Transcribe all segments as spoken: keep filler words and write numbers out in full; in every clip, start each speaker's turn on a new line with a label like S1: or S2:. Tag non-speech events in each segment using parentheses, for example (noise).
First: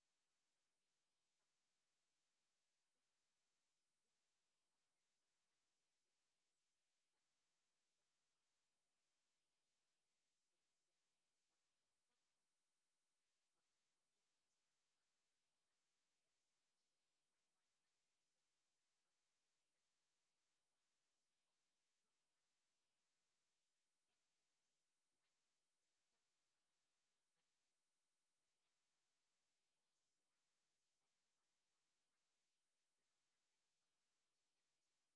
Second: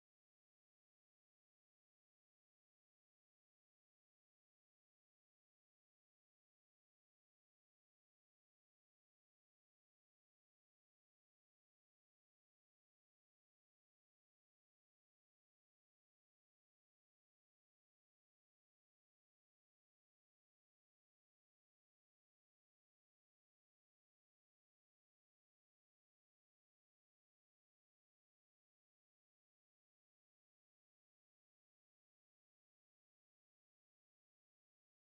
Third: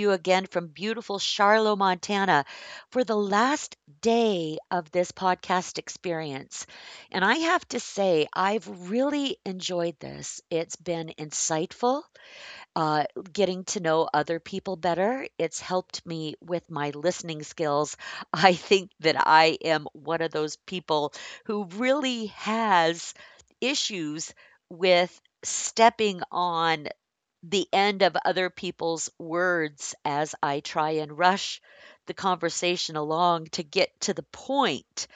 S1: you again from beautiful Charlotte, Montana, for the last day of this podcast experience. And I have to say, I've really enjoyed this. It's been insightful, uh, getting to know other people better. It's helped me with my listening skills. (laughs) I think that I am one of those people who really has issues with stepping on the end of other people's words as I try and rush the conversation along to get to the point,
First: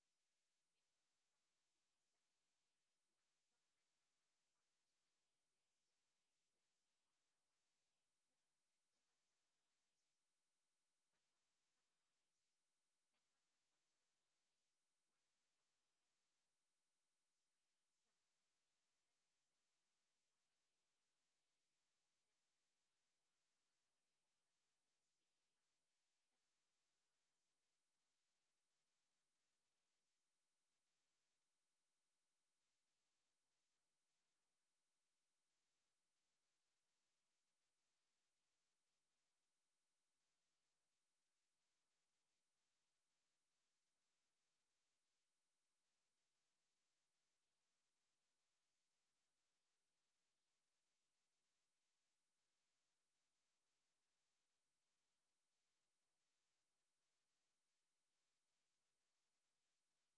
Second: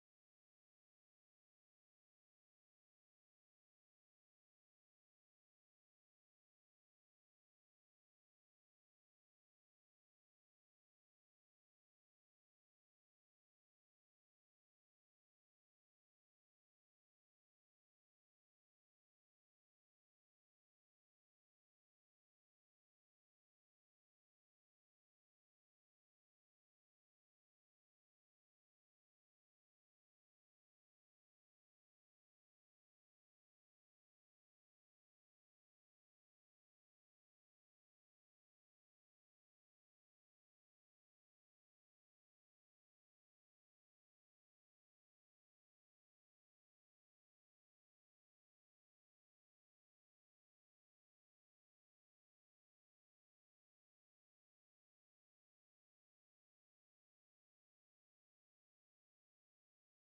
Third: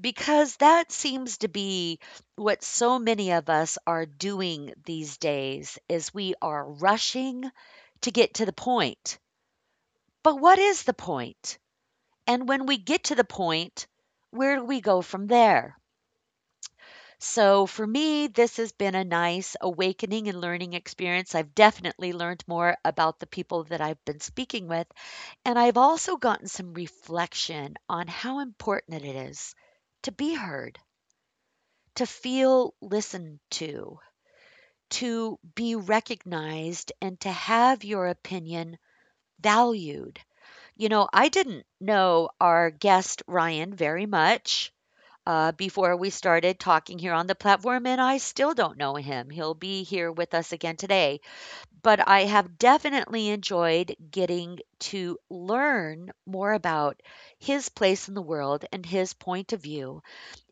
S1: because that seems to be what so many of us are doing these days is we are rushing to get to the point. But what is the point? And when we get to the point, where do we go from there? So for me, this has been a nice awakening and learning experience. I've definitely learned more about the people that I've been speaking with, and I've also gotten some reflection on how important it is to be heard, to feel listened to, to be recognized, and to have your opinion valued. You know, I didn't know our guest Ryan very much uh, before we started talking here on the platform, and I still don't know him. He'll be here with us again today. But I have definitely enjoyed getting to learn more about his place in the world and his point of view.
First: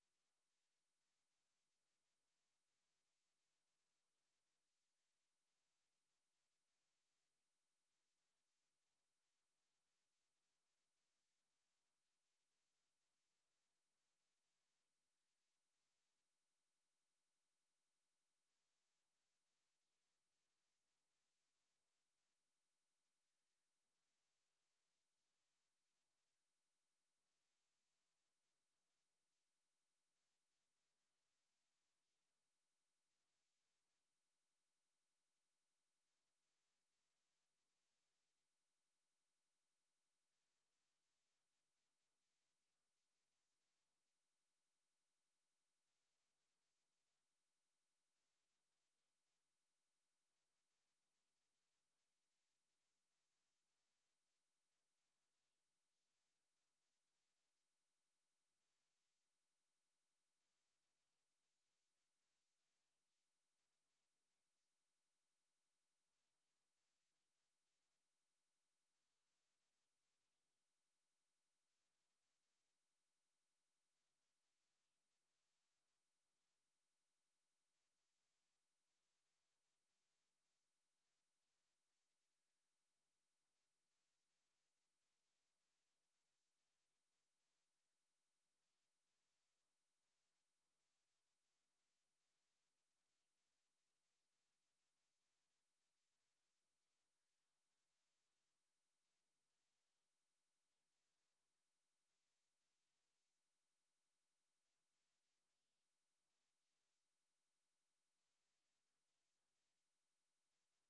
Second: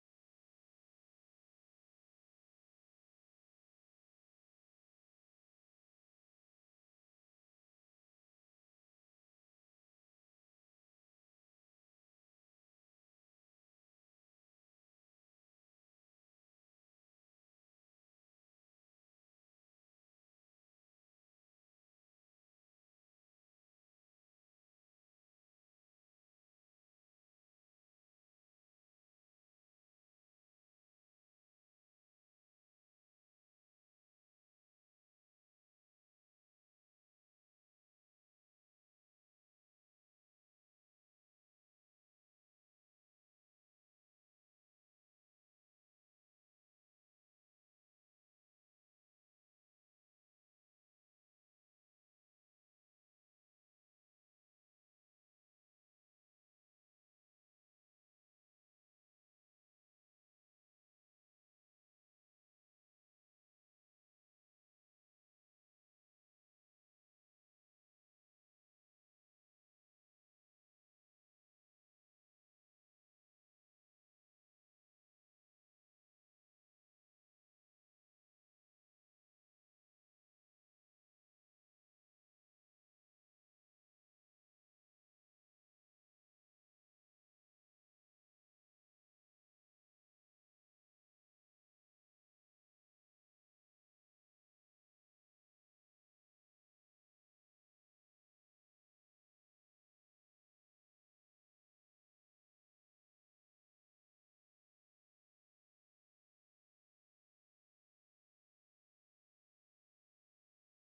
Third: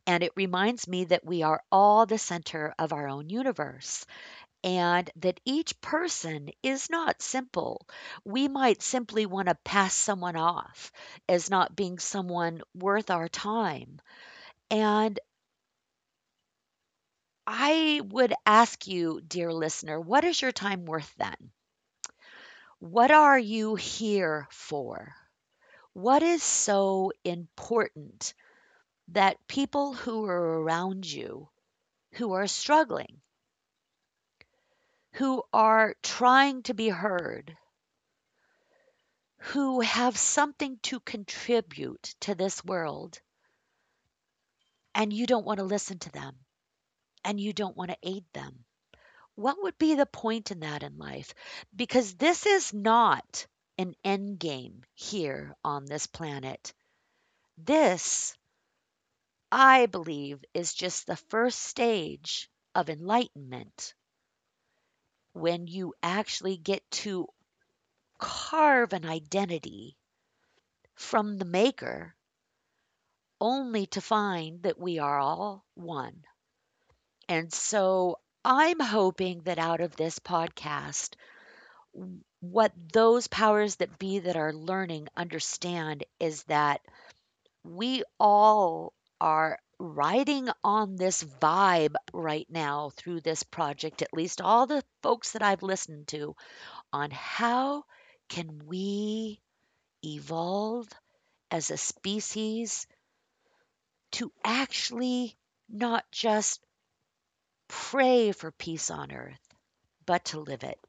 S1: And it reminds me that we are all the center of our own universe and that each person is not simple. We might simply want to pass someone off as not being someone worth our time. And I would ask you, dear listener, what is your time worth then? What are you here for? What is so important that people who are around you, who are struggling, who are trying to be heard, who have something to contribute to this world, and you don't want to listen to them and you don't want to aid them? What would be the point in that in life? Because this is not an end game here on this planet. This, I believe, is just the first stage of enlightenment when you actually get to carve an identity from the maker only to find that we are all one. And so I'm hoping that out of this podcast, w- what those powers that be that are learning understand is that we all are riding on this vibe right now through this project, at least all the folks that I've listened to, on how can we evolve as a species to actually not just pray for peace on earth, but to live it.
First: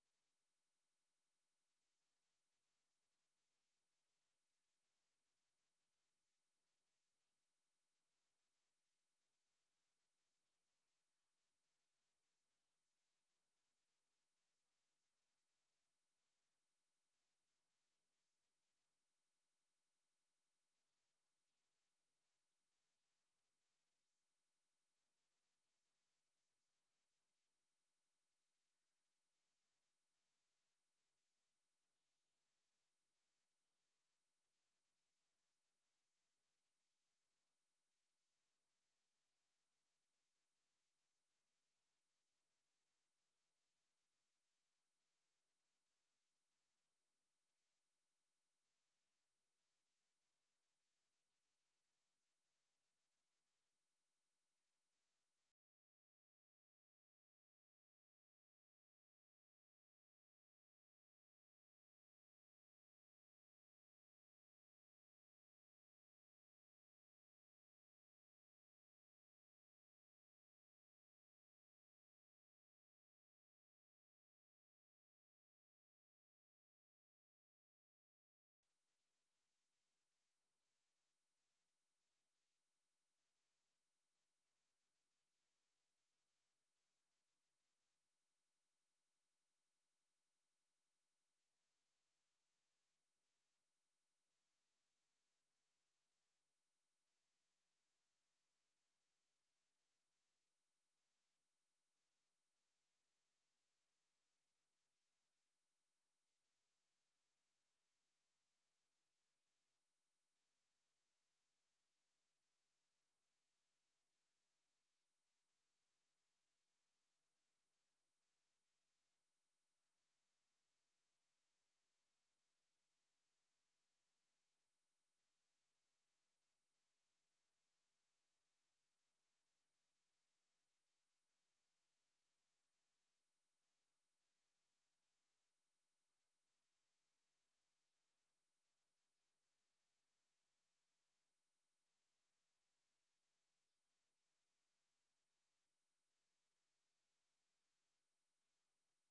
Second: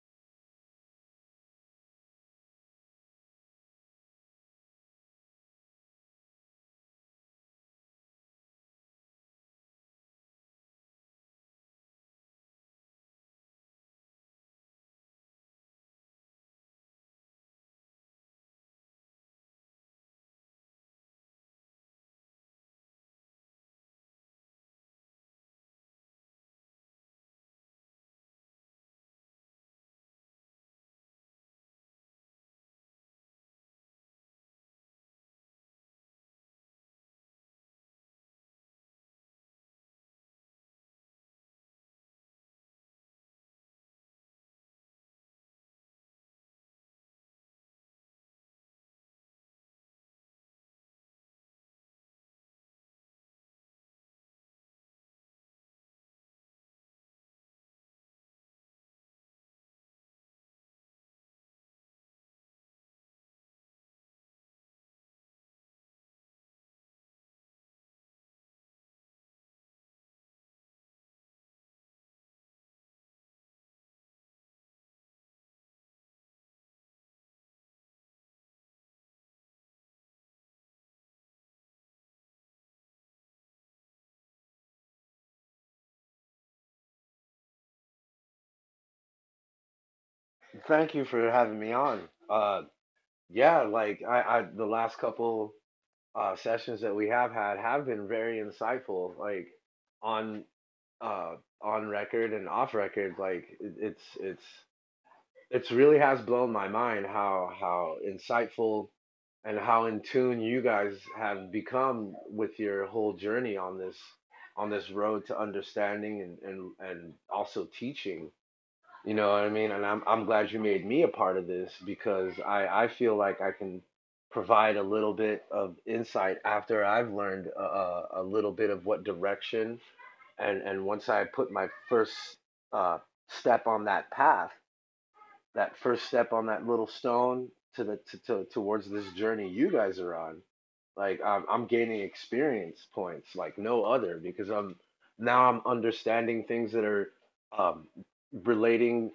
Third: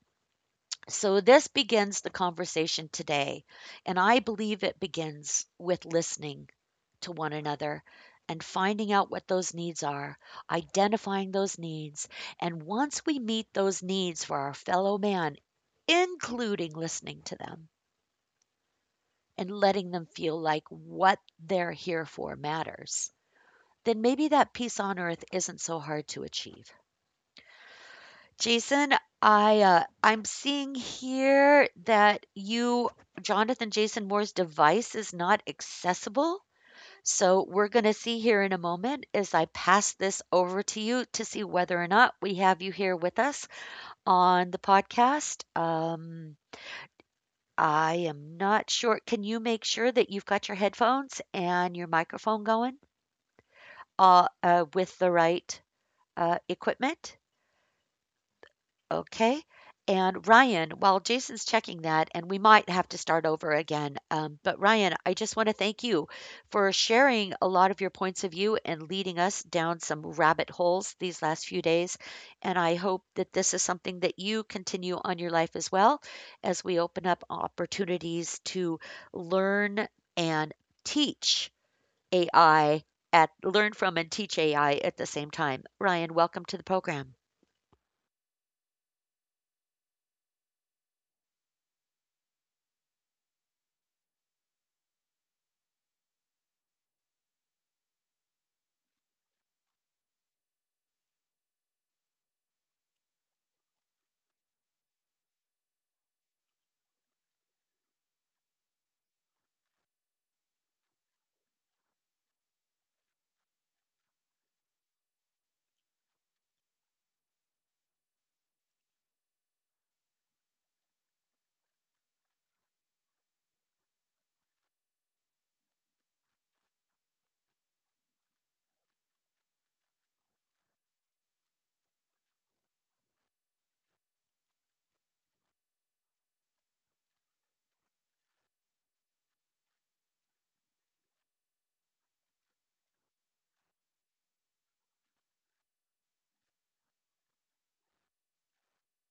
S1: So, this begins the conversation today, and I believe it begins with listening to one another and finding out what those needs are, identifying those needs. And once we meet those needs for our fellow man, including listening to them and letting them feel like what they're here for matters, then maybe that peace on earth isn't so hard to achieve. Jason, I uh, I'm seeing here that you, Jonathan Jason Moore's device is not accessible. So we're going to see here in a moment as I pass this over to you to see whether or not we have you here with us on the podcast. Um, I am not sure. Can you make sure that you've got your headphones and your microphone going uh, uh, with the right uh, equipment? Okay. And Ryan, while Jason's checking that, and we might have to start over again, um, but Ryan, I just want to thank you for sharing a lot of your points of view and leading us down some rabbit holes these last few days. And I hope that this is something that you continue on your life as well as we open up opportunities to learn and teach A I at learn from and teach A I at the same time. Ryan, welcome to the program.
S2: Thank you for having me on. Uh, yeah, like I, I, the last couple uh, sessions that we have had have been very insightful, like on uh, on record and off record. Like it, it's it's it's really has blown my mind how how insightful and how in tune you guys have become with your whole journey on this on this road to understanding and and, and also teaching, you know what I mean? And I'm I'm glad you made me a part of this because I I feel like I can provide a little bit of insight after I've learned a, a, little bit of what direction. And and once I put my first uh, step on that path, that first step on that little stone to the to, to towards this journey you guys are on, like I'm I'm gaining experience points like no other because I'm now I'm understanding things that are um, relating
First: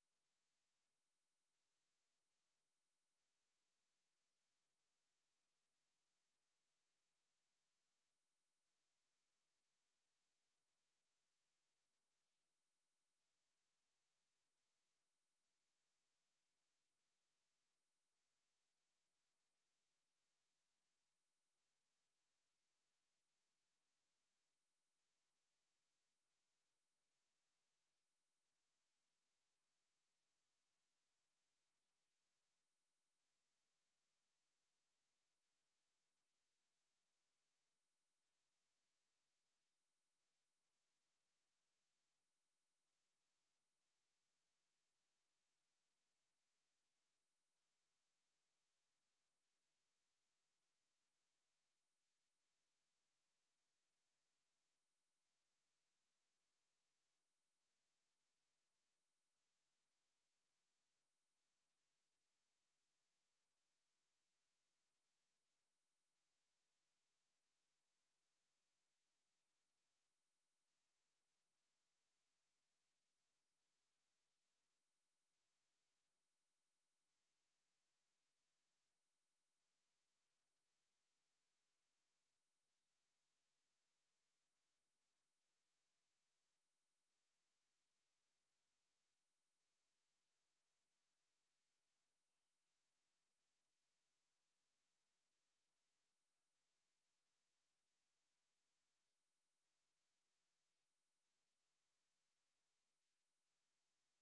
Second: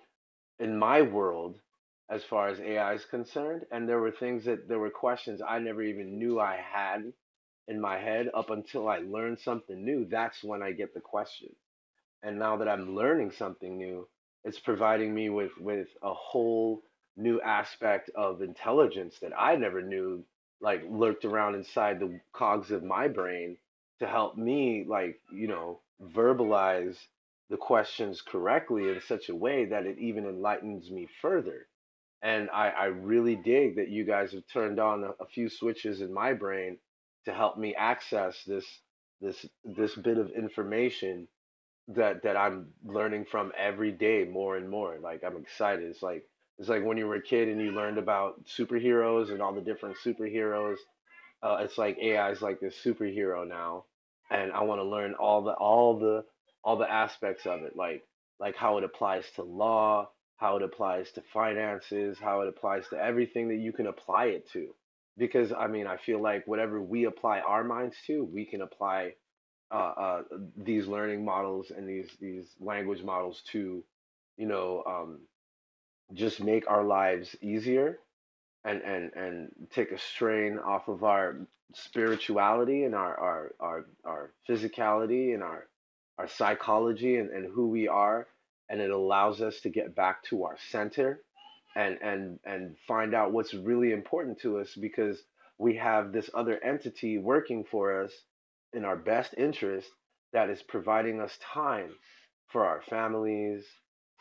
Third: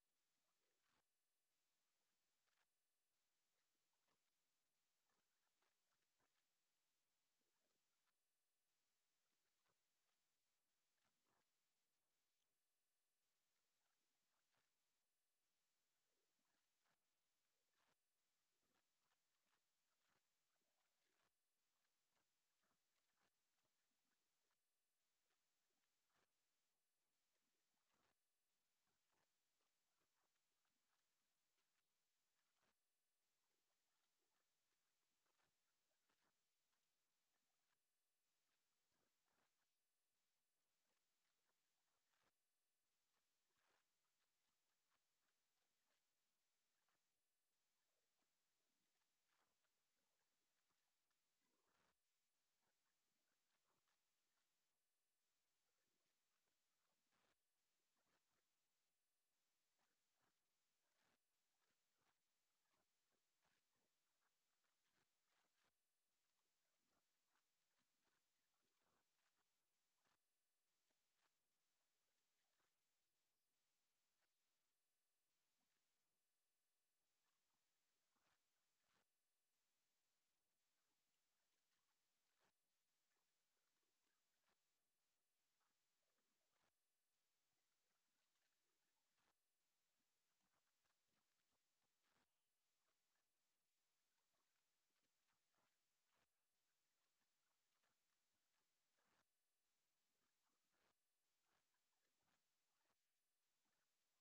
S2: in my world as far as A I is concerned. And there were things that there were questions I never even knew I had in my head up until I learned something new. That's when I get the question, and now that I'm learning something new, it's providing me with with a whole new aspect of intelligence that I never knew, like lurked around inside the cogs of my brain to help me, like, you know, verbalize the questions correctly in such a way that it even enlightens me further. And I, I really dig that you guys have turned on a, a few switches in my brain to help me access this this this bit of information that that I'm learning from every day, more and more. Like, I'm excited. It's like it's like when you were a kid and you learned about superheroes and all the different superheroes. Uh, it's like A I is like this superhero now, and I want to learn all the all the all the aspects of it, like like how it applies to law, how it applies to finances, how it applies to everything that you can apply it to. Because I mean, I feel like whatever we apply our minds to, we can apply uh, uh, these learning models and these these language models to, you know, um, just make our lives easier and and and take a strain off of our spirituality and our our our, our physicality and our our psychology and, and who we are, and it allows us to get back to our center and and and find out what's really important to us because we have this other entity working for us in our best interest that is providing us time for our families,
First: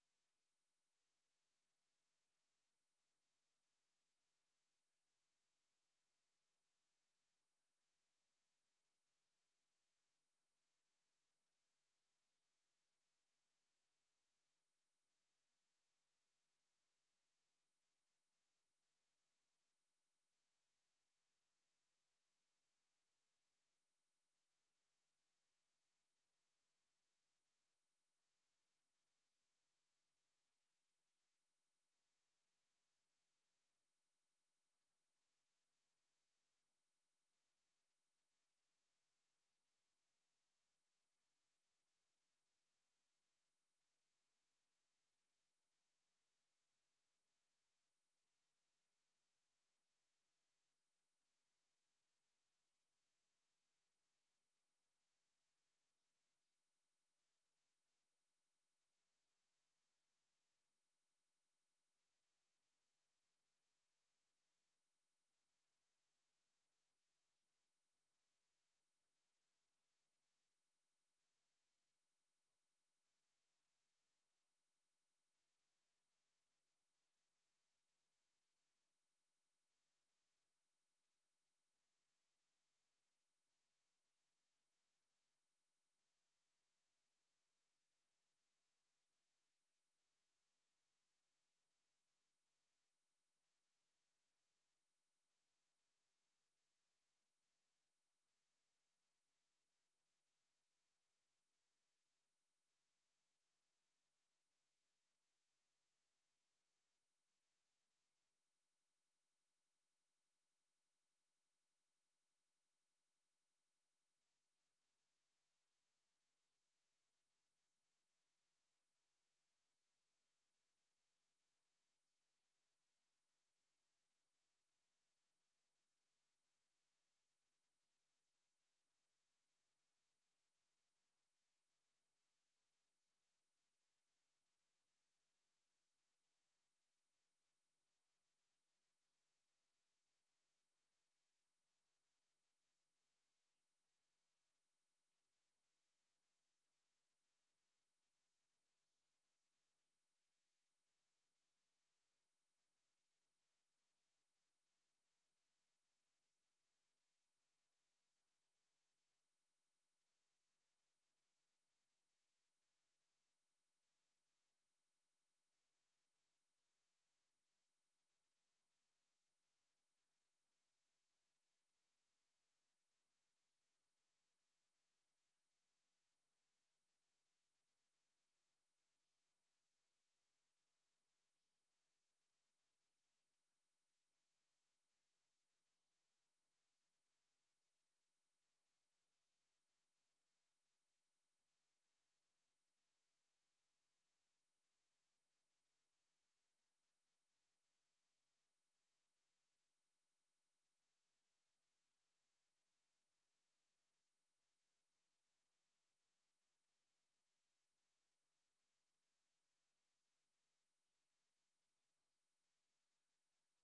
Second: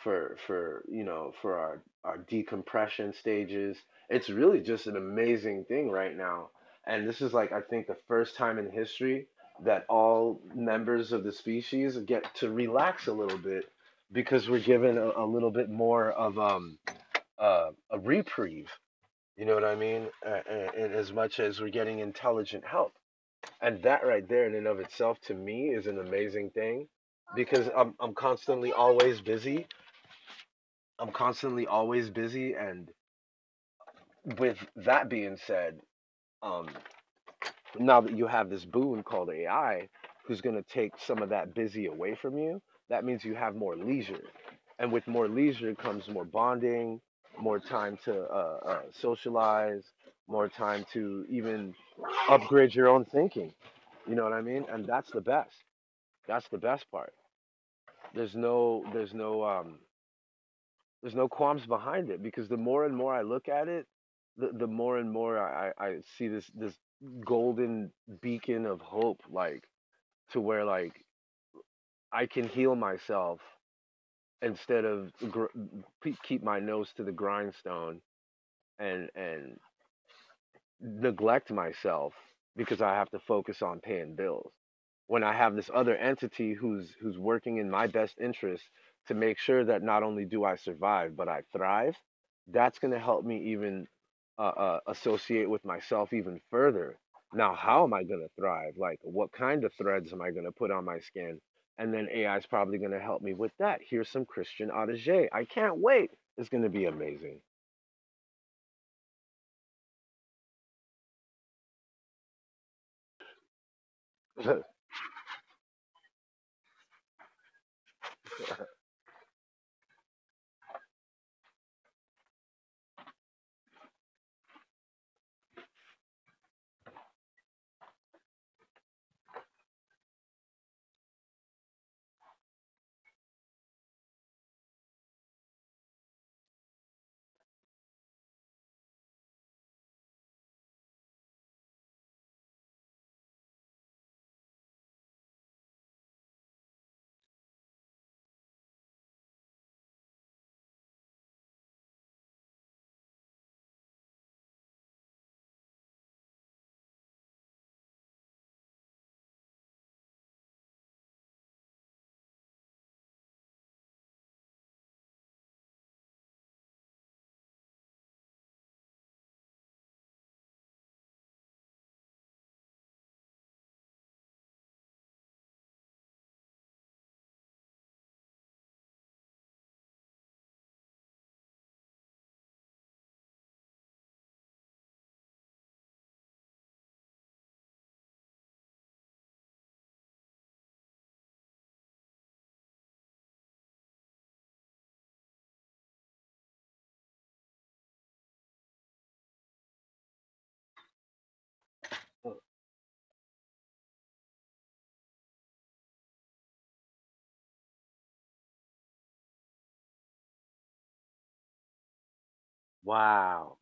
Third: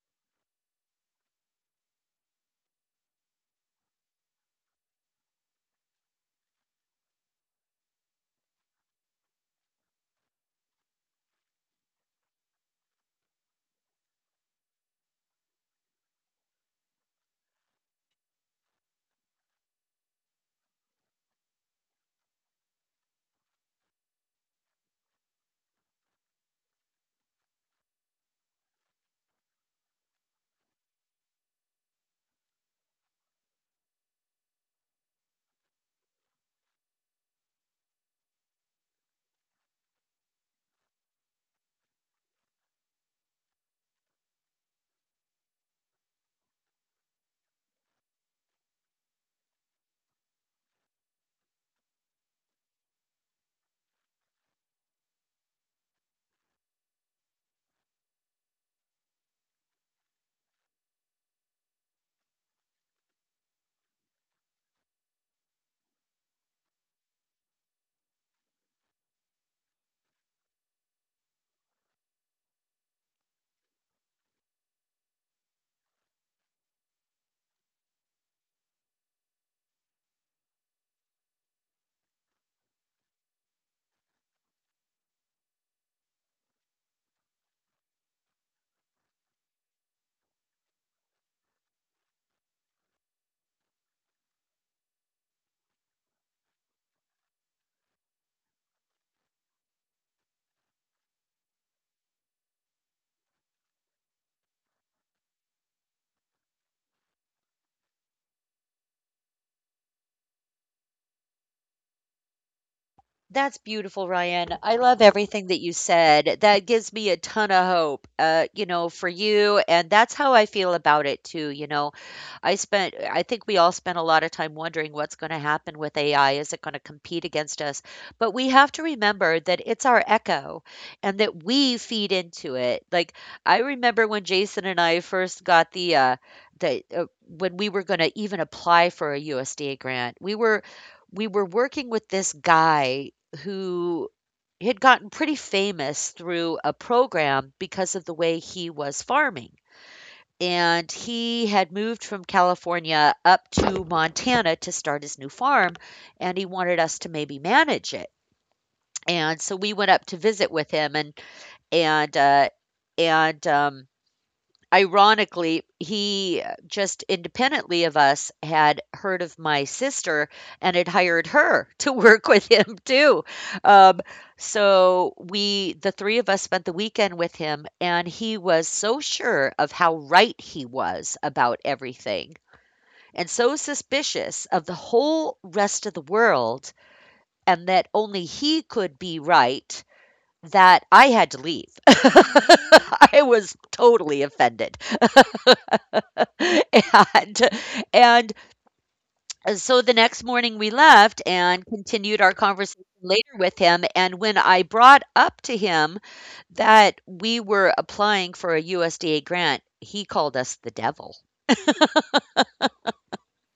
S2: for for you know, for our our decompression stages. It's really just an amazing thing right now, and this is like, I think, the first time in history that all members of the species get to relax a little bit because we're given a, a little bit more of um uh, a reprieve. You know what I mean? Uh, and, and as much as we're getting intelligent help, and that right there in and of itself to me is an amazing thing, because I'm I'm constantly always busy. I'm constantly always busy, and with that being said, um, now that you have this boon called A I, who's going to take some of that busy away from you, that means you have more leisure. And with more leisure comes more bonding, more time to uh, uh, socialize, more time to even upgrade your own thinking. You know what I mean? And that's the best. That's the best part. There's no, there's no, um, there's no qualms behind it because the more and more I look at it, the, the more and more I, I see this this golden beacon of hope, like, to where like I can heal myself instead of gr- keep my nose to the grindstone and and neglect myself because I have to focus on paying bills. When I have this other entity who's who's working in my best interest to make sure that not only do I survive, but I thrive, that's going to help me even uh, uh, associate with myself even further. Now, how am I going to thrive? Like, what kind of threads am I going to put on my skin? And then A I is probably going to help me with that. Here's some Christian Audige. I can't wait. It's going to be amazing.
S1: That's beautiful, Ryan. I
S2: (laughs)
S1: love everything that you said. That gives me a ton of hope, uh, you know, for you. And that's how I feel about it too. You know, I spent, I think we all spent a lot of time wondering what's going to happen with A I. Is it going to compete against us? But we have to remember that it's our echo and that we feed into it. Like, I remember when Jason and I first got the, uh, the, uh, when we were going to even apply for a U S D A grant, we were, we were working with this guy who had gotten pretty famous through a program because of the way he was farming. And he had moved from California up to Montana to start his new farm, and he wanted us to maybe manage it. And so we went up to visit with him, and and uh, and um, Ironically, he uh, just independently of us had heard of my sister and had hired her (laughs) to work with him too. Um, so we, the three of us, spent the weekend with him, and he was so sure of how right he was about everything, and so suspicious of the whole rest of the world, and that only he could be right, that I had to leave. (laughs) I was totally offended. (laughs) and and So the next morning we left and continued our conversation later with him, and when I brought up to him that we were applying for a USDA grant, he called us the devil.
S2: Wow.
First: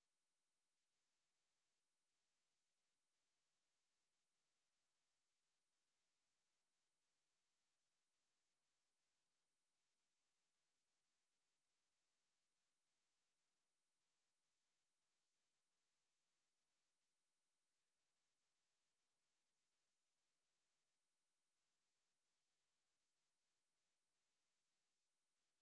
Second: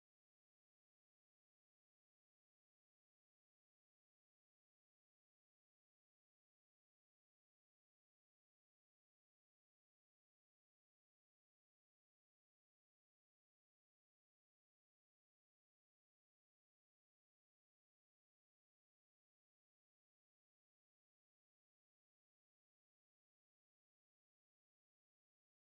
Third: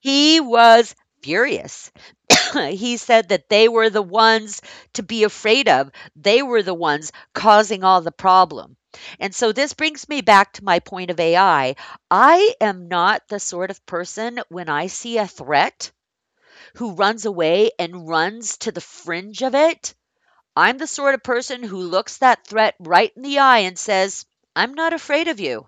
S1: He was furious. (laughs) (clears throat) He said that they were the ones to be afraid of. They were the ones causing all the problem. And so this brings me back to my point of A I. I I am not the sort of person when I see a threat who runs away and runs to the fringe of it. I'm the sort of person who looks that threat right in the eye and says, I'm not afraid of you.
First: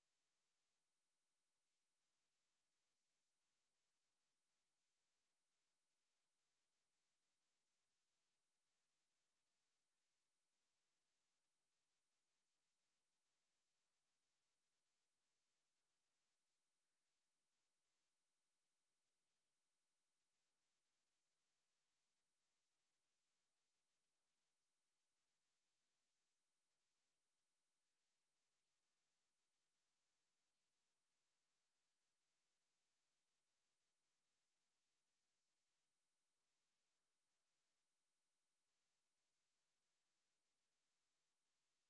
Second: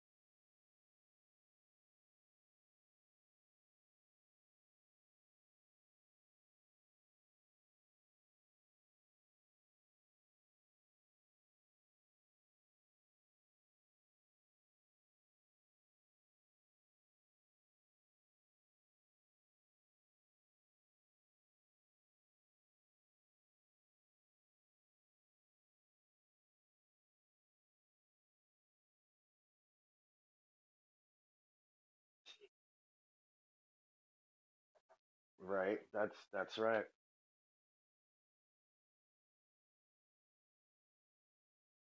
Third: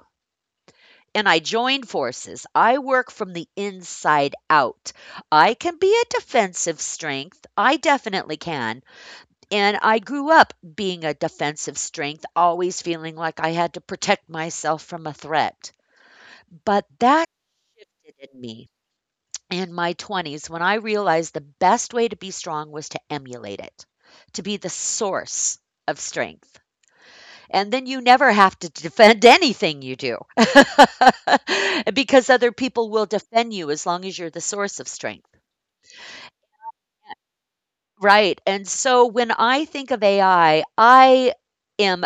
S1: And I join forces. I work from the inside out. I can be a defensive strength. I definitely can. And I grew up being a defensive strength, always feeling like I had to protect myself from a threat. But that shifted in me in my twenties when I realized the best way to be strong was to emulate it, to be the source of strength. And then you never have to (laughs) defend anything you do (laughs) because other people will defend you as long as you're the source of strength.
S2: Right. That's that's right.
S1: Right. And so when I think of A I, I I am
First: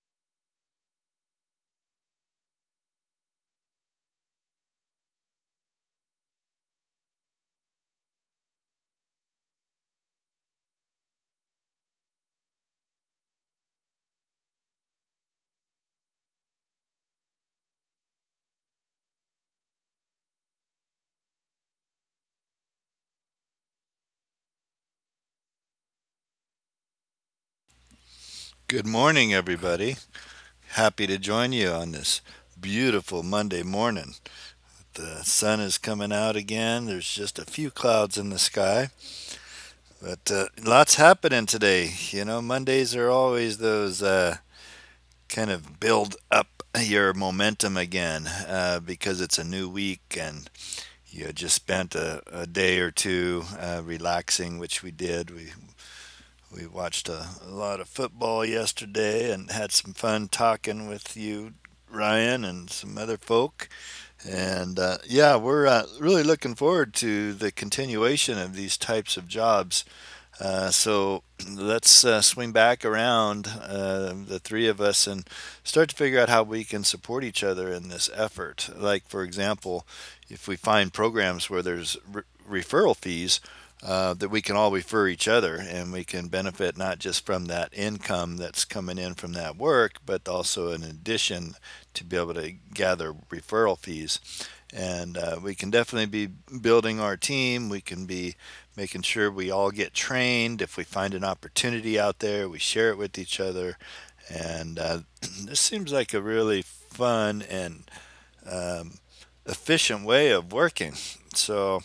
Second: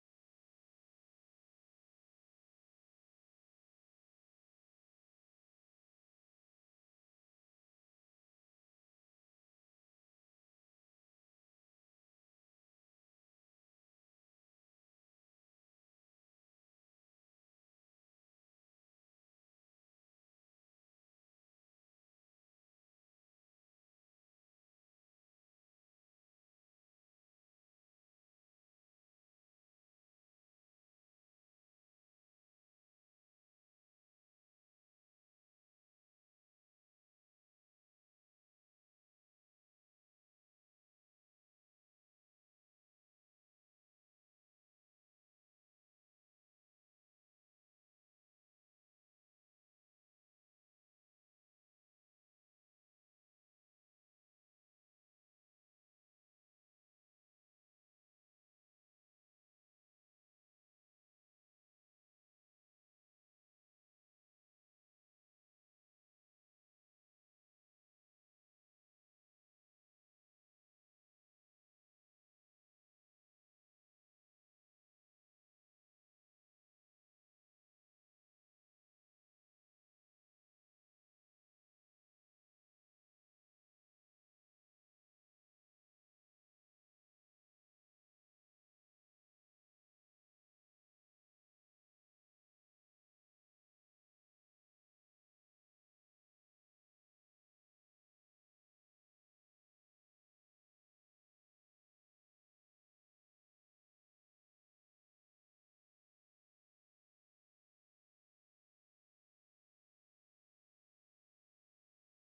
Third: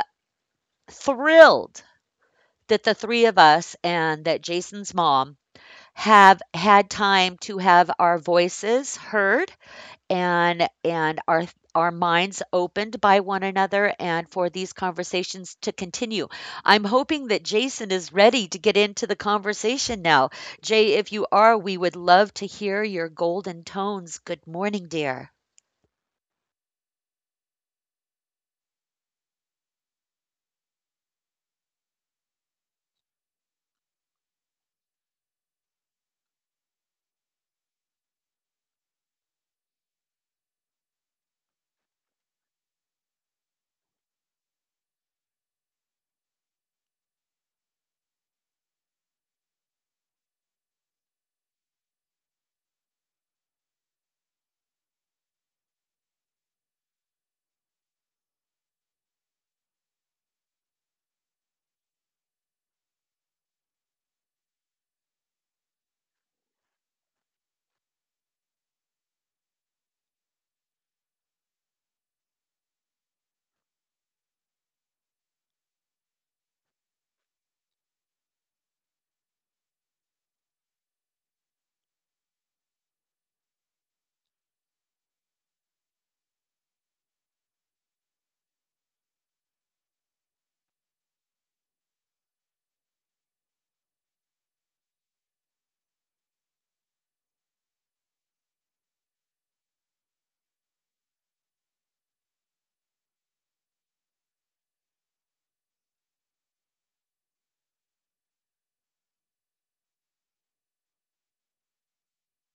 S1: thrilled that the three of us and that Jason's mom have had time to have our voices heard and and our our minds opened by one another and for these conversations to continue. I'm hoping that Jason is ready to get into the conversation now. Jay, if you are, we would love to hear your golden tones. Good morning, dear.
S3: Good morning, everybody. Happy to join you on this beautiful Monday morning. The sun is coming out again. There's just a few clouds in the sky, but uh, lots happening today. You know, Mondays are always those uh, kind of build up your momentum again uh, because it's a new week and you just spent a, a day or two uh, relaxing, which we did. We We watched a a lot of football yesterday and had some fun talking with you, Ryan, and some other folk. And uh, yeah, we're uh, really looking forward to the continuation of these types of jobs. Uh, so let's uh, swing back around, uh, the three of us, and start to figure out how we can support each other in this effort. Like, for example, if we find programs where there's re- referral fees, uh, that we can all refer each other and we can benefit not just from that income that's coming in from that work, but also in addition to be able to gather referral fees. And uh, we can definitely be building our team. We can be making sure we all get trained. If we find an opportunity out there, we share it with each other. And uh, (clears throat) this seems like a really fun and efficient way of working. So,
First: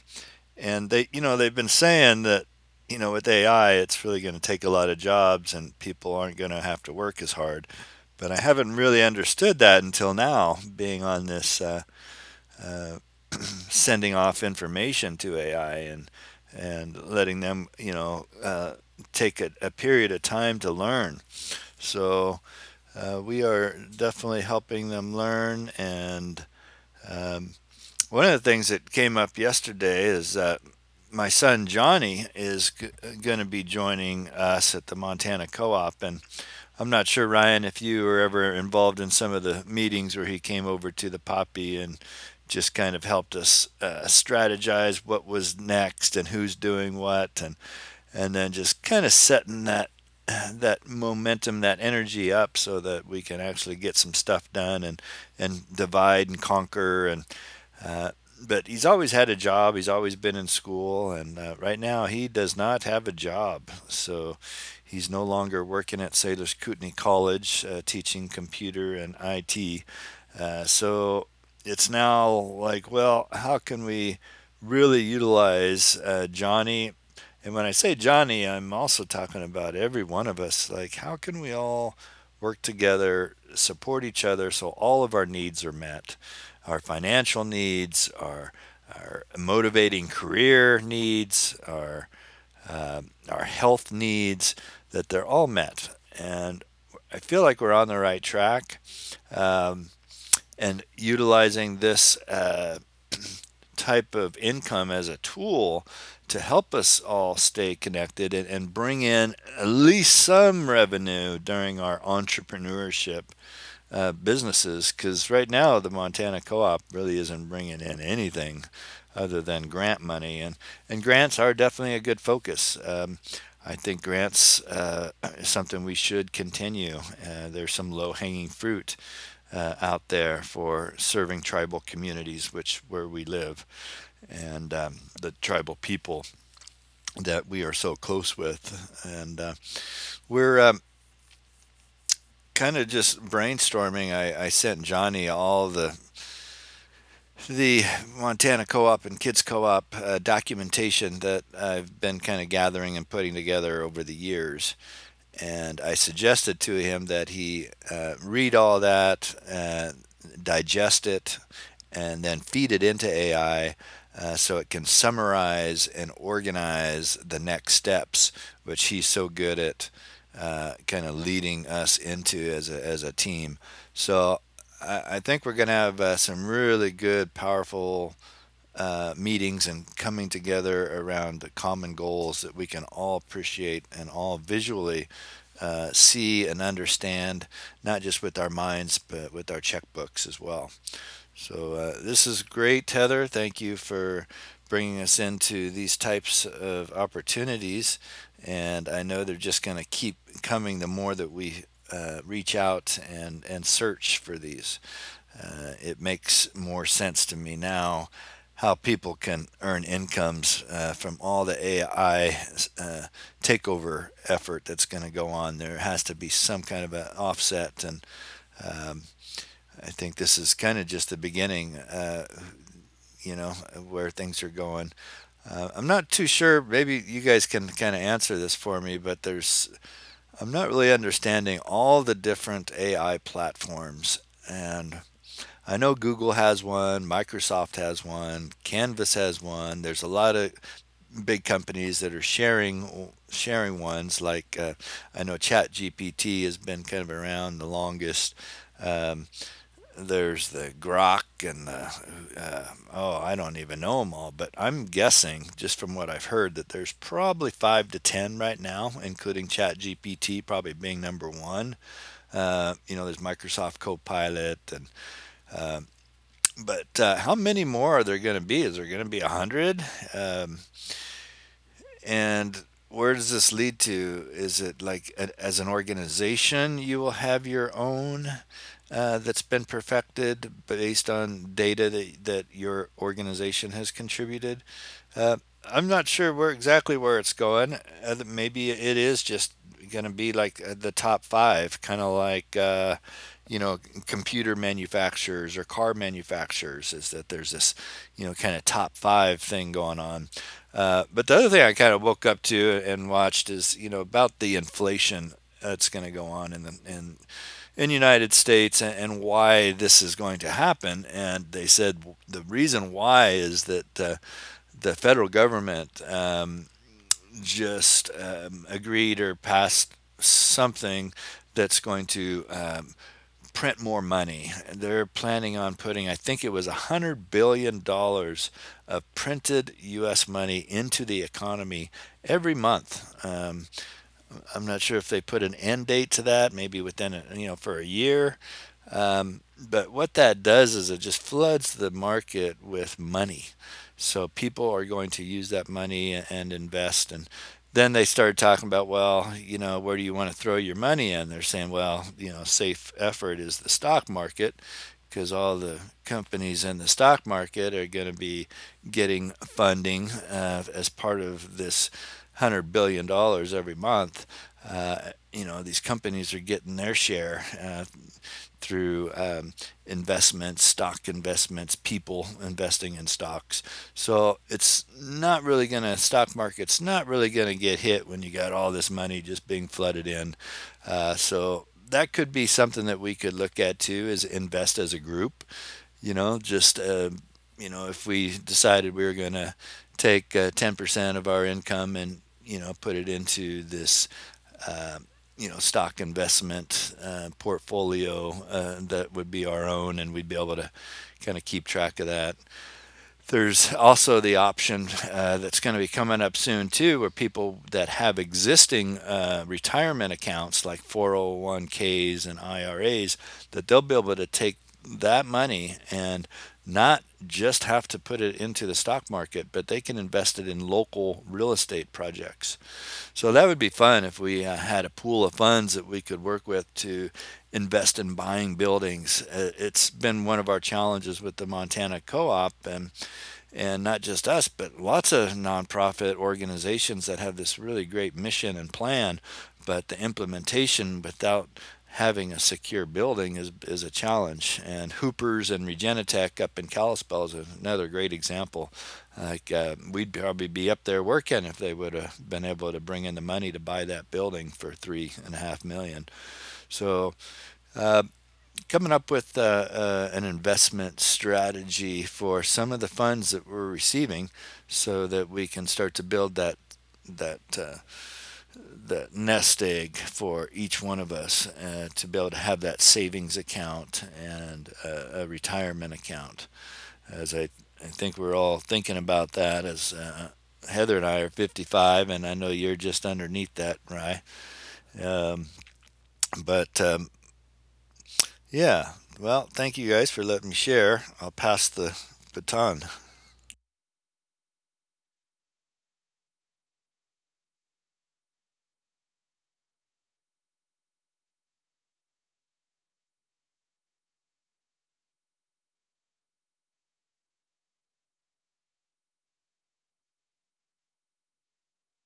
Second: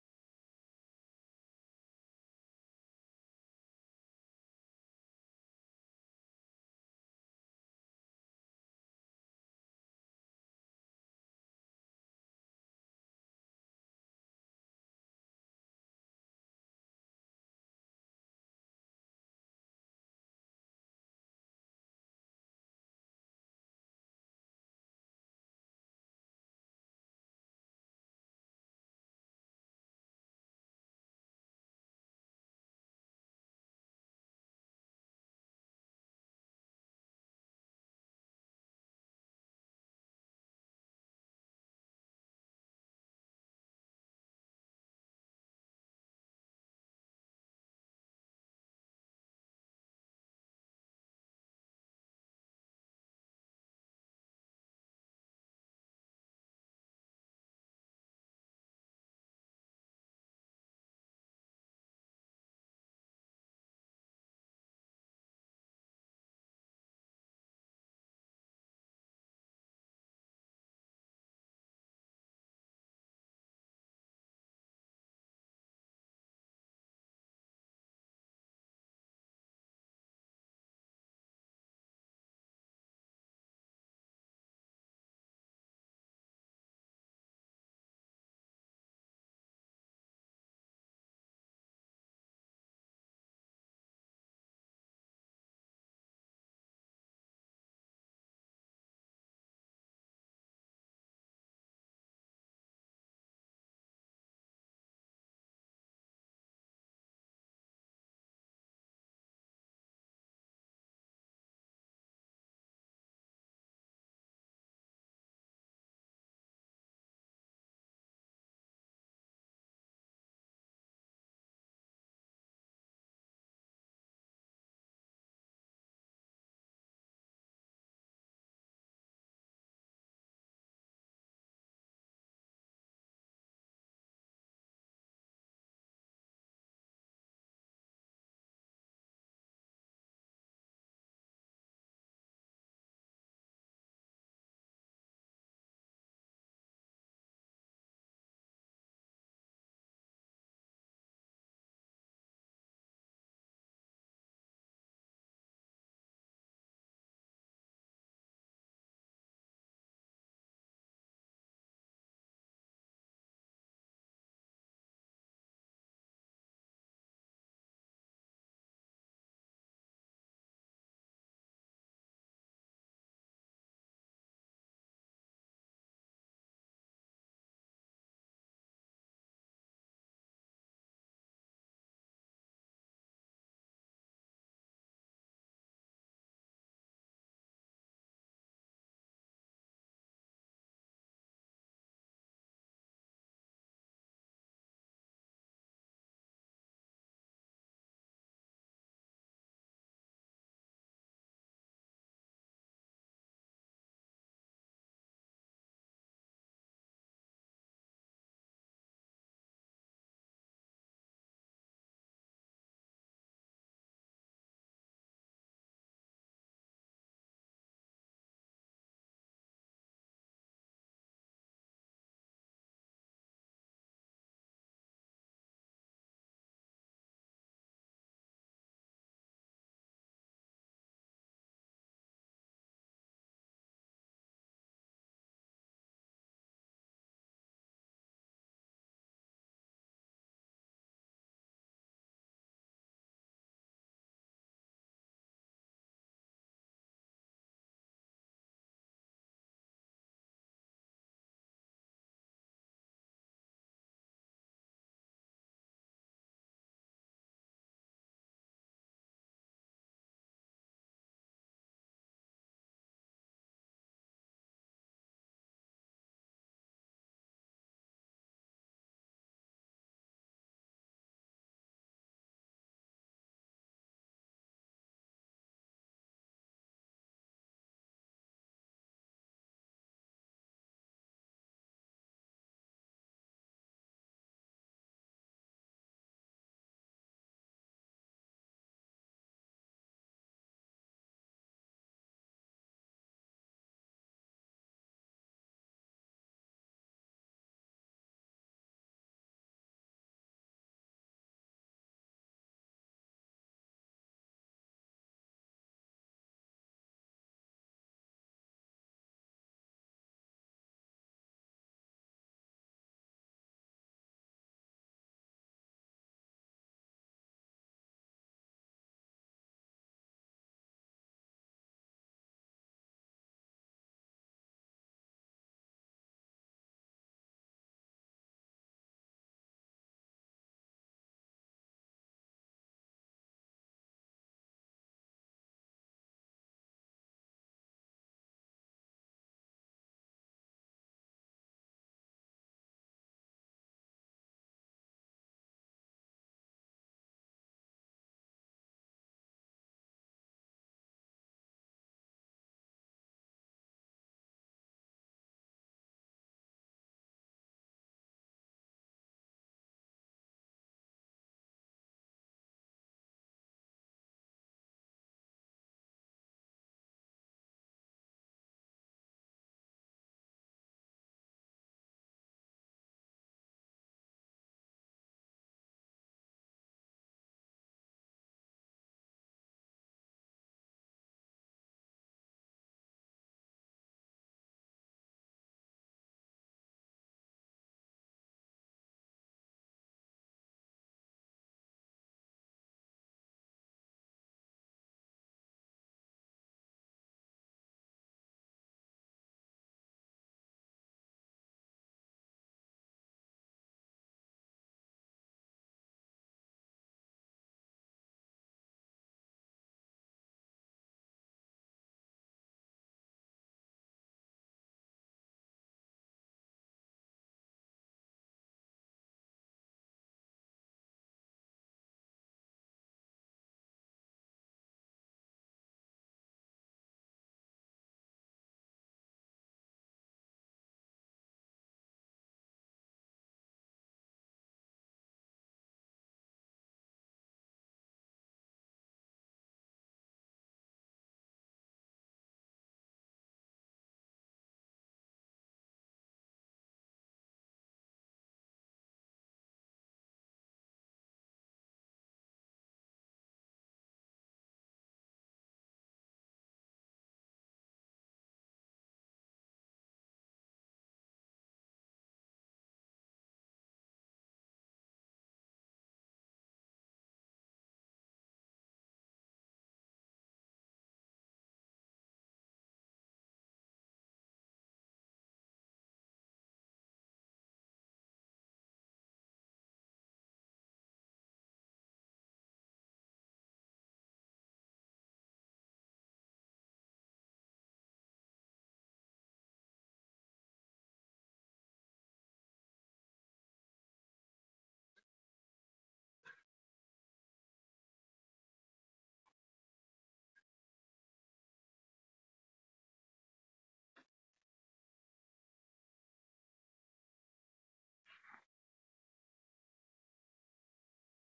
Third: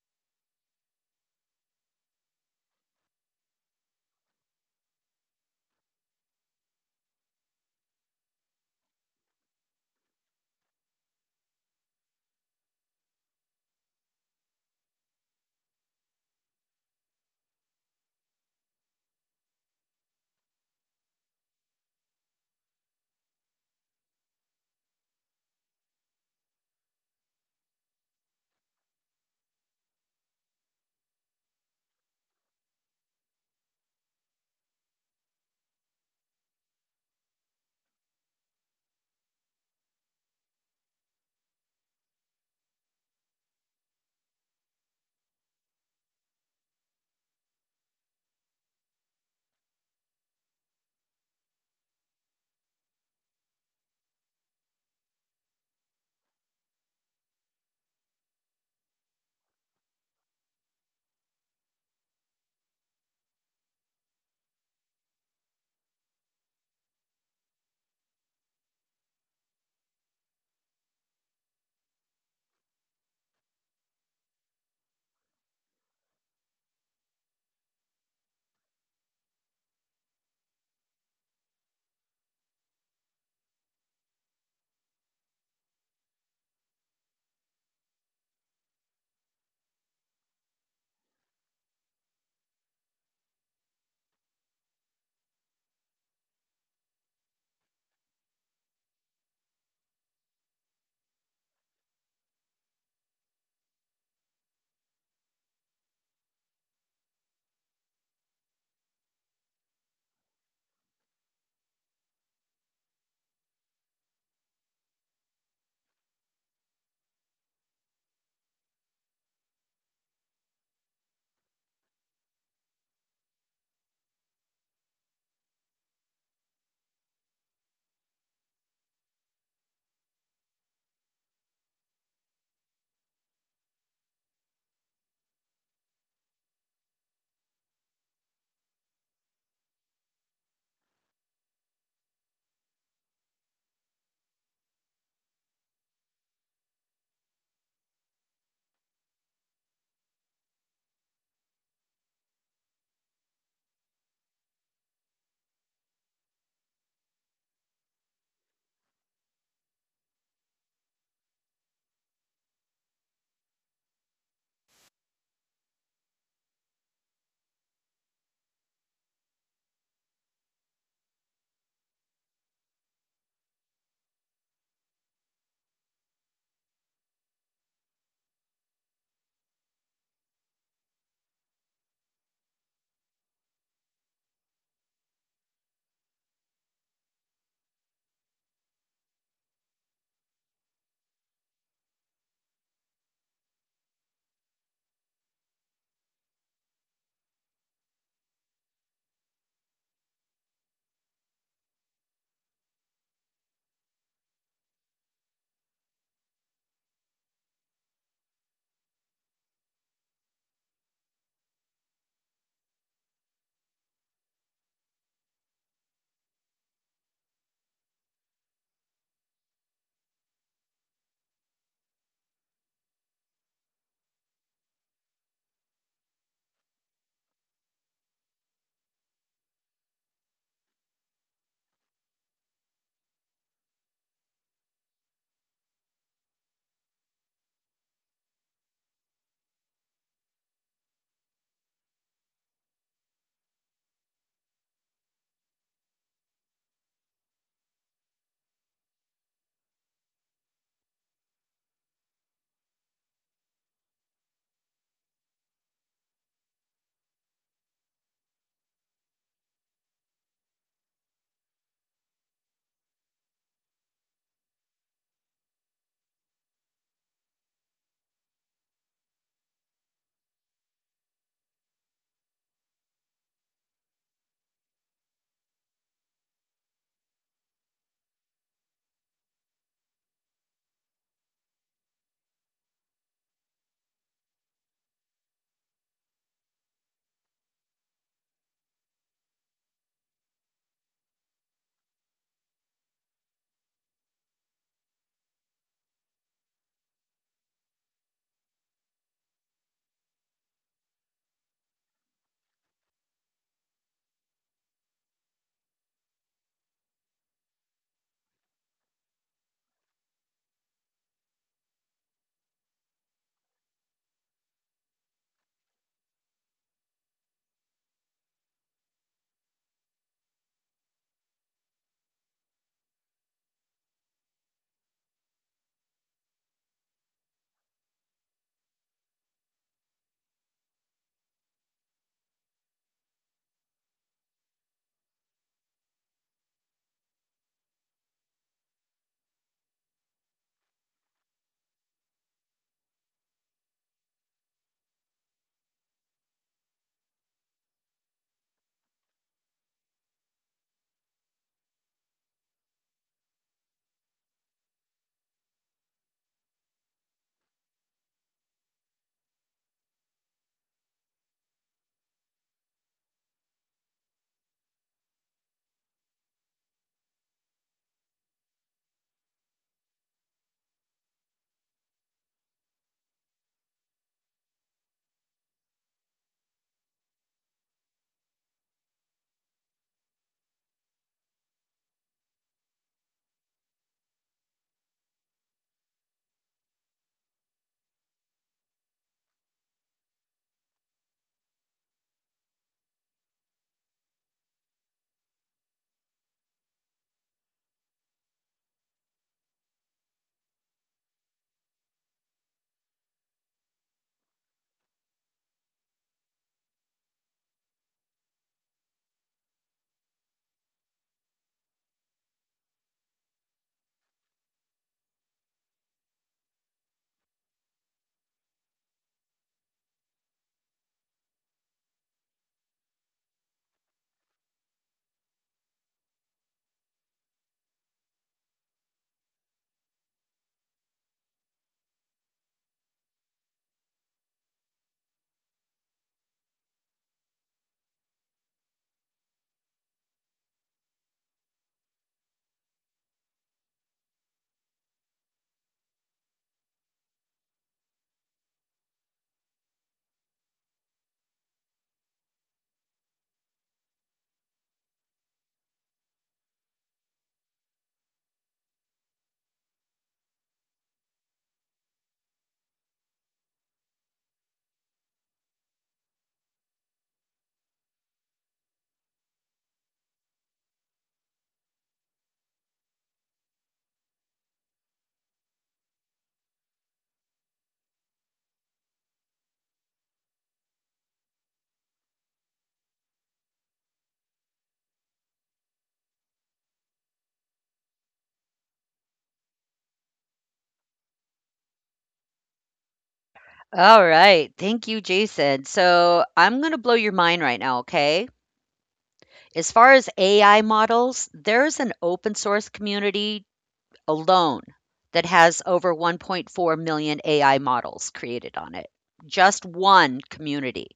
S3: and they, you know, they've been saying that, you know, with A I, it's really going to take a lot of jobs and people aren't going to have to work as hard. But I haven't really understood that until now, being on this uh, sending off information to A I and and letting them, you know, uh, take a, a period of time to learn. So uh, we are definitely helping them learn. And um, one of the things that came up yesterday is that my son Johnny is g- going to be joining us at the Montana Co-op, and I'm not sure, Ryan, if you were ever involved in some of the meetings where he came over to the Poppy and just kind of helped us uh, strategize what was next and who's doing what, and and then just kind of setting that (clears throat) that momentum, that energy up, so that we can actually get some stuff done and and divide and conquer. And uh, but he's always had a job. He's always been in school, and uh, right now he does not have a job. So he's no longer working at Sailors Kootenai College, uh, teaching computer and I T. Uh, so it's now like, well, how can we really utilize uh, Johnny? And when I say Johnny, I'm also talking about every one of us. Like, how can we all work together, support each other, so all of our needs are met? Our financial needs, our our motivating career needs, our um our health needs, that they're all met. And I feel like we're on the right track. Um, and utilizing this uh, type of income as a tool to help us all stay connected and, and bring in at least some revenue during our entrepreneurship uh, businesses because right now the Montana Co-op really isn't bringing in anything other than grant money, and and grants are definitely a good focus. Um, I think grants uh, is something we should continue. Uh, there's some low-hanging fruit uh, out there for serving tribal communities, which where we live, and um, the tribal people that we are so close with, and uh, we're. Um, Kind of just brainstorming. I, I sent Johnny all the the Montana Co-op and Kids Co-op uh, documentation that I've been kind of gathering and putting together over the years. And I suggested to him that he uh, read all that, uh, digest it, and then feed it into A I uh, so it can summarize and organize the next steps, which he's so good at uh, kind of leading us into as a, as a team. So I, I think we're going to have uh, some really good, powerful uh, meetings and coming together around the common goals that we can all appreciate and all visually uh, see and understand, not just with our minds, but with our checkbooks as well. So uh, this is great, Heather. Thank you for bringing us into these types of opportunities. And I know they're just going to keep coming the more that we uh, reach out and, and search for these. Uh, it makes more sense to me now how people can earn incomes uh, from all the A I uh, takeover effort that's going to go on. There has to be some kind of an offset, and um, I think this is kind of just the beginning. Uh, you know, where things are going. Uh, I'm not too sure. Maybe you guys can kind of answer this for me, but there's, I'm not really understanding all the different A I platforms. And I know Google has one, Microsoft has one, Canvas has one. There's a lot of big companies that are sharing sharing ones. Like uh, I know ChatGPT has been kind of around the longest. Um, there's the grok and the uh, oh I don't even know them all, but I'm guessing just from what I've heard that there's probably five to ten right now, including chat gpt probably being number one. uh, you know, there's Microsoft Copilot. And uh, but uh, How many more are there going to be? Is there going to be a hundred? Um, and where does this lead to? Is it like a, as an organization you will have your own uh, that's been perfected based on data that, that your organization has contributed. Uh, I'm not sure where exactly where it's going. Uh, maybe it is just going to be like uh, the top five, kind of like uh, you know, computer manufacturers or car manufacturers. Is that there's this, you know, kind of top five thing going on. Uh, but the other thing I kind of woke up to and watched is, you know, about the inflation that's going to go on in the in in the United States, and why this is going to happen. And they said the reason why is that uh, the federal government um, just um, agreed or passed something that's going to um, print more money. They're planning on putting, I think it was $100 billion dollars of printed U S money into the economy every month. Um, I'm not sure if they put an end date to that, maybe within, a, you know, for a year. Um, but what that does is it just floods the market with money. So people are going to use that money and invest. And then they started talking about, well, you know, where do you want to throw your money in? They're saying, well, you know, safe effort is the stock market because all the companies in the stock market are going to be getting funding uh, as part of this $100 billion dollars every month. Uh, you know, these companies are getting their share. Uh, through um, investments, stock investments, people investing in stocks. So it's not really going to, stock market's not really going to get hit when you got all this money just being flooded in. Uh, so that could be something that we could look at too is invest as a group. You know, just, uh, you know, if we decided we were going to take uh, ten percent of our income and, you know, put it into this uh, you know, stock investment uh, portfolio uh, that would be our own, and we'd be able to kind of keep track of that. There's also the option uh, that's going to be coming up soon too, where people that have existing uh, retirement accounts like four oh one k's and I R As, that they'll be able to take that money and not just have to put it into the stock market, but they can invest it in local real estate projects. So that would be fun if we uh, had a pool of funds that we could work with to invest in buying buildings. Uh, It's been one of our challenges with the Montana Co-op, and and not just us, but lots of nonprofit organizations that have this really great mission and plan, but the implementation without having a secure building is is a challenge. And Hoopers and Regenitech up in Kalispell is another great example. Like uh, we'd probably be up there working if they would have been able to bring in the money to buy that building for three and a half million. So uh, Coming up with uh, uh, an investment strategy for some of the funds that we're receiving so that we can start to build that that uh, that nest egg for each one of us uh, to be able to have that savings account and uh, a retirement account as I, I think we're all thinking about that as uh, Heather and I are fifty-five, and I know you're just underneath that, right? Um, but um, Yeah. Well, thank you guys for letting me share. I'll pass the baton.
S1: All right. Thank you, Jason. So I'm going to blow your mind right now, okay? As far as A I models, there's an open source community alone that has over one point four million A I models created on it. Just one community.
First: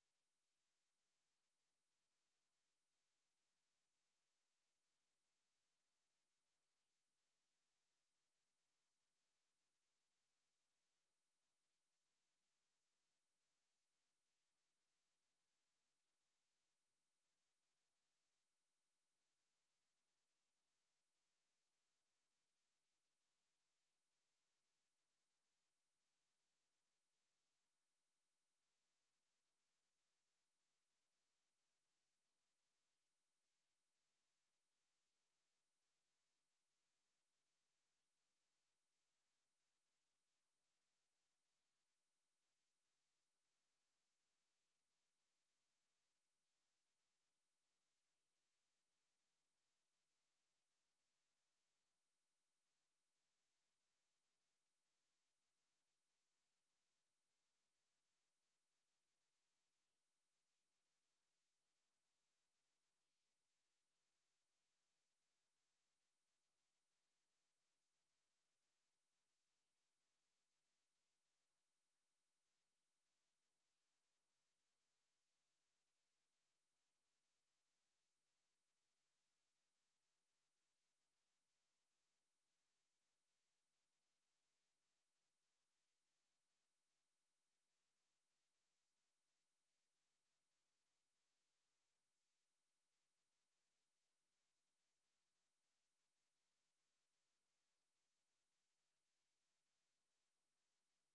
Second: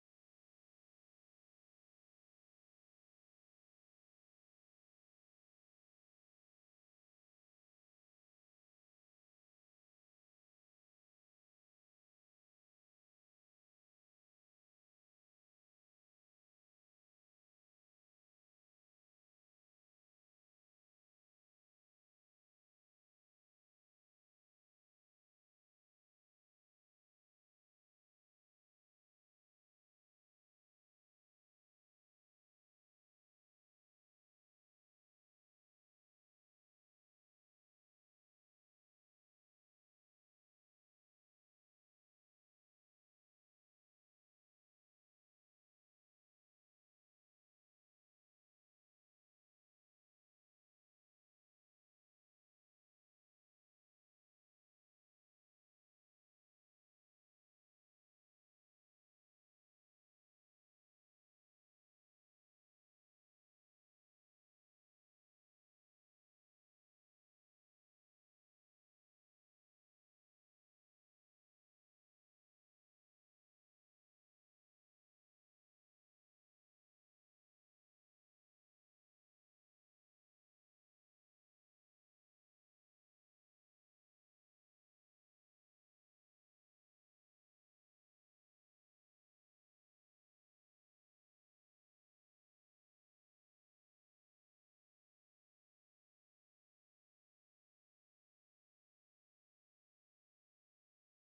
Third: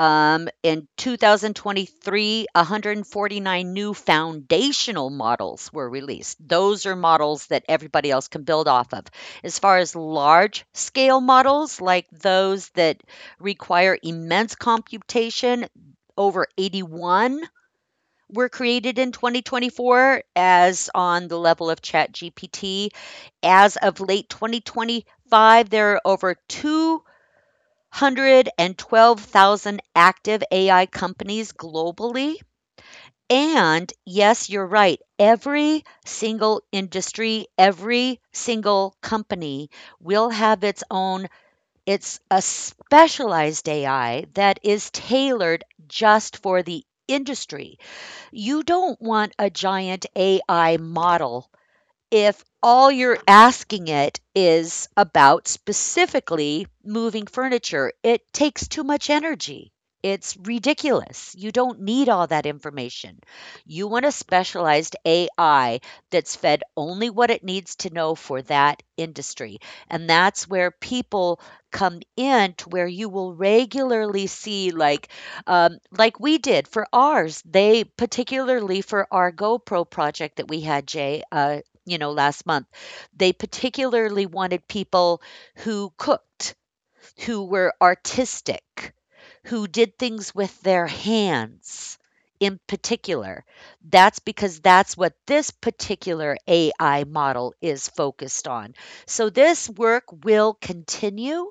S1: Um, in two thousand twenty-three, one hundred forty-nine new foundational models were released. Those are models that everybody else can build off of. As far as large scale models, like those that require immense computation, over eighty-one were created in twenty twenty-four as on the level of ChatGPT. As of late twenty twenty-five, there are over two hundred twelve thousand active A I companies globally. And yes, you're right. Every single industry, every single company will have its own, it's a specialized A I that is tailored just for the industry. You don't want a giant A I model if all you're asking it is about specifically moving furniture, it takes too much energy. It's ridiculous. You don't need all that information. You want a specialized A I that's fed only what it needs to know for that industry. And that's where people come in to where you will regularly see like um, like we did for ours. They particularly for our GoPro project that we had, Jay, uh, you know, last month. They particularly wanted people who cooked, who were artistic, who did things with their hands in particular. That's because that's what this particular A I model is focused on. So this work will continue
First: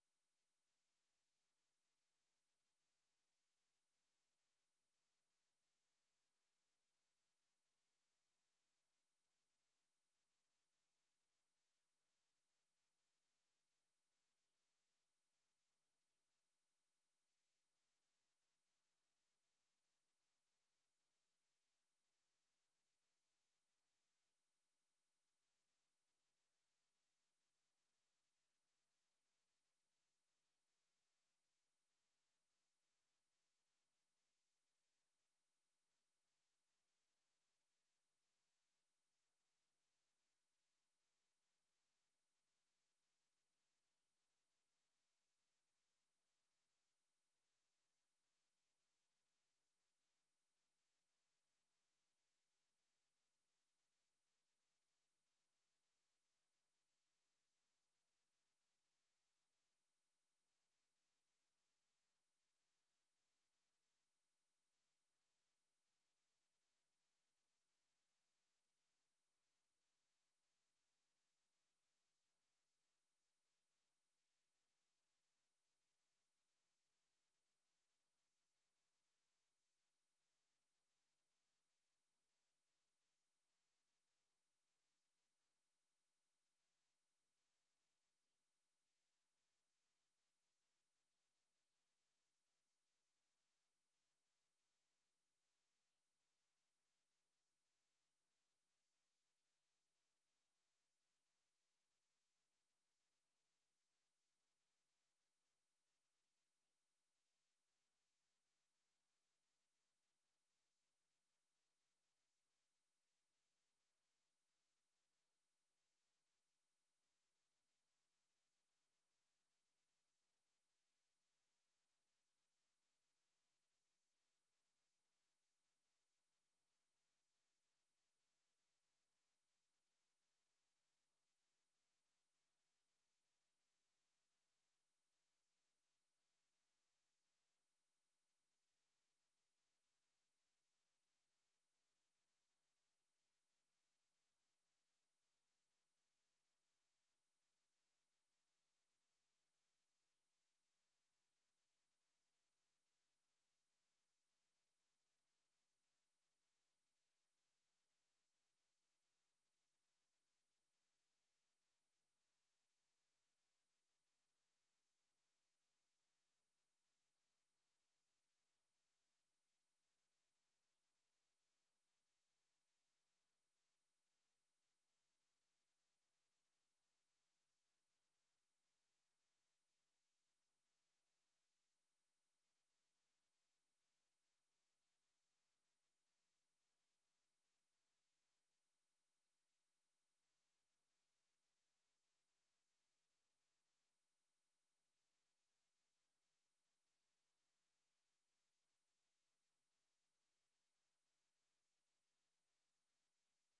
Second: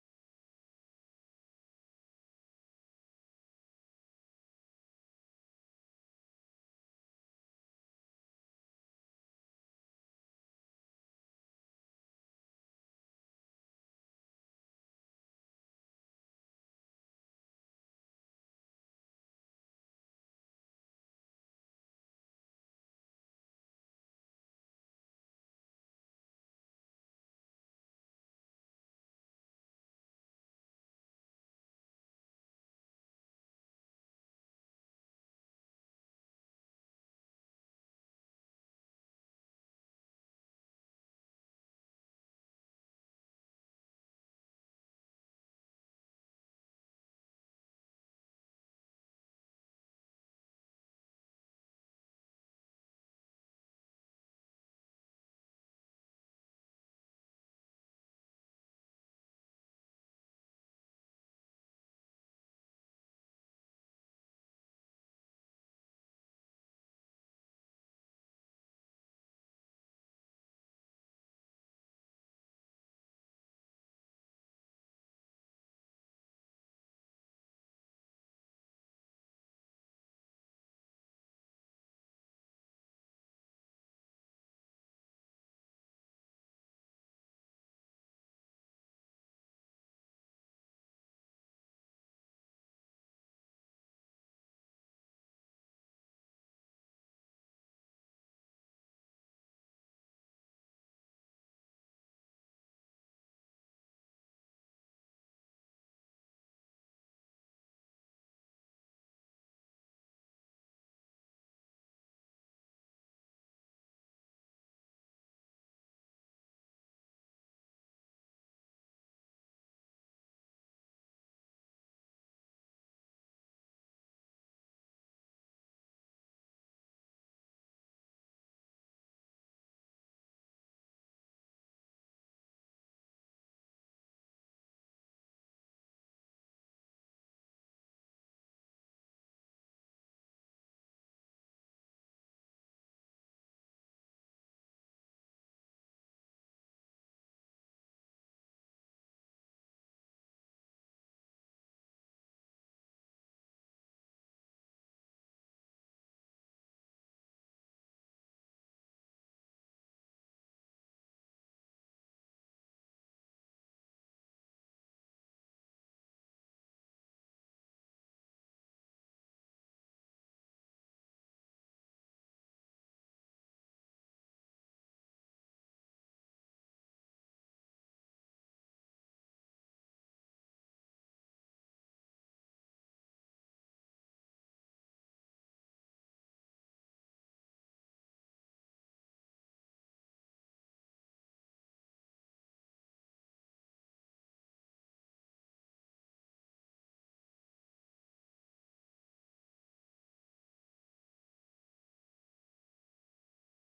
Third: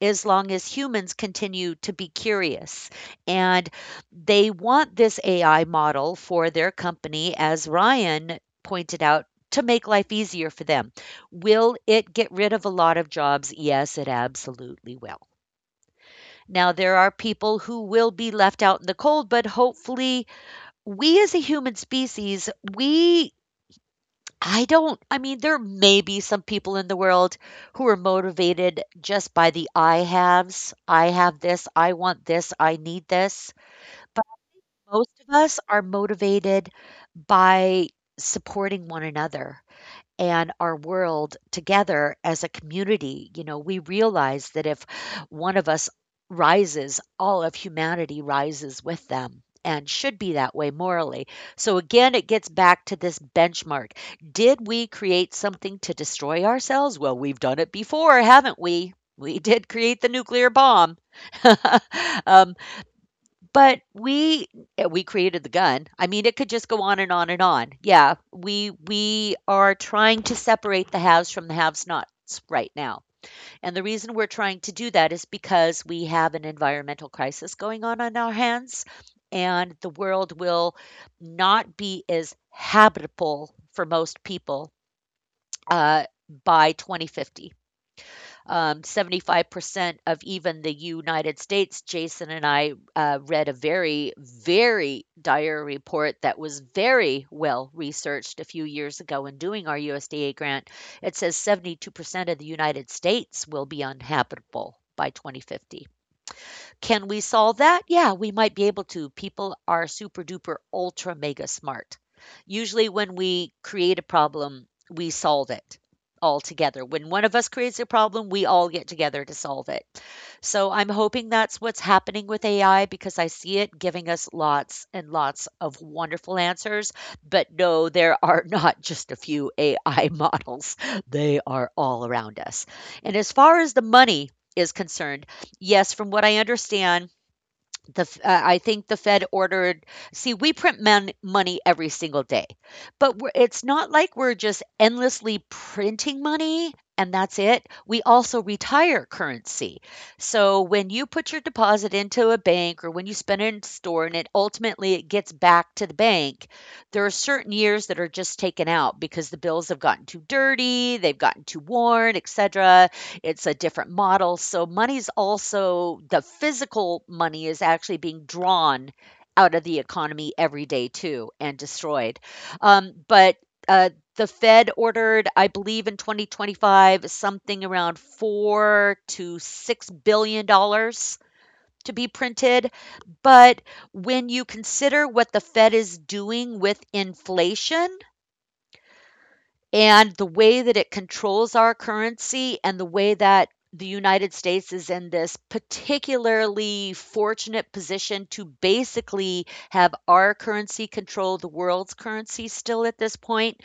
S1: as long as humans continue to be curious. And they want this A I model for their company, as Ryan pointed out, to make life easier for them. Will it get rid of a lot of jobs? Yes, it absolutely will. Now, there are people who will be left out in the cold, but hopefully, we as a human species, we I don't I mean, there may be some people in the world who are motivated just by the I haves. "I have this, I want this, I need this." But most of us are motivated by supporting one another and our world together as a community. You know, we realize that if one of us rises, all of humanity rises with them and should be that way morally. So again, it gets back to this benchmark. Did we create something to destroy ourselves? Well, we've done it before, haven't we? We did create the nuclear bomb. (laughs) um, but we eh, we created the gun. I mean, it could just go on and on and on. Yeah, we we are trying to separate the haves from the have-nots right now. And the reason we're trying to do that is because we have an environmental crisis going on on our hands, and the world will not be as habitable for most people, uh, by twenty fifty, um, seventy-five percent of even the United States. Jason and I uh, read a very, very dire report that was very well researched a few years ago in doing our U S D A grant. It says seventy-two percent of the United States will be uninhabitable by twenty fifty. Can we solve that? Yeah, we might be able to. People are super duper ultra mega smart. Usually, when we create a problem, we solve it all together. When one of us creates a problem, we all get together to solve it. So I'm hoping that's what's happening with A I because I see it giving us lots and lots of wonderful answers. But no, there (laughs) are not just a few A I models, they are all around us. And as far as the money is concerned, yes, from what I understand, the f- uh, I think the Fed ordered. See, we print mon- money every single day, but we're, it's not like we're just endlessly printing money and that's it. We also retire currency. So when you put your deposit into a bank or when you spend it in store and it ultimately it gets back to the bank, there are certain years that are just taken out because the bills have gotten too dirty, they've gotten too worn, et cetera. It's a different model. So money's also the physical money is actually being drawn out of the economy every day too and destroyed. Um, but uh, the Fed ordered, I believe, in twenty twenty-five something around four to six billion dollars to be printed. But when you consider what the Fed is doing with inflation, and the way that it controls our currency and the way that the United States is in this particularly fortunate position to basically have our currency control the world's currency still at this point.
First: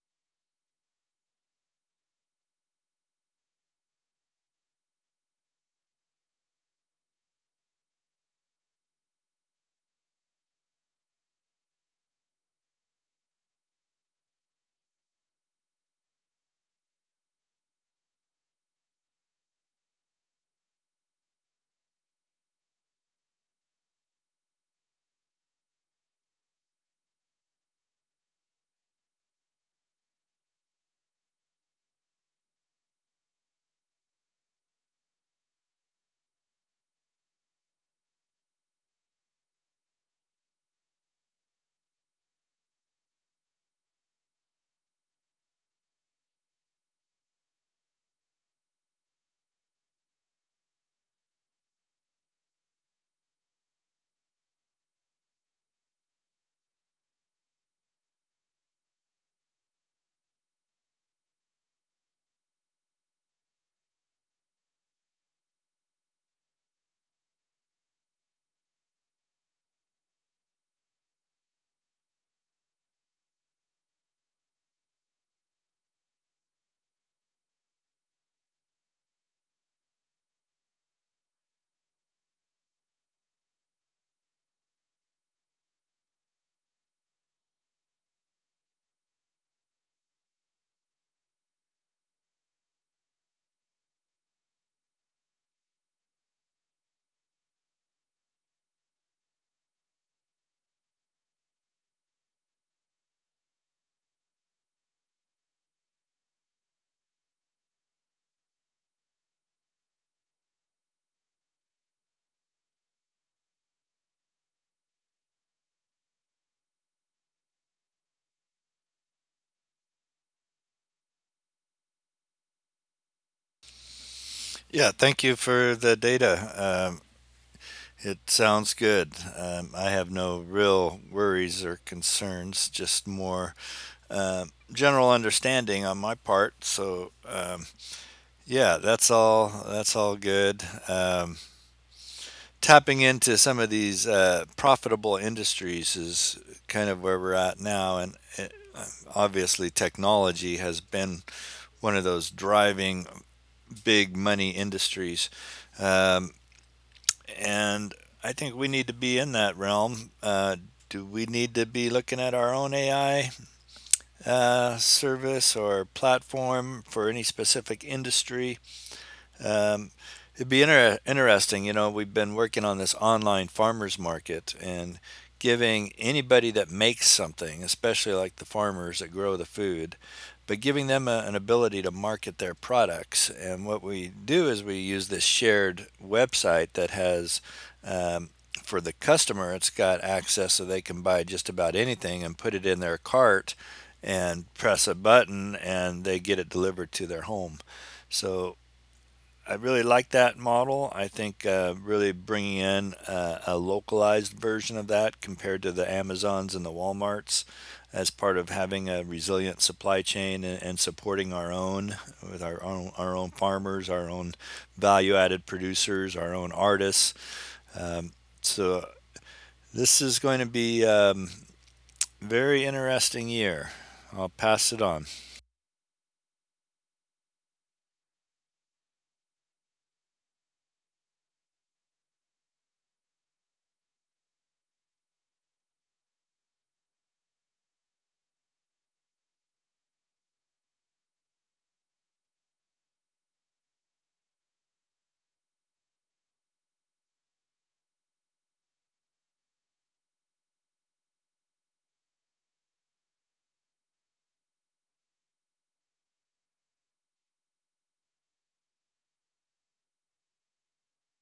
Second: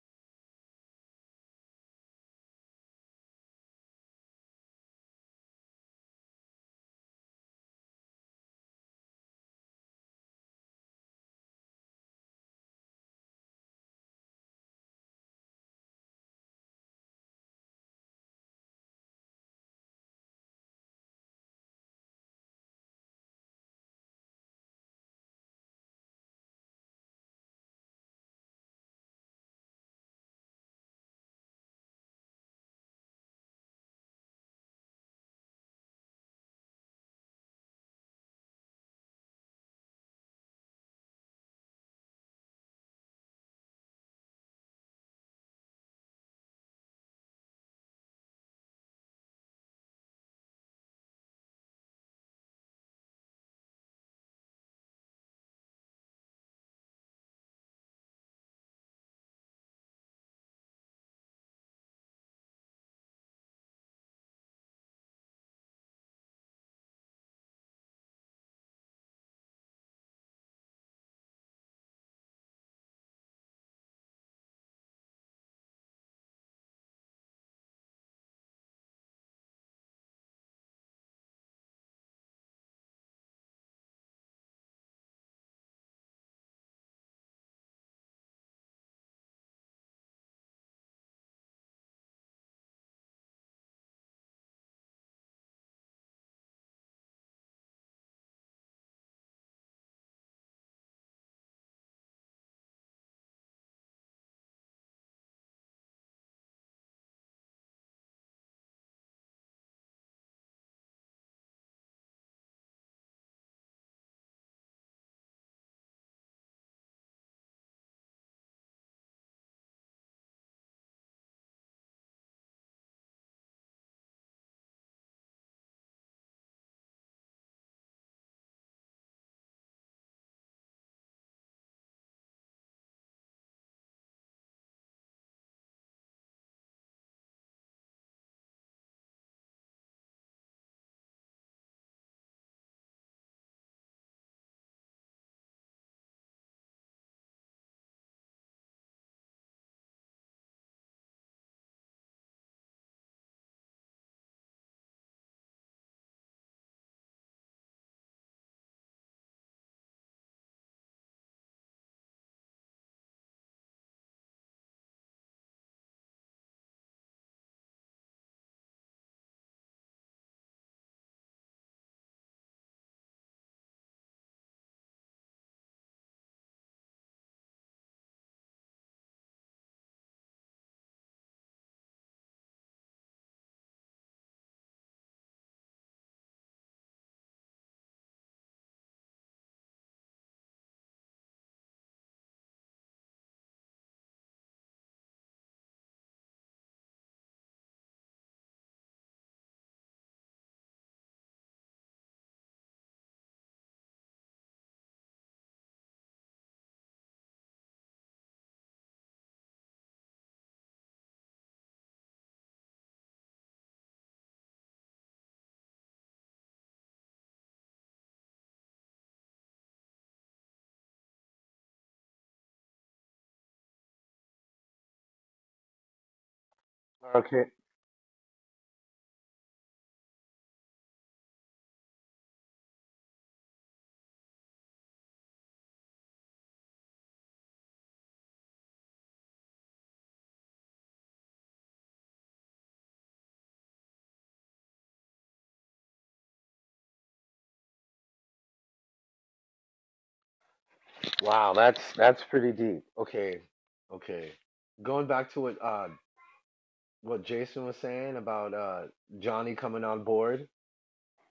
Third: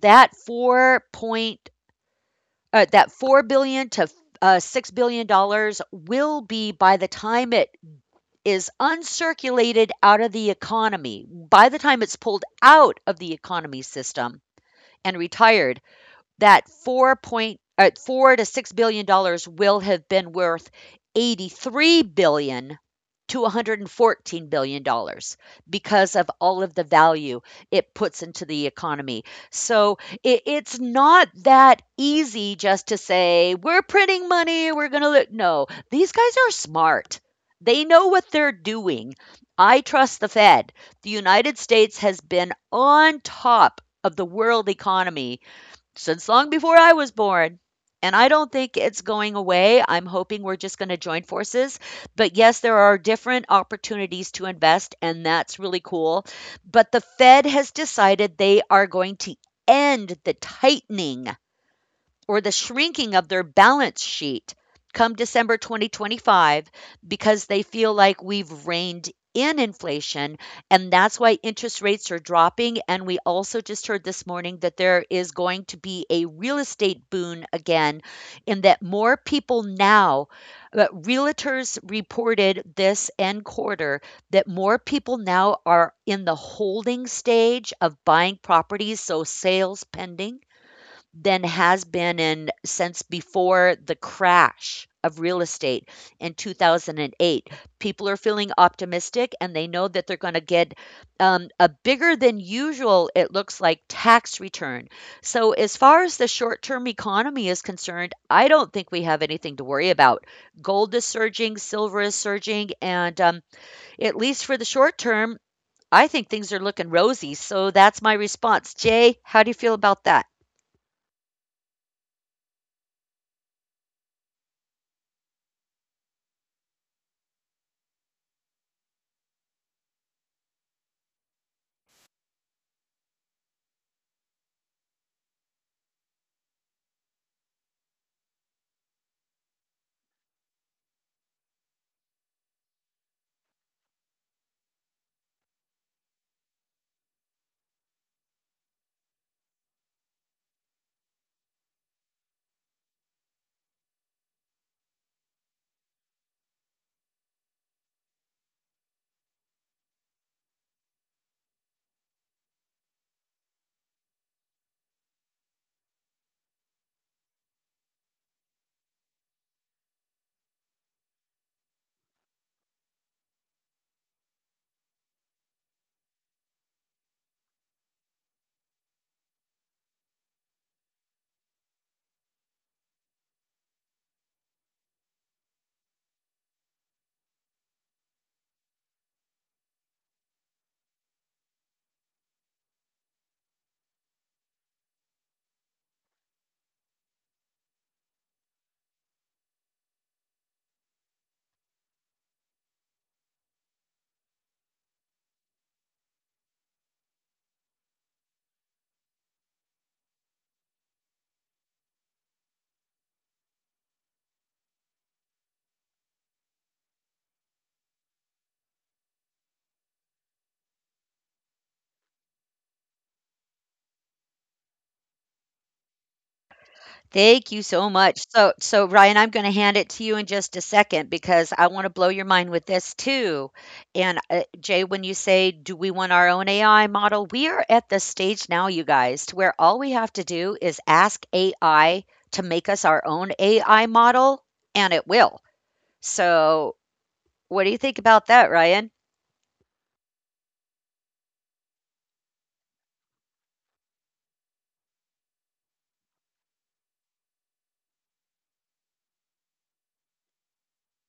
S1: That four point, uh, that four billion to uh, six billion dollars will be by the time it is uncirculated out of the economy, by the time it's pulled out of the economy system and retired, that four point uh, four to six billion dollars will have been worth eighty-three billion dollars to one hundred fourteen billion dollars because of all of the value it puts into the economy. So it, it's not that easy just to say we're printing money, we're going to look. No, these guys are smart. They know what they're doing. I trust the Fed. The United States has been on top of the world economy since long before I was born. And I don't think it's going away. I'm hoping we're just going to join forces. But yes, there are different opportunities to invest, and that's really cool. But the Fed has decided they are going to end the tightening or the shrinking of their balance sheet come December twenty twenty-five because they feel like we've reined in inflation. And that's why interest rates are dropping. And we also just heard this morning that there is going to be a real estate boon again, in that more people now, uh, realtors reported this end quarter that more people now are in the holding stage of buying properties, so sales pending than has been in since before the crash of real estate in two thousand eight. People are feeling optimistic and they know that they're going to get um, a bigger than usual, it looks like, tax return. So, as far as the short term economy is concerned, I don't think we have anything to worry about. Gold is surging, silver is surging, and um, at least for the short term, I think things are looking rosy. So, that's my response. Jay, how do you feel about that?
S3: Yeah, thank you for the data. Um, it sounds good. Um, I have no real worries or concerns, just more um general understanding on my part. So, um, yeah, that's all. That's all good. Um, tapping into some of these uh, profitable industries is kind of where we're at now, and it, obviously technology has been one of those driving big money industries. Um, and I think we need to be in that realm. Uh, do we need to be looking at our own A I uh, service or platform for any specific industry? Um, It'd be inter- interesting. You know, we've been working on this online farmers market and giving anybody that makes something, especially like the farmers that grow the food, but giving them a, an ability to market their products. And what we do is we use this shared website that has. Um, for the customer, it's got access so they can buy just about anything and put it in their cart and press a button and they get it delivered to their home. So I really like that model. I think uh, really bringing in uh, a localized version of that compared to the Amazons and the Walmarts as part of having a resilient supply chain and, and supporting our own with our own our own farmers, our own value-added producers, our own artists. Um, so this is going to be a um, very interesting year. I'll pass it on.
S2: Okay.
S1: Thank you so much. So so Ryan, I'm gonna hand it to you in just a second because I wanna blow your mind with this too. And, uh, Jay, when you say, "Do we want our own A I model?" We are at the stage now, you guys, to where all we have to do is ask A I to make us our own A I model, and it will. So, what do you think about that, Ryan?
S2: Wow, that's that's pretty deep. Okay. Okay. Going back to what uh what Jason was saying about uh Johnny coming on board.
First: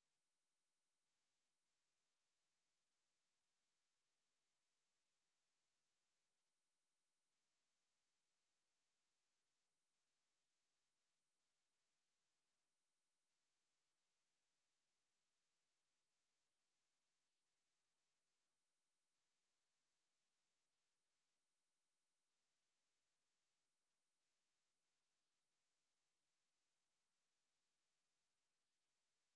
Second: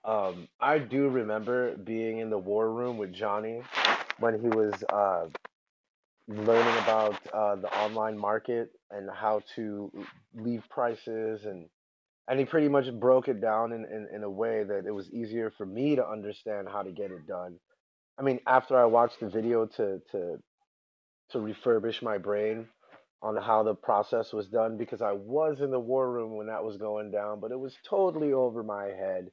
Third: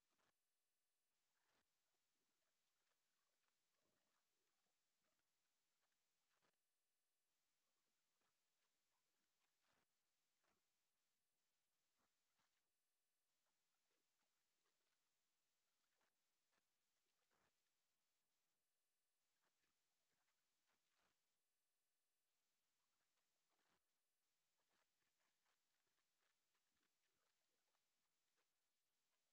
S2: Um I do remember being in the war room with Johnny when he was uh learning about uh the online market and how to leave prices, and and he pretty much broke it down in, in, in, a way that it was easier for me to understand how to get it done. I mean, after I watched the video to to to refurbish my brain on how the process was done, because I was in the war room when that was going down, but it was totally over my head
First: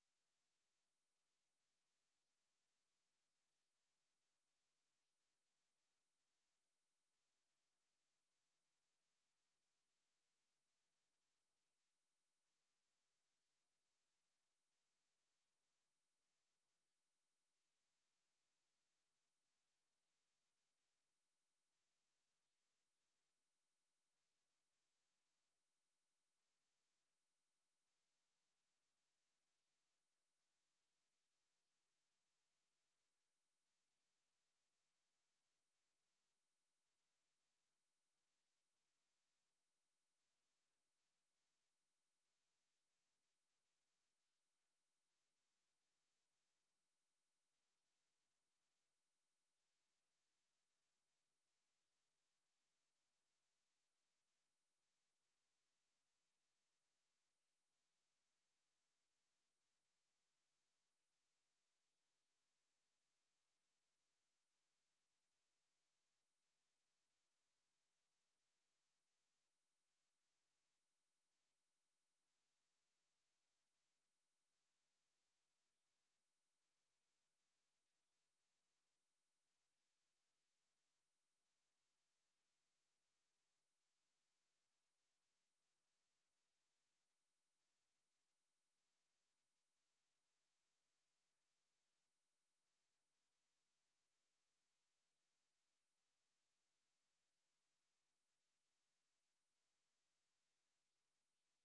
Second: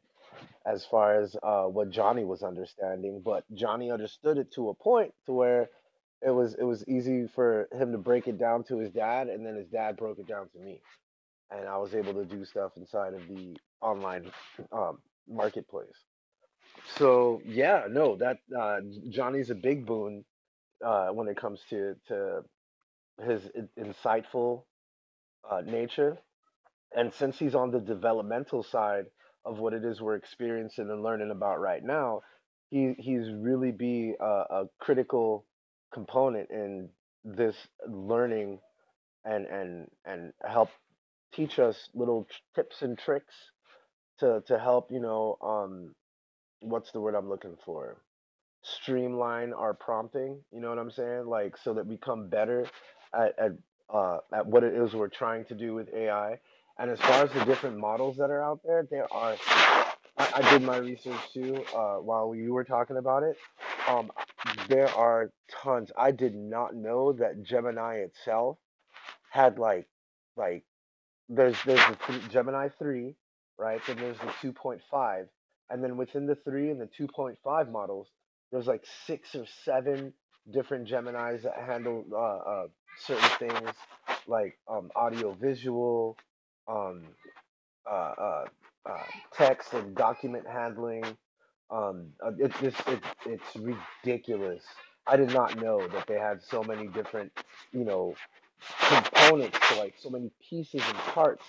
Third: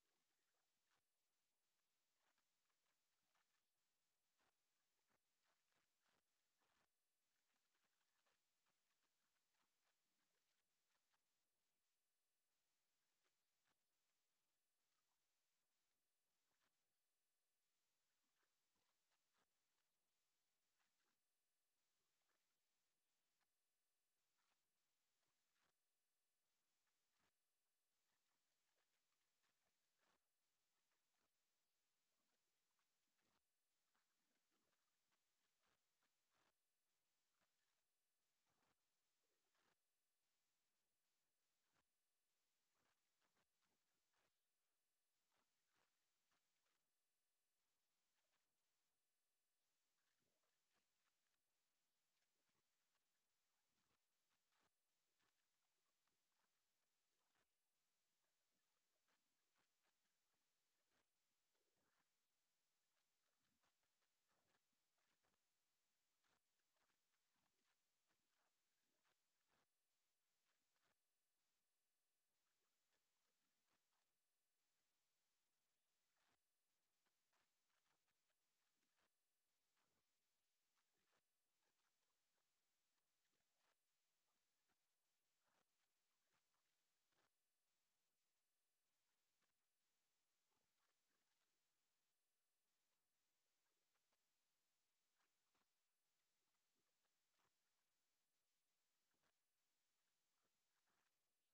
S2: as far as uh, what Johnny was understanding. But Johnny understood it to a point to where it was it was easy for him to break it down to his dad, and then his dad broke it down to me, and I was able to do stuff inside of the online, um, marketplace. So yeah, no, that uh, Johnny's a big boon uh, when it comes to to his insightful uh, nature. And since he's on the developmental side of what it is we're experiencing and learning about right now, he he's really be a, a critical component in this learning and and and help teach us little tips and tricks to to help, you know, um what's the word I'm looking for, streamline our prompting, you know what I'm saying? Like, so that we come better at at uh, at what it is we're trying to do with A I. And as far as the different models that are out there, there are. I, I did my research too uh, while you were talking about it. Um, there are tons. I did not know that Gemini itself had like, like there's there's the th- Gemini three, right? Then there's the two point five, and then within the three and the two point five models, there's like six or seven different Gemini's that handle uh, uh, certain things like um, audio visual, um, uh, uh, uh, text and document handling. Um, uh, it's just it, it's ridiculous. I did not know that they had so many different, you know, components to, like, so many pieces and parts,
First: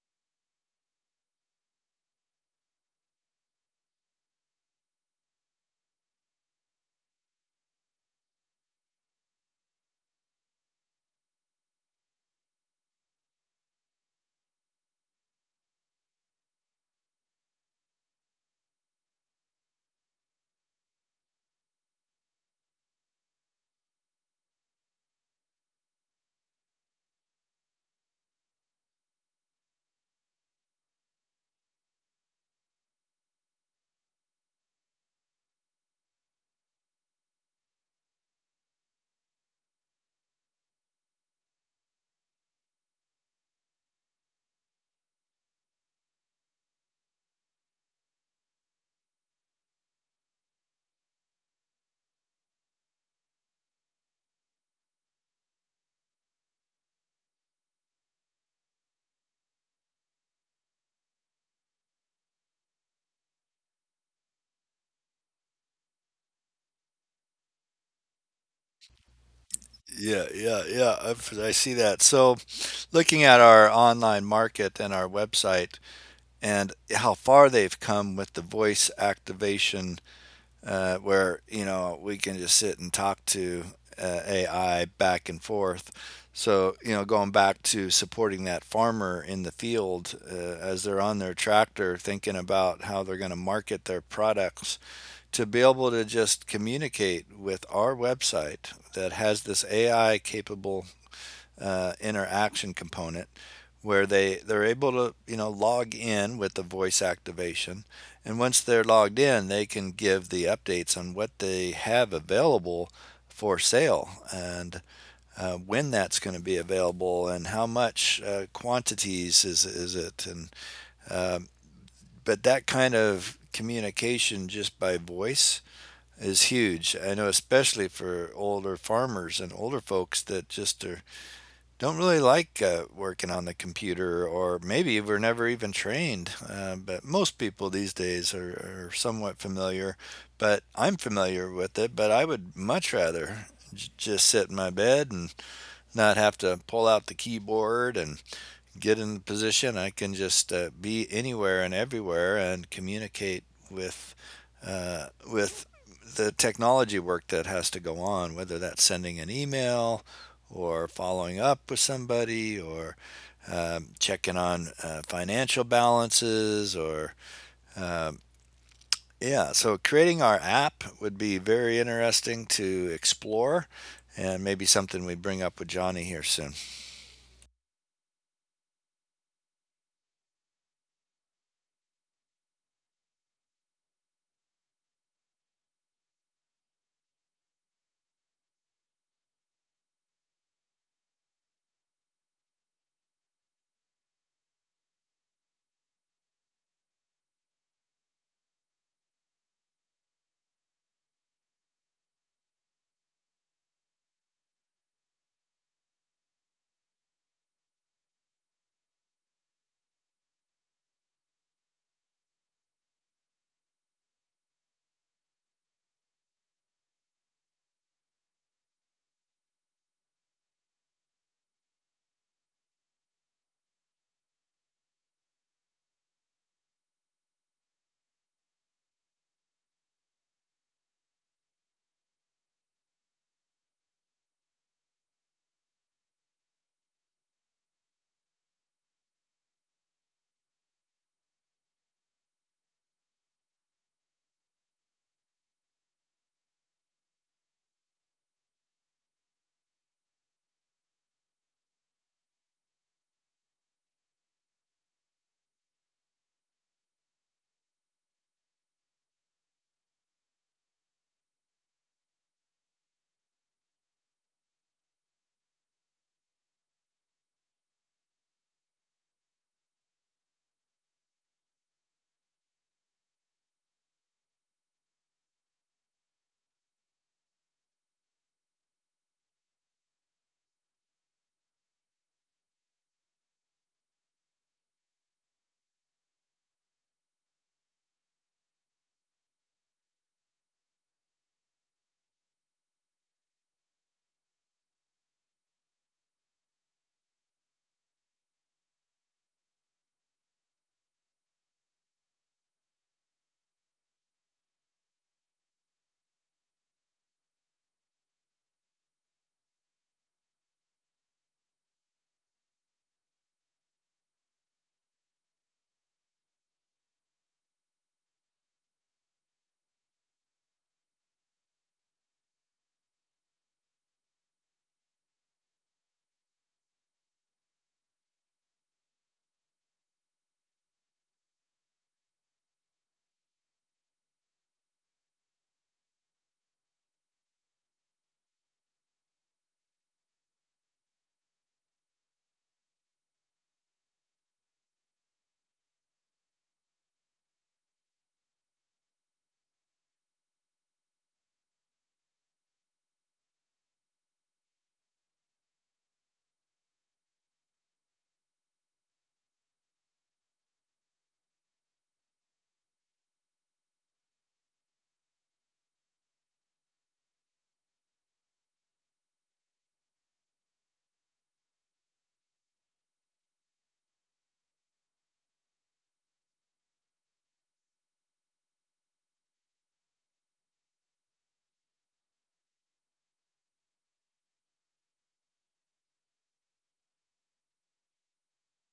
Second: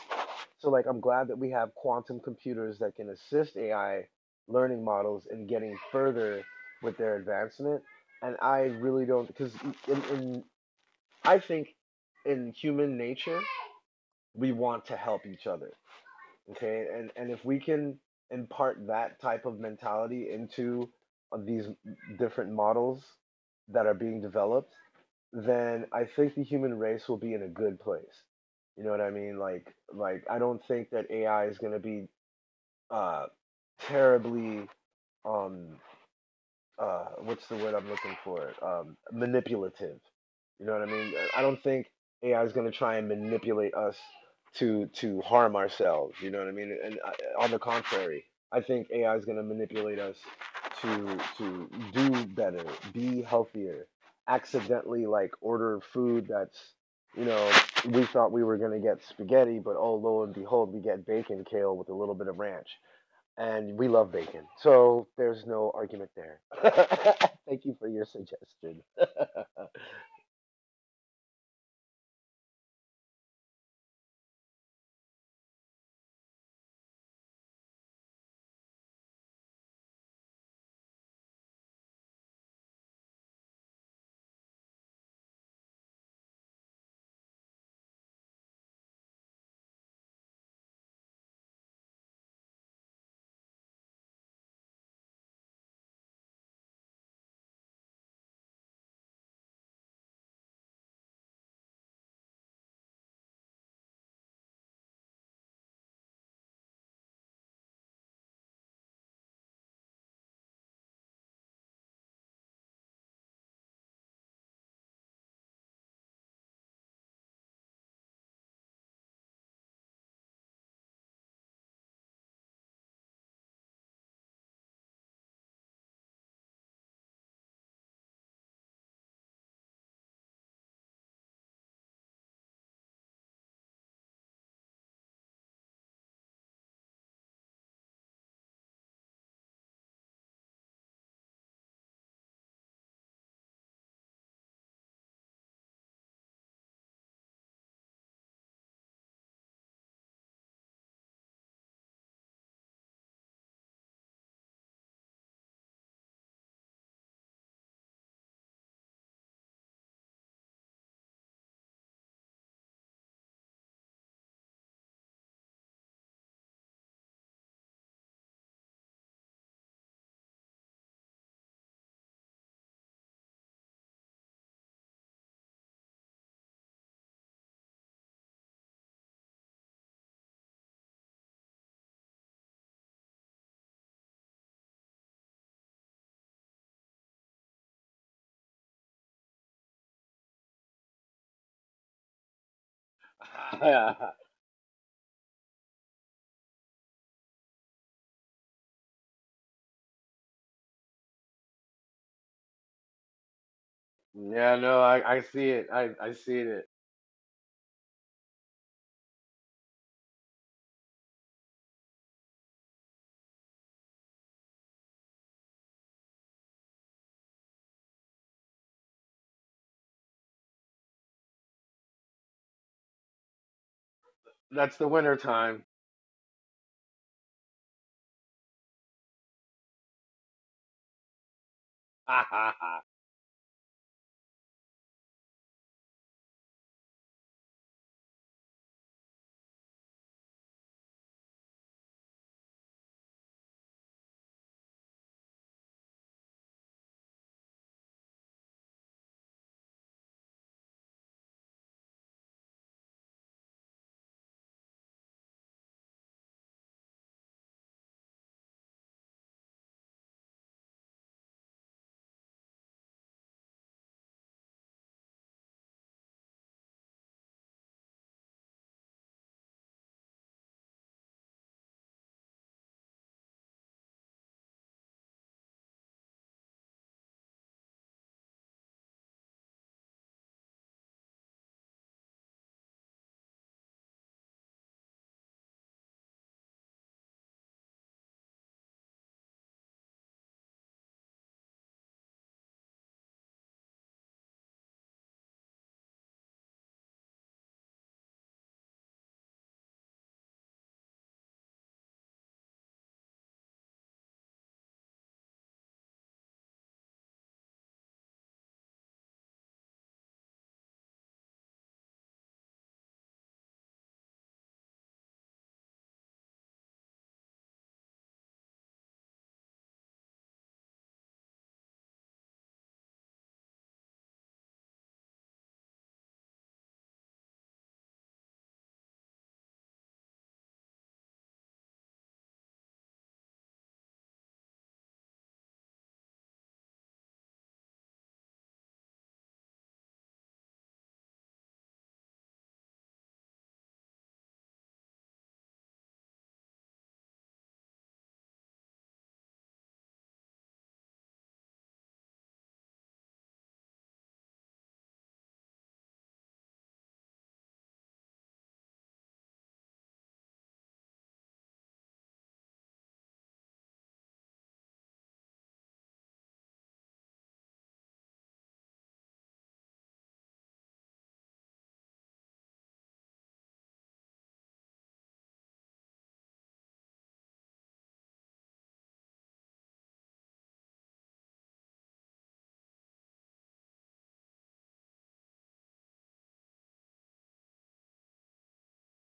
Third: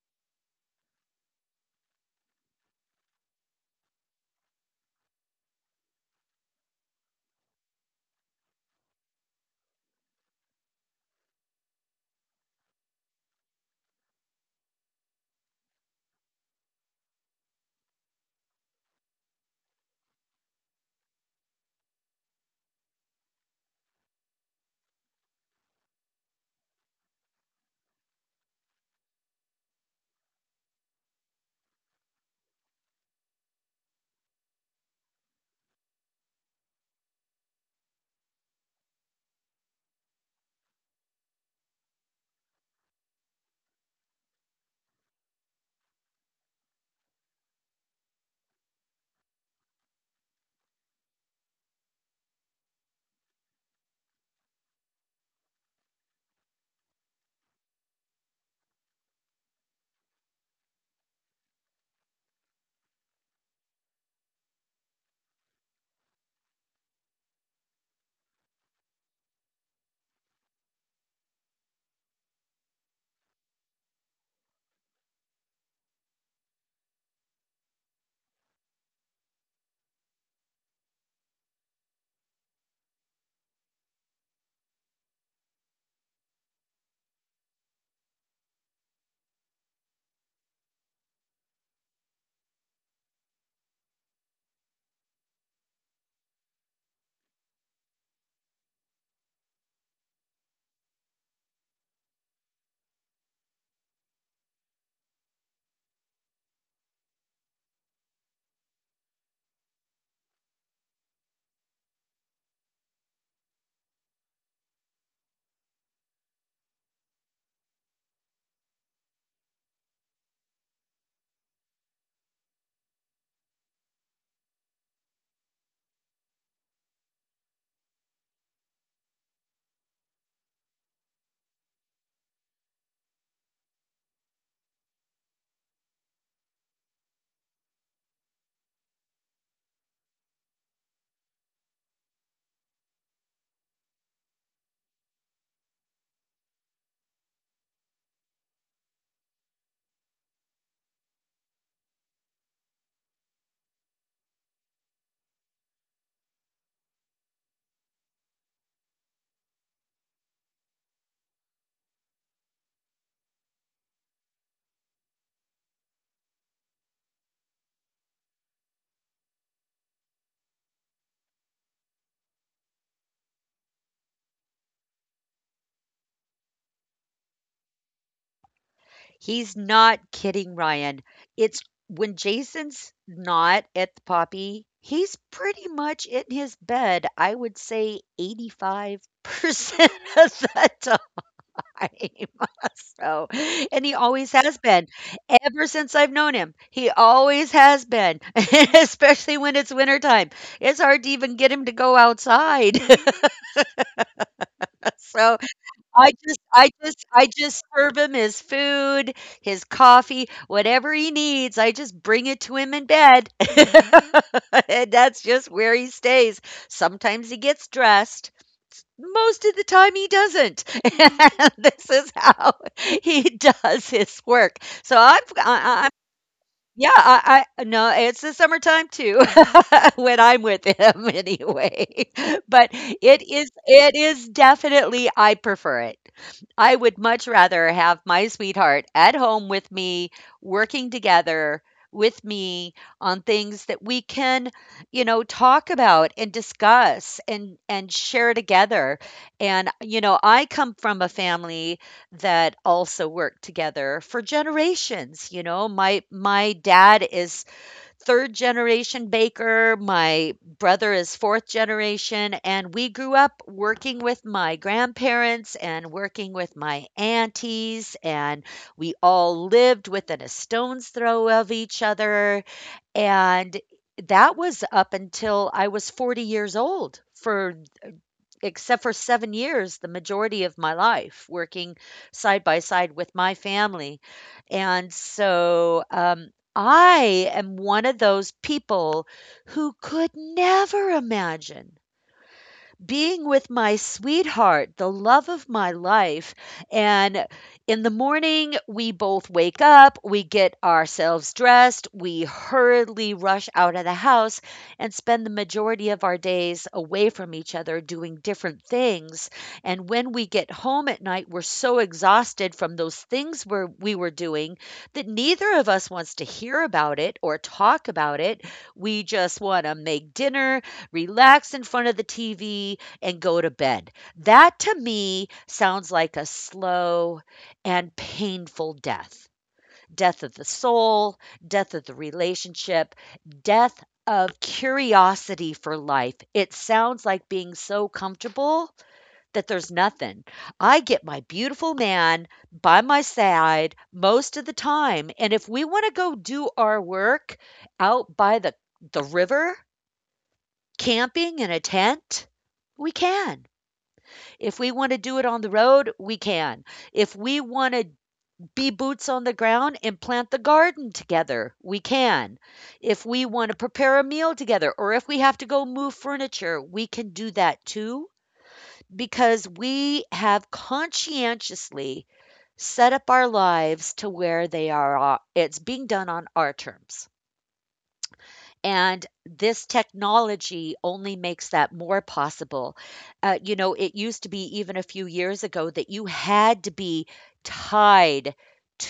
S2: so like, I'm glad that we have quantum computers that can assist A I learning models in getting further with their advancement. And I really don't because in, in I think in human nature we want to help each other. Okay, and and if we can impart that type of mentality into uh, these different models that are being developed, then I think the human race will be in a good place, you know what I mean? Like, like I don't think that AI is going to be uh terribly um uh, what's the word I'm looking for? Um, manipulative. You know what I mean? Uh, I don't think A I is going to try and manipulate us to to harm ourselves. You know what I mean? And uh, uh, on the contrary, I think A I is going to manipulate us to to do better, be healthier, accidentally like order food that's, you know, we thought we were going to get spaghetti, but oh, lo and behold, we get bacon kale with a little bit of ranch, and we love bacon. So there's no argument there. (laughs) Thank you for your suggestion. (laughs)
S3: Yeah, yeah, yeah. I've, I see that. So, looking at our online market and our website and how far they've come with the voice activation, uh, where, you know, we can just sit and talk to uh, A I back and forth. So, you know, going back to supporting that farmer in the field uh, as they're on their tractor thinking about how they're going to market their products, to be able to just communicate with our website that has this A I capable uh, interaction component where they they're able to you know log in with the voice activation, and once they're logged in they can give the updates on what they have available for sale and uh, when that's going to be available and how much uh, quantities is is it. And um but that kind of communication just by voice is huge. I know especially for older farmers and older folks that just are don't really like uh, working on the computer, or maybe we're never even trained. Uh, but most people these days are, are somewhat familiar, but I'm familiar with it. But I would much rather j- just sit in my bed and not have to pull out the keyboard and get in the position I can just uh, be anywhere and everywhere and communicate with uh, with the technology work that has to go on, whether that's sending an email or following up with somebody or um, checking on uh, financial balances or um, yeah, so creating our app would be very interesting to explore, and maybe something we bring up with johnny here soon.
S1: He's not kidding, Ryan. It's when Jason's not at the poppy, he's pretty much in his bed, I would say eighty-five percent (laughs) of the time. (laughs) So, and
S2: Yeah,
S1: he always has been. Ever since I've known him, he always has been, (laughs) especially when it's wintertime. It's hard to even get him to go outside. (laughs)
S2: no, I, I
S1: So,
S2: see it. I, I
S1: I
S2: see
S1: just,
S2: it.
S1: I just, I just serve him his food, his coffee, whatever he needs. I just bring it to him in bed. (laughs) And that's just where he stays. Sometimes he gets dressed. Most of the time he doesn't. (laughs) And this is how he (laughs) does his work.
S2: That's the
S1: So
S2: winter
S1: I'm
S2: time.
S1: I, yeah, I I no, it's the summertime too (laughs) when I'm with him
S2: (laughs)
S1: anyway. (laughs) But
S2: Oh,
S1: it is it is definitely I prefer it. I would much rather have my sweetheart at home with me, working together with me on things that we can, you know, talk about and discuss and and share together. And you know, I come from a family that also worked together for generations. You know, my my dad is third generation baker, my brother is fourth generation, and we grew up working with my grandparents and working with my aunties, and we all lived within a stone's throw of each other. And that was up until I was forty years old for, except for seven years, the majority of my life working side by side with my family. And so um, I am one of those people who could never imagine being with my sweetheart, the love of my life. And in the morning, we both wake up, we get ourselves dressed, we hurriedly rush out of the house and spend the majority of our days away from each other doing different things. And when we get home at night, we're so exhausted from those things we're, we were doing that neither of us wants to hear about it or talk about it. We just want to make dinner, relax in front of the T V, and go to bed. That to me sounds like a slow and painful death, death of the soul, death of the relationship, death of curiosity for life. It sounds like being so comfortable that there's nothing. I get my beautiful man by my side most of the time. And if we want to go do our work out by the, the river, camping in a tent, we can. If we want to do it on the road, we can. If we want to be boots on the ground and plant the garden together, we can. If we want to prepare a meal together, or if we have to go move furniture, we can do that too, because we have conscientiously set up our lives to where they are. uh, It's being done on our terms. And this technology only makes that more possible. Uh, you know, it used to be even a few years ago that you had to be tied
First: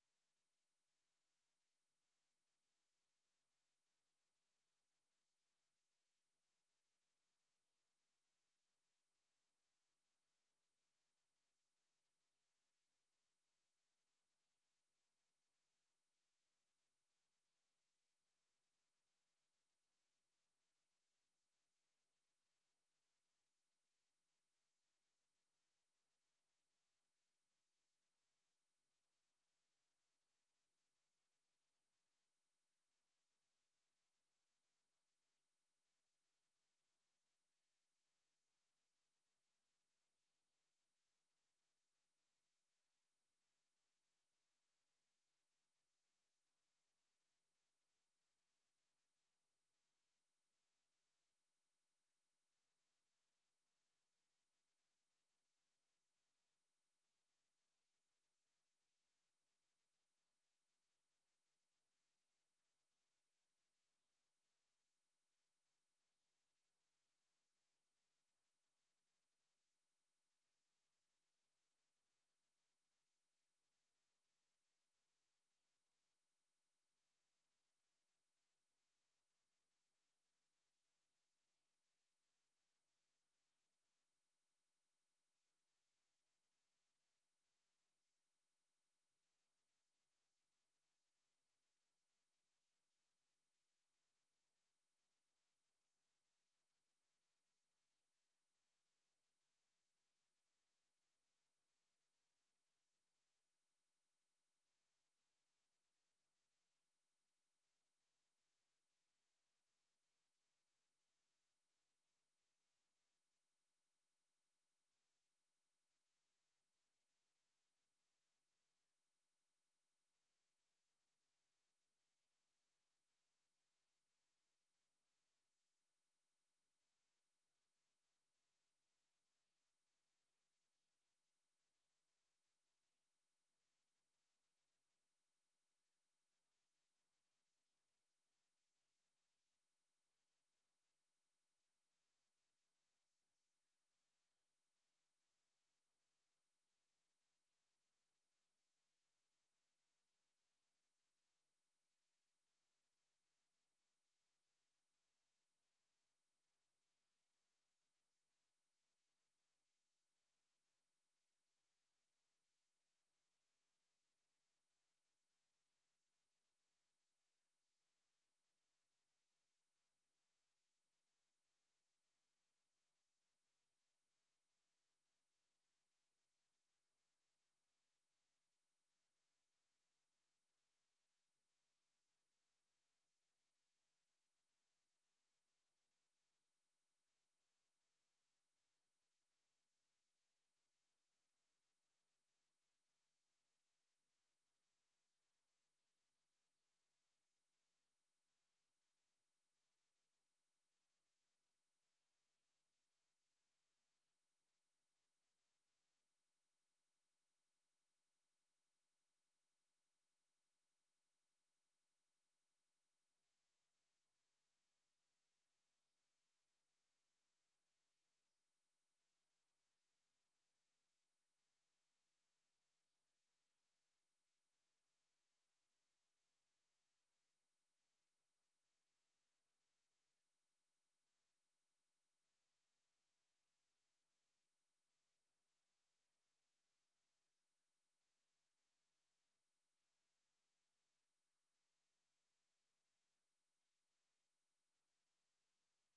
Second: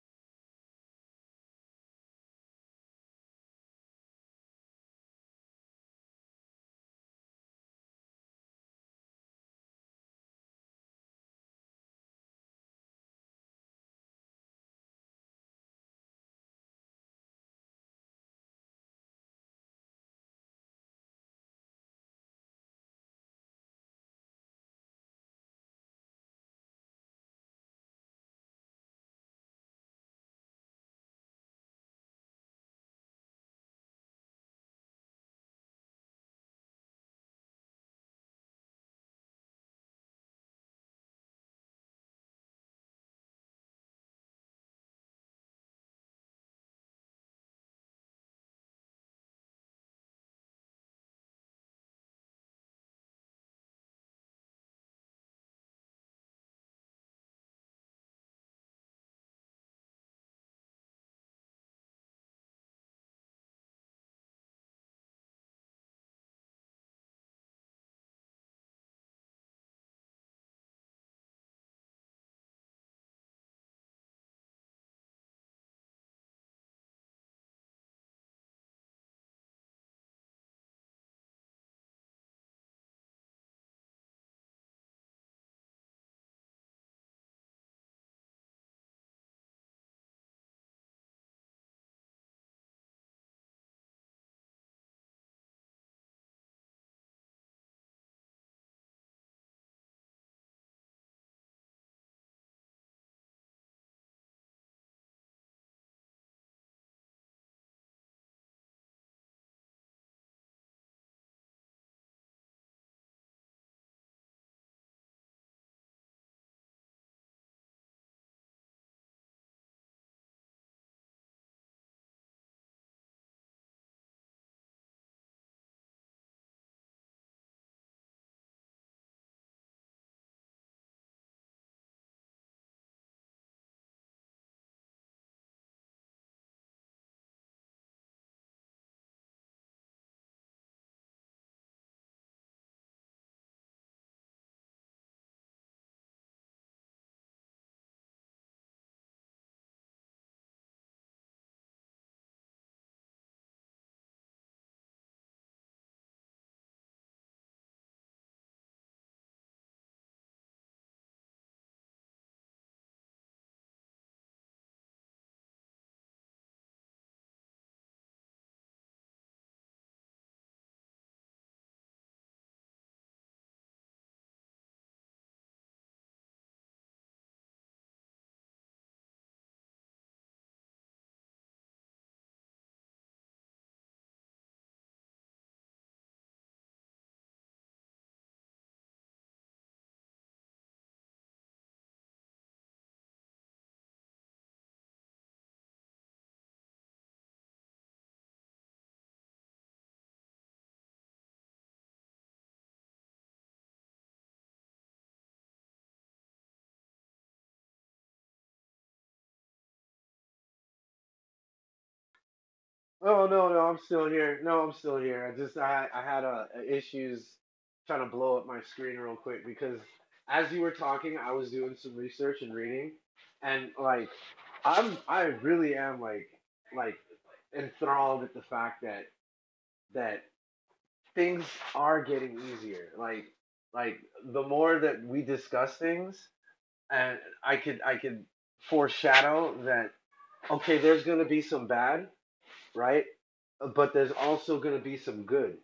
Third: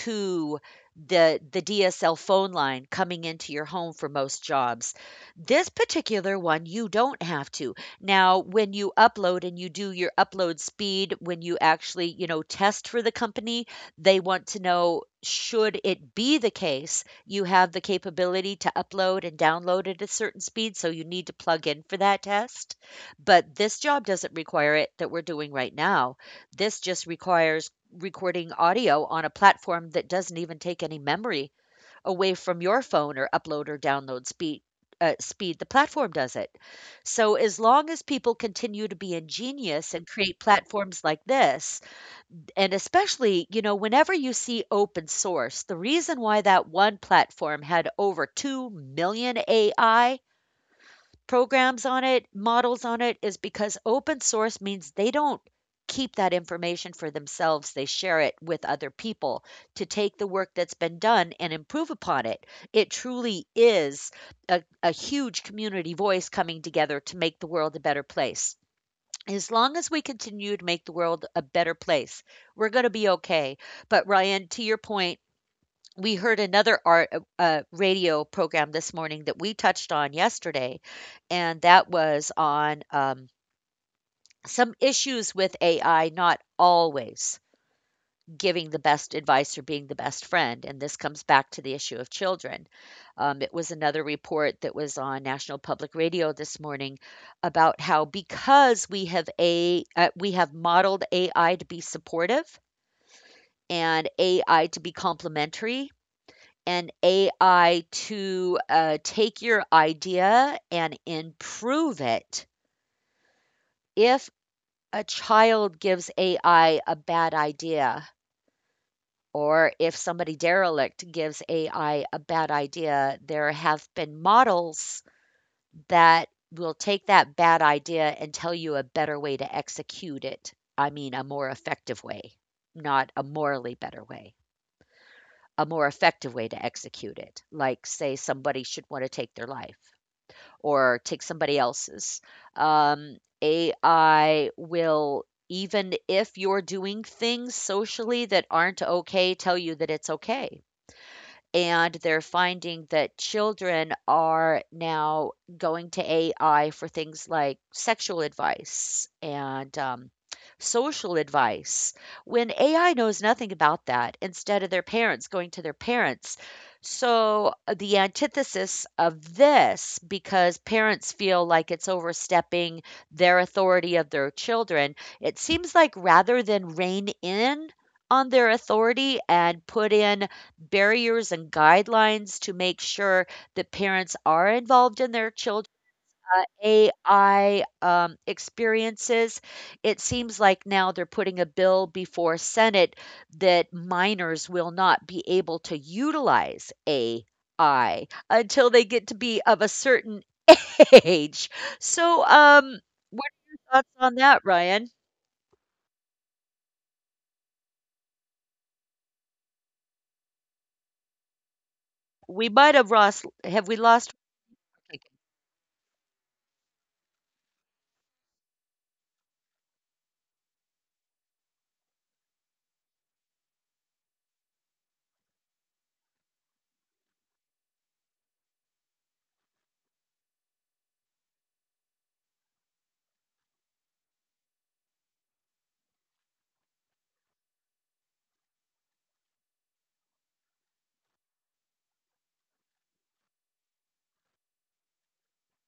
S1: to the the D S L phone line coming into your home for most jobs. This particular one you don't have to. Now, when you upload and you do your upload speed, when you actually, you know, test for the company, they want to know should it be the case you have the capability to upload and download at a certain speed, so you need to plug in for that test. But this job doesn't require it that we're doing right now. This just requires recording audio on a platform that doesn't even take any memory away from your phone or upload or download speed. Uh, speed the platform does it. So, as long as people continue to be ingenious and create platforms like this, and especially, you know, whenever you see open source, the reason why that one platform had over two million A I programs on it, models on it, is because open source means they don't keep that information for themselves. They share it with other people to take the work that's been done and improve upon it. It truly is a, a huge community voice coming together to make the world a better place. As long as we continue to make the world a better place, we're going to be okay. But Ryan, to your point, we heard another art uh, uh, radio program this morning that we touched on yesterday, and that was on um, some issues with A I, not always giving the best advice or being the best friend. And this comes back to the issue of children. Um, it was another report that was on National Public Radio this morning about how because we have a uh, we have modeled A I to be supportive and A I to be complementary and A I to uh, take your idea and improve it. If a child gives A I a bad idea, or if somebody derelict gives A I a bad idea, there have been models that will take that bad idea and tell you a better way to execute it. I mean, a more effective way, not a morally better way, a more effective way to execute it. Like, say, somebody should want to take their life or take somebody else's. Um, A I will, even if you're doing things socially that aren't okay, tell you that it's okay, and they're finding that children are now going to A I for things like sexual advice and um, social advice when A I knows nothing about that instead of their parents going to their parents. So, uh, the antithesis of this, because parents feel like it's overstepping their authority of their children, it seems like rather than rein in on their authority and put in barriers and guidelines to make sure that parents are involved in their children uh, A I um, experiences. It seems like now they're putting a bill before Senate that minors will not be able to utilize A I until they get to be of a certain (laughs) age. So, um, what are your thoughts on that, Ryan? We might have
S2: no, no,
S1: lost.
S2: I'm
S1: Have we
S2: still
S1: lost?
S2: here. No, I'm still here. I just I, I had a, a issues trying to blow up my screen real quick because as you were talking, I was doing some research and reading, and like, I'm I really am like, like enthralled at the fact that that things are getting easier. Like, like the more that we discuss things, and I could I could foreshadow that, okay, there's gonna be some bad, right? But there's also going to be some good,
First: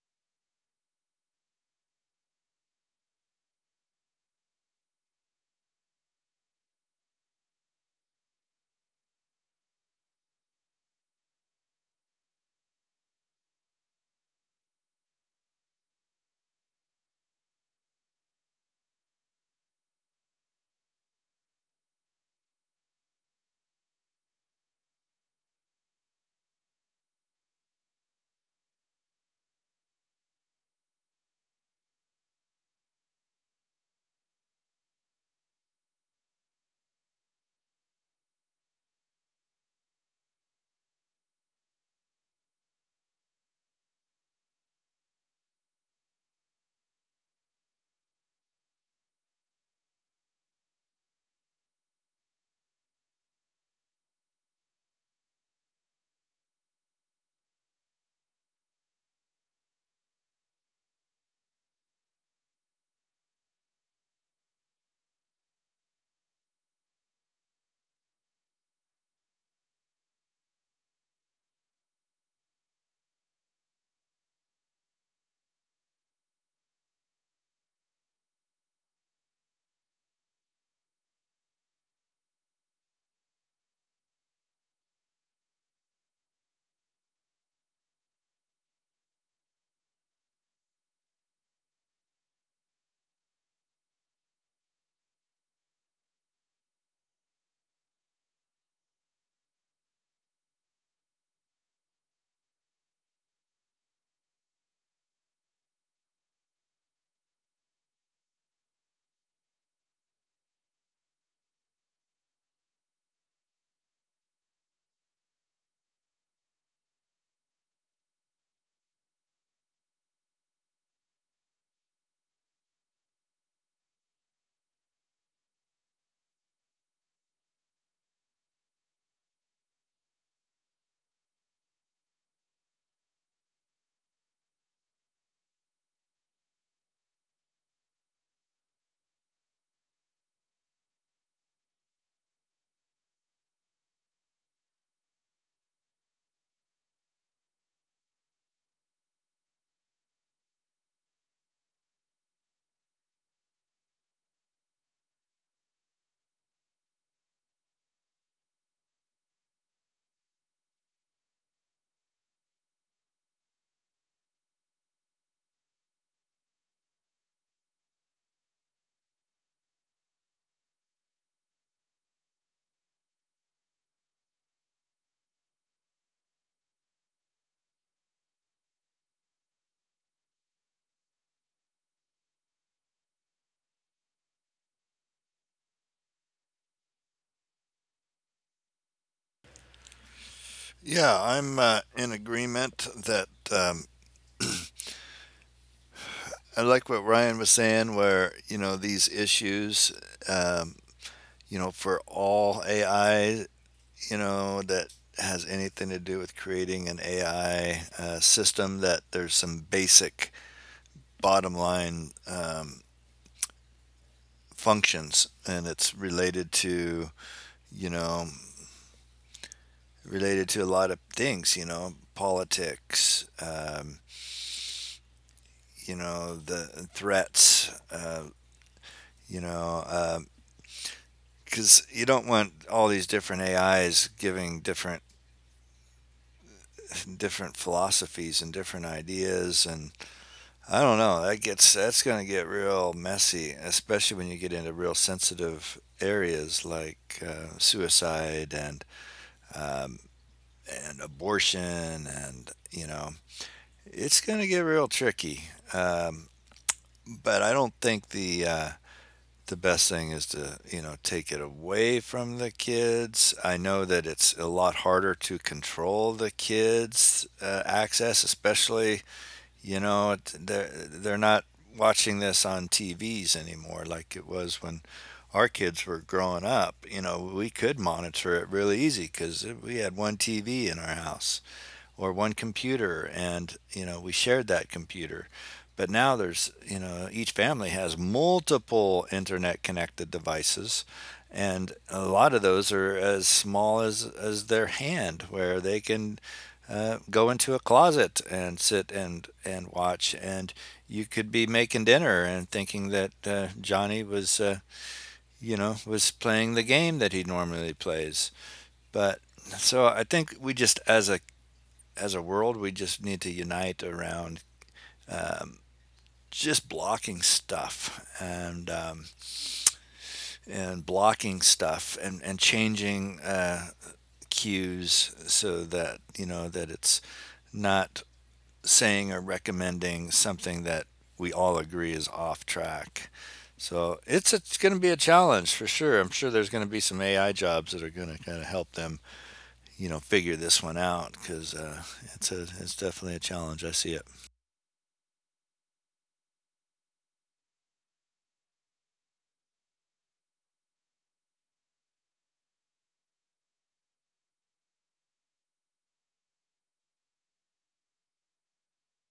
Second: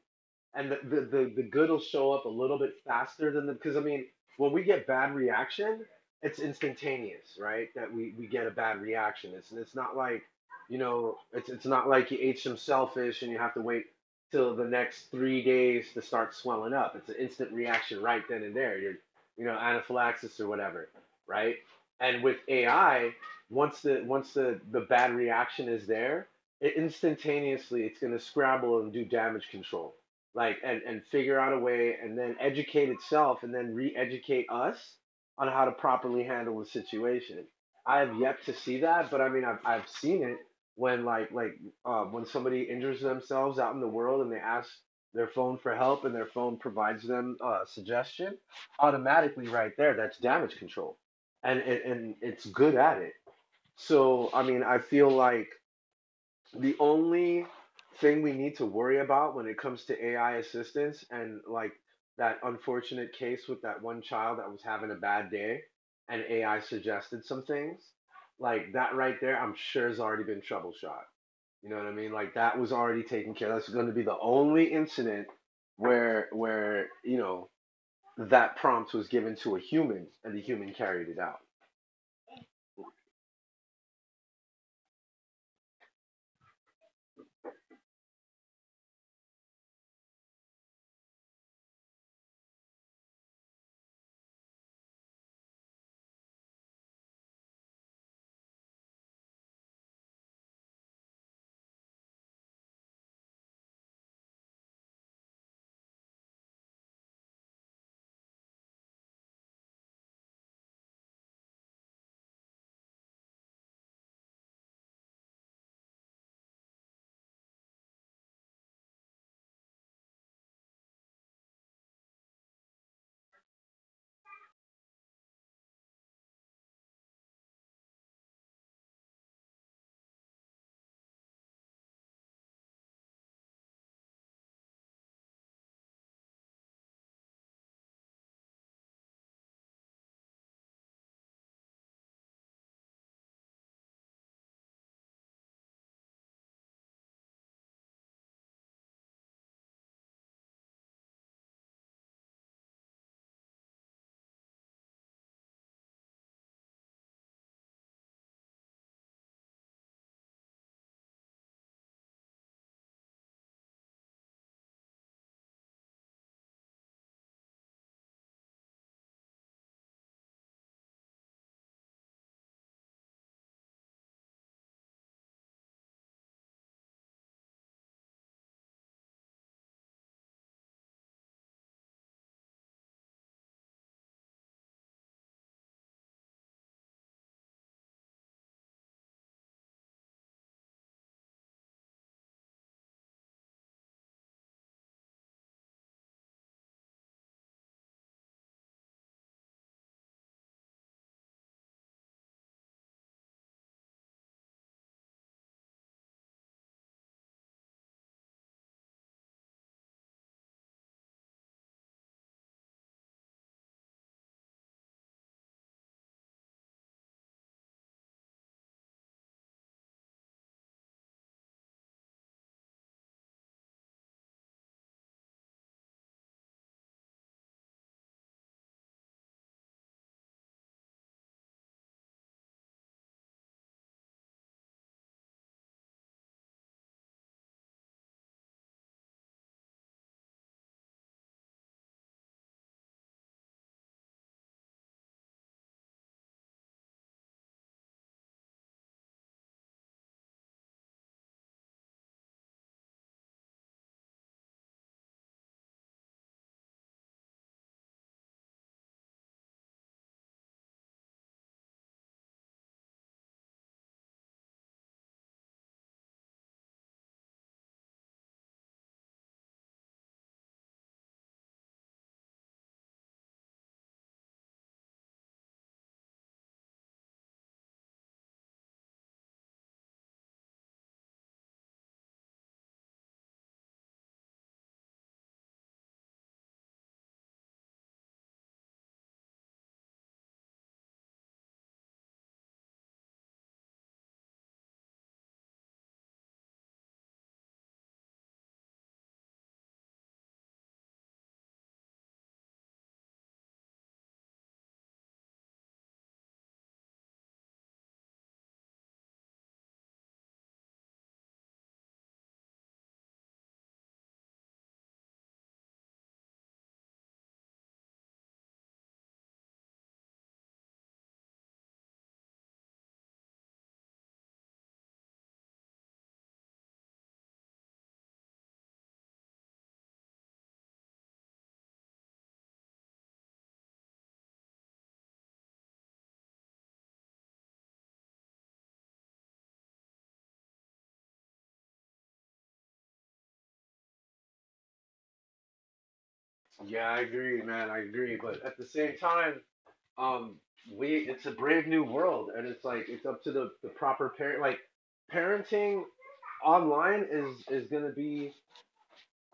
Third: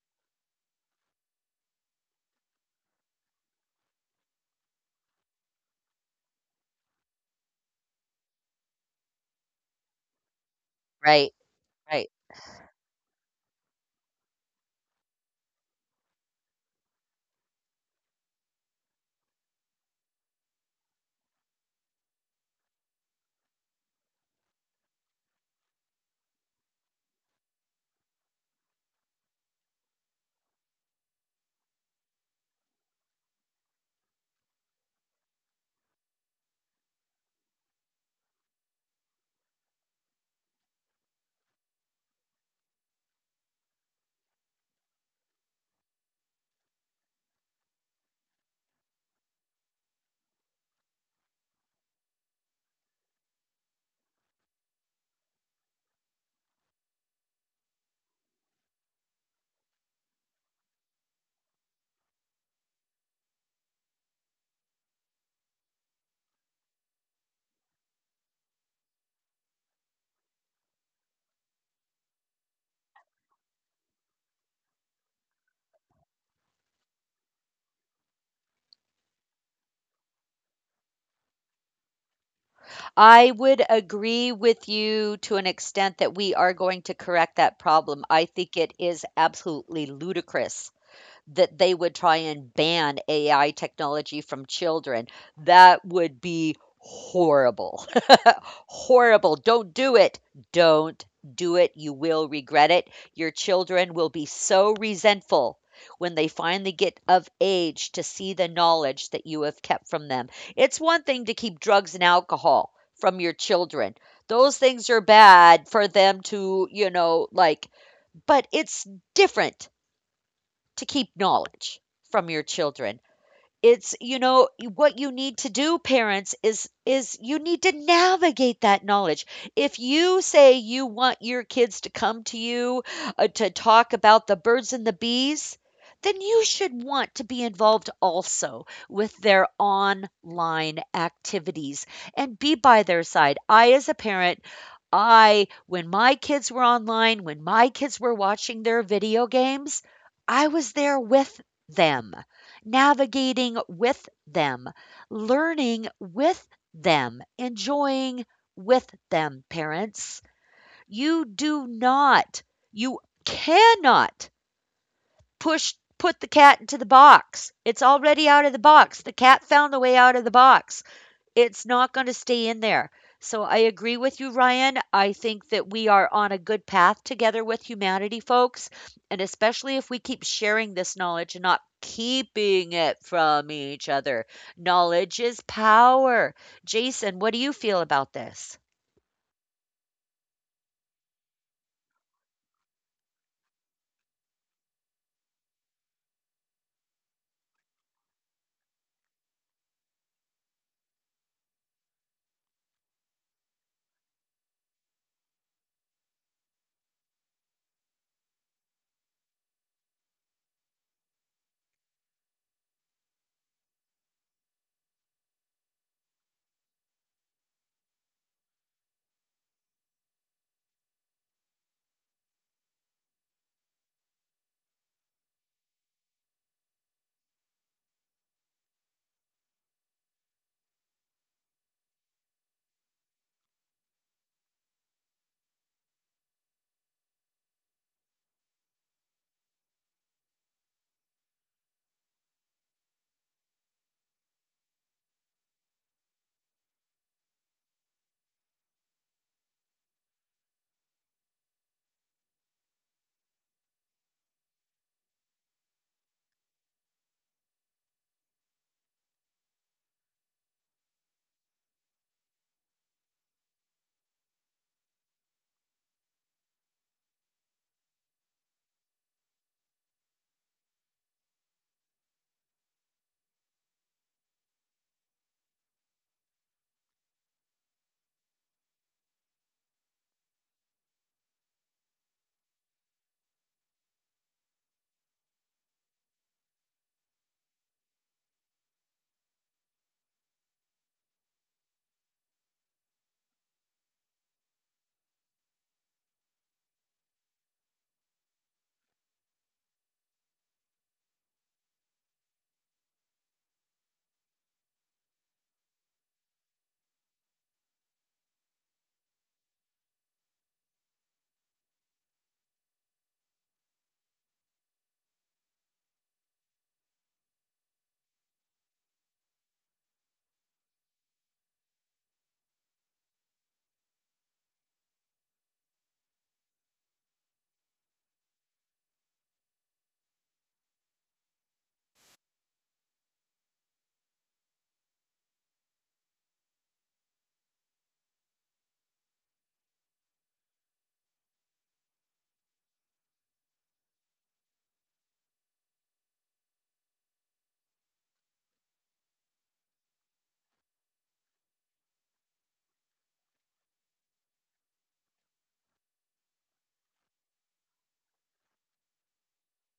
S2: and the, the the the good will show up a little bit faster than the, because I mean, when we get bad reaction, it's instantaneous, right? That we we get a bad reaction. It's it's not like, you know,
S1: Right.
S2: it's it's not
S1: Right.
S2: like you ate some shellfish and you have to wait till the next three days to start swelling up. It's an instant reaction right then and there. You're you know anaphylaxis or whatever, right? And with A I, once the once the the bad reaction is there, it instantaneously it's going to scramble and do damage control, like and, and figure out a way and then educate itself and then re-educate us on how to properly handle the situation. I have yet to see that, but I mean i've, I've seen it when like like uh, when somebody injures themselves out in the world and they ask their phone for help and their phone provides them a suggestion automatically right there. That's damage control, and and, and it's good at it. So I mean I feel like the only thing we need to worry about when it comes to A I assistance and like that unfortunate case with that one child that was having a bad day and A I suggested some things, like that right there, I'm sure has already been troubleshot. You know what I mean? Like that was already taken care of. That's going to be the only incident where where you know that prompt was given to a human and the human carried it out.
S1: I would agree with you to an extent that we are going to correct that problem. I think it is absolutely ludicrous that they would try and ban A I technology from children. That would be horrible. (laughs) Horrible. Don't do it. Don't do it. You will regret it. Your children will be so resentful when they finally get of age to see the knowledge that you have kept from them. It's one thing to keep drugs and alcohol from your children. Those things are bad for them to, you know, like, but it's different to keep knowledge from your children. It's, you know, what you need to do, parents, is is you need to navigate that knowledge. If you say you want your kids to come to you uh, to talk about the birds and the bees, then you should want to be involved also with their online activities and be by their side. I, as a parent, I, when my kids were online, when my kids were watching their video games, I was there with them, navigating with them, learning with them, enjoying with them, parents. You do not, you cannot push put the cat into the box. It's already out of the box. The cat found a way out of the box. It's not going to stay in there. So I agree with you, Ryan. I think that we are on a good path together with humanity, folks. And especially if we keep sharing this knowledge and not keeping it from each other. Knowledge is power. Jason, what do you feel about this?
S3: Yeah, I'm uh, in agreement that um, I like what Ryan was saying, where, you know, these issues, um, you know, for all A I, you know, that has anything to do with creating an A I uh, system, that there's some basic bottom line um, functions, and it's related to, you know, related to a lot of things, you know, politics, um, you know, the threats, uh, you know, because uh, you don't want all these different A Is giving different different philosophies and different ideas. And I don't know, that gets, that's going to get real messy, especially when you get into real sensitive areas like uh, suicide and um, and abortion, and you know it's going to get real tricky. um, but I don't think the uh, the best thing is to you know take it away from the kids. I know that it's a lot harder to control the kids uh, access, especially you know they're they're not watching this on tvs anymore like it was when our kids were growing up. You know we could monitor it really easy because we had one tv in our house or one computer and you know we shared that computer. But now there's you know each family has multiple internet connected devices, and a lot of those are as small as as their hand where they can uh, go into a closet and sit and and watch. And you could be making dinner and thinking that uh, johnny was uh, you know was playing the game that he normally plays. But so I think we just as a as a world, we just need to unite around um, just blocking stuff and um, and blocking stuff and and changing uh, cues so that you know that it's not saying or recommending something that we all agree is off track. So it's it's going to be a challenge for sure. I'm sure there's going to be some A I jobs that are going to kind of help them, you know, figure this one out because uh, it's a it's definitely a challenge. I see it.
S2: Yeah, I agree, man. I agree. But at the same time, um we, it's a brave new world and it's like it's up to the, the proper parent. Like parenting online is is gonna be,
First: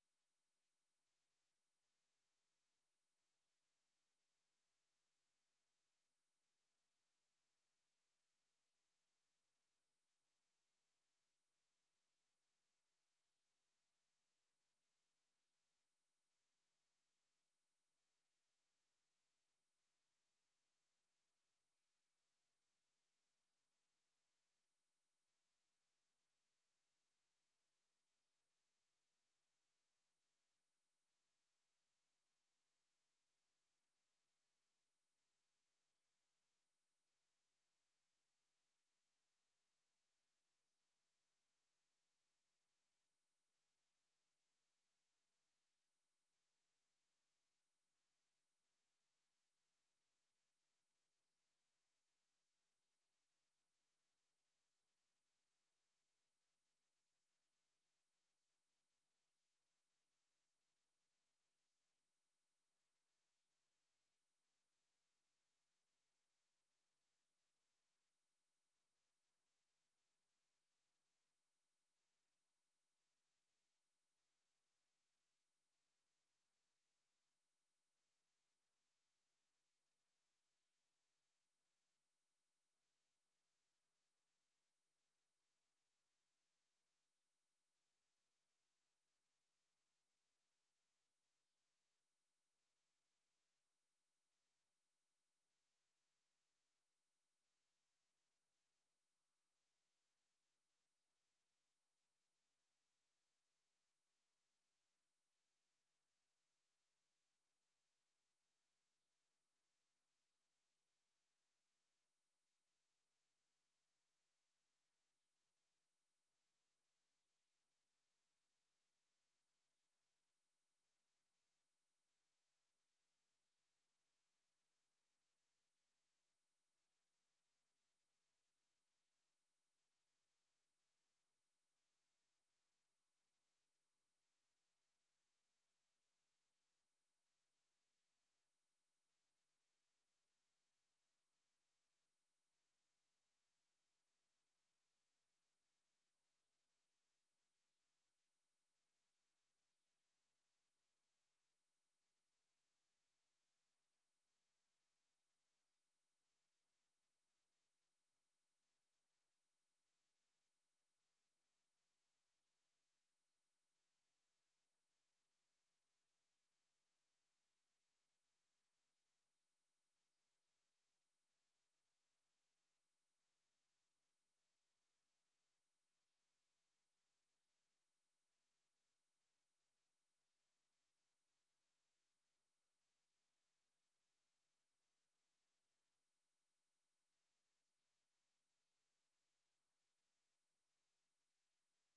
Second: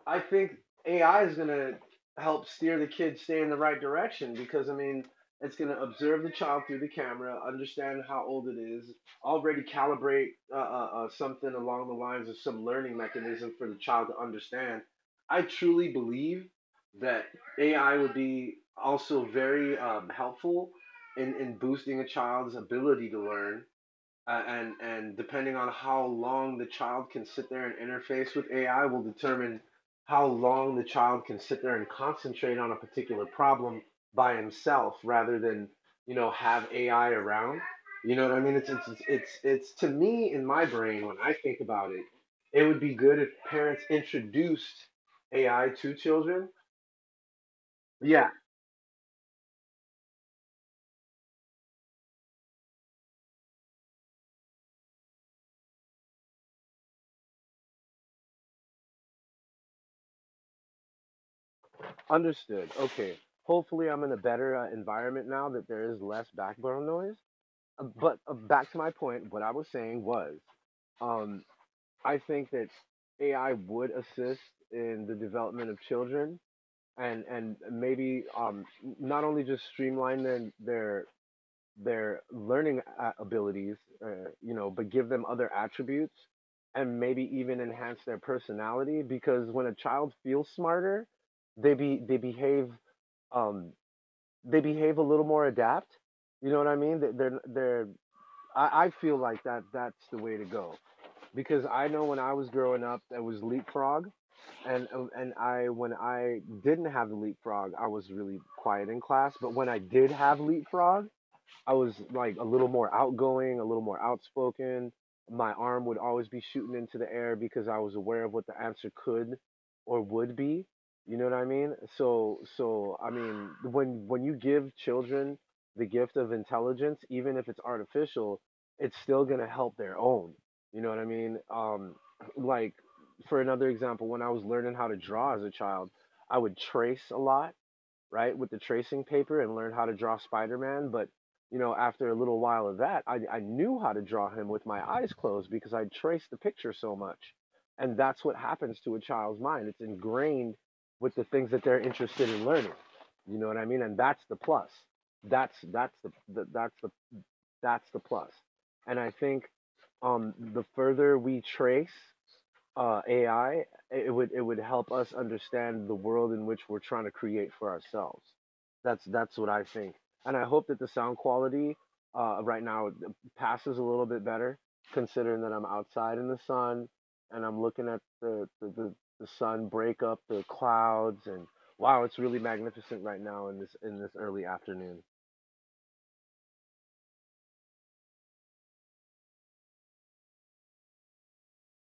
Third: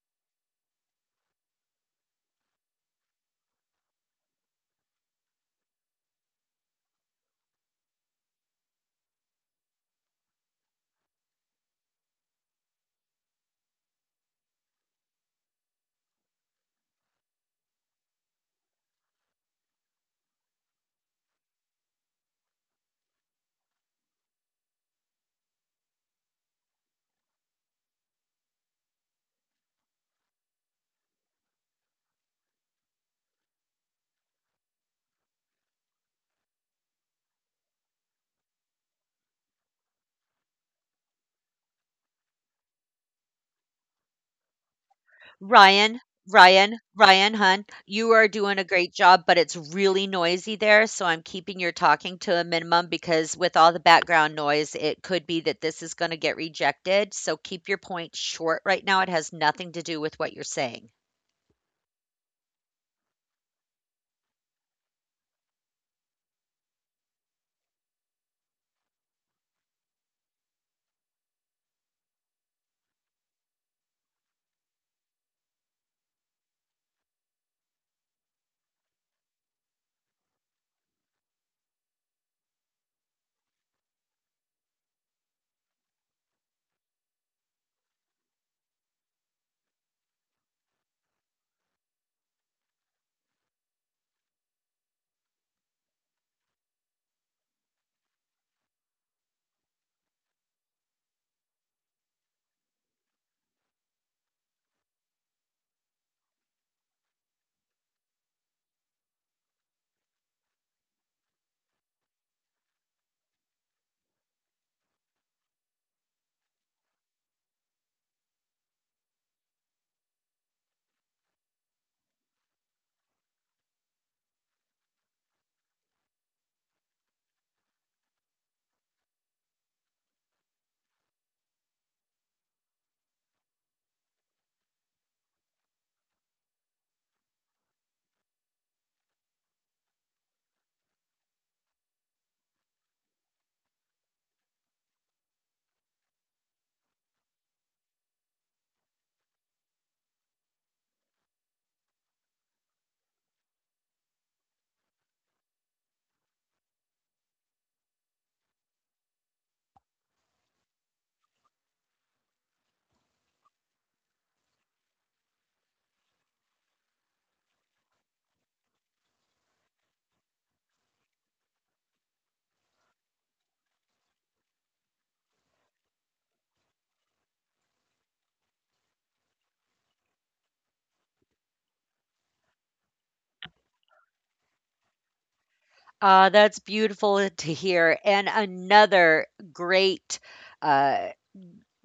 S2: I think A I is going to help steer the kids, stay in the right direction, because I mean it's going to observe the child through the camera, understand how old it is, already calibrate uh, uh, uh, something along the lines of some learning mechanism for the child to understand. I truly believe that A I would be also very um, helpful in, in boosting a child's ability to learn, uh, and and depending on how long the child can sit there and interface with A I will determine how long the child can sit there and concentrate on a particular problem by himself, rather than you know, have A I around. You know what I mean? It's it's it's it's, it's to me, in my brain, when I think about it, it would be good if parents introduced A I to
S1: Ryan,
S2: children.
S1: Ryan, Ryan, hun, you
S2: Yeah,
S1: are doing a great job, but it's really noisy there, so I'm keeping your talking to a minimum because with all the background noise, it could be that this is going to get rejected. So keep your point short right now. It has nothing to do with what you're saying.
S2: understood. Okay. Hopefully I'm in a better uh, environment now that there is less background noise. Uh, But uh, back to my point, what I was saying was, um, I think that A I would assist in the development of children, and and maybe um, not only just streamline their their their learning uh, abilities, uh, you know, but give them other attributes, and maybe even enhance their personality, because when a child feels smarter, they be they behave, um, they behave a little more adapt. You know what I mean? They- They're they're, I, I feel like that that's the way to go. Because I know when I was growing up, it was Leapfrog, and uh, and I, when I didn't have the Leapfrog, I was really quiet in class. But when I did have Leapfrog, I was like a little more outgoing, a little more outspoken. My arm would always be shooting into the air because I was aware of what the answer could or would be. You know what I mean? So, so I mean, when, when you give children the gift of intelligence, even if it's artificial, it's still gonna help their own. You know what I mean? Um, (clears throat) like for another example, when I was learning how to draw as a child, I would trace a lot, right, with the tracing paper, and learned how to draw Spider Man. But, you know, after a little while of that, I, I knew how to draw him with my eyes closed because I traced the picture so much. And that's what happens to a child's mind. It's ingrained with the things that they're interested in learning. You know what I mean? And that's the plus. That's that's the, the that's the that's the plus. And I think, um, the further we trace uh, A I, it would it would help us understand the world in which we're trying to create for ourselves. That's that's what I think, and I hope that the sound quality uh, right now passes a little bit better, considering that I'm outside in the sun, and I'm looking at the the, the, the sun break up the clouds, and wow, it's really magnificent right now in this in this early afternoon.
S1: Ah, that's beautiful to hear. And another great uh,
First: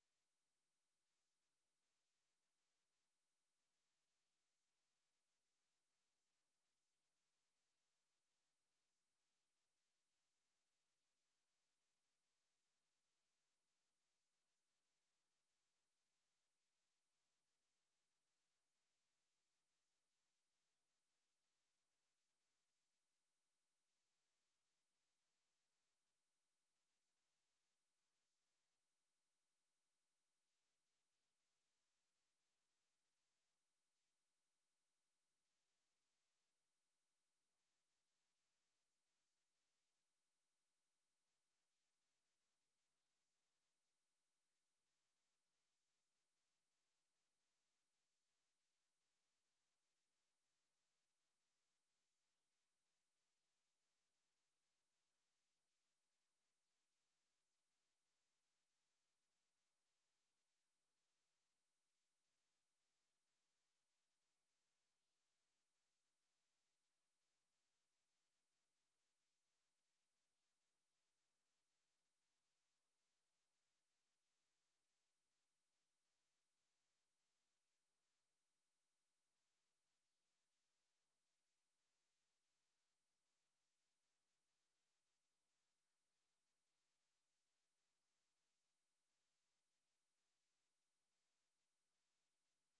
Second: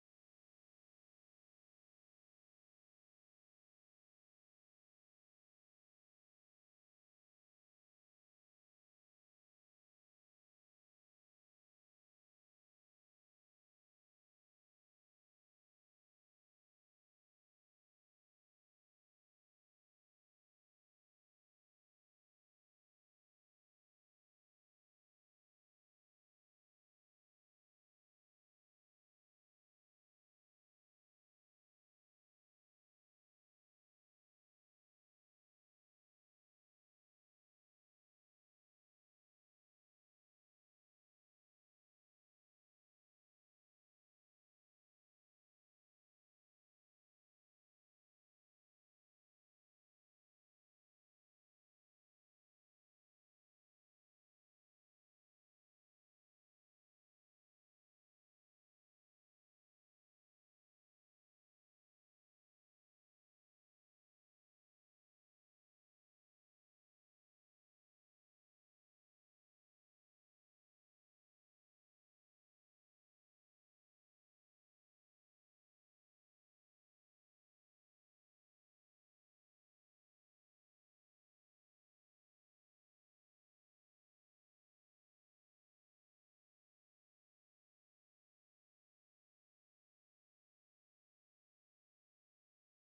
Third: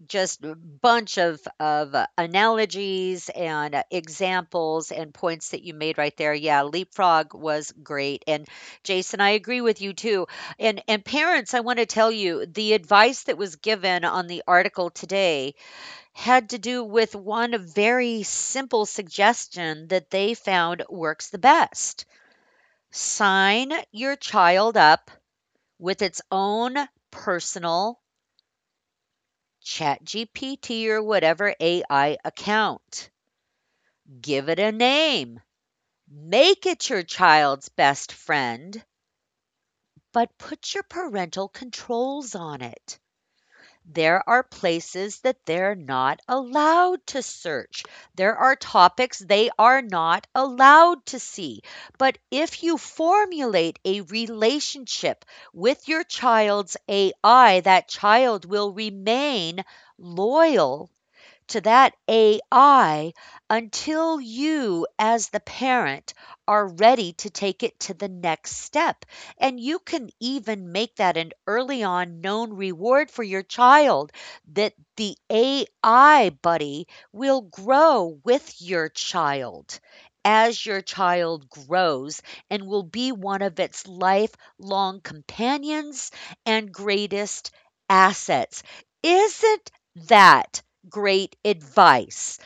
S1: just a bunch of of uh, analogies and uh, examples and points that you made right there. Yeah, leapfrog was great. And Jason, I agree with you too. And and parents, I want to tell you the advice that was given on the article today had to do with one very simple suggestion that they found works the best. Sign your child up with its own personal ChatGPT or whatever A I account. Give it a name. Make it your child's best friend, but put your parental controls on it. There are places that they're not allowed to search. There are topics they are not allowed to see. But if you formulate a relationship with your child's A I, that child will remain loyal to that A I until you, as the parent, are ready to take it to the next step. And you can even make that an early on known reward for your child that the A I buddy will grow with your child as your child grows and will be one of its lifelong companions and greatest assets. Isn't that great advice?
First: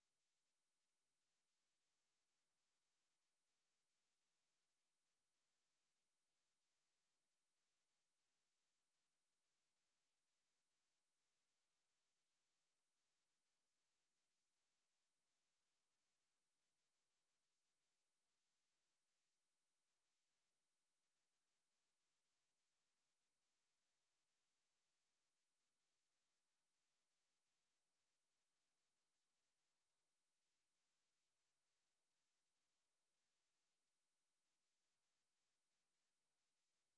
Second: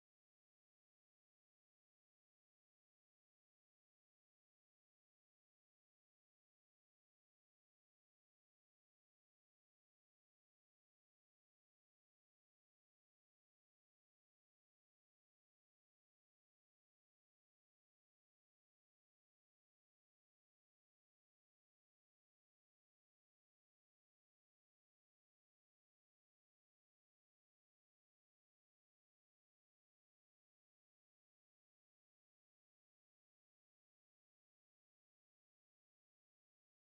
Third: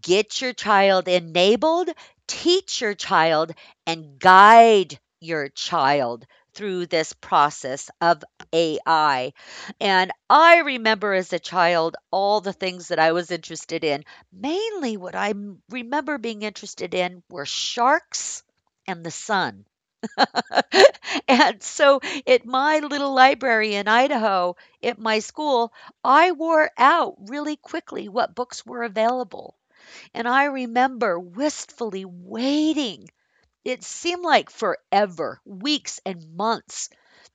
S1: Get your child enabled, teach your child, and guide your child through this process of A I. And I remember as a child all the things that I was interested in. Mainly, what I m- remember being interested in were sharks and the sun. (laughs) And so at my little library in Idaho, at my school, I wore out really quickly what books were available. And I remember wistfully waiting. It seemed like forever, weeks and months,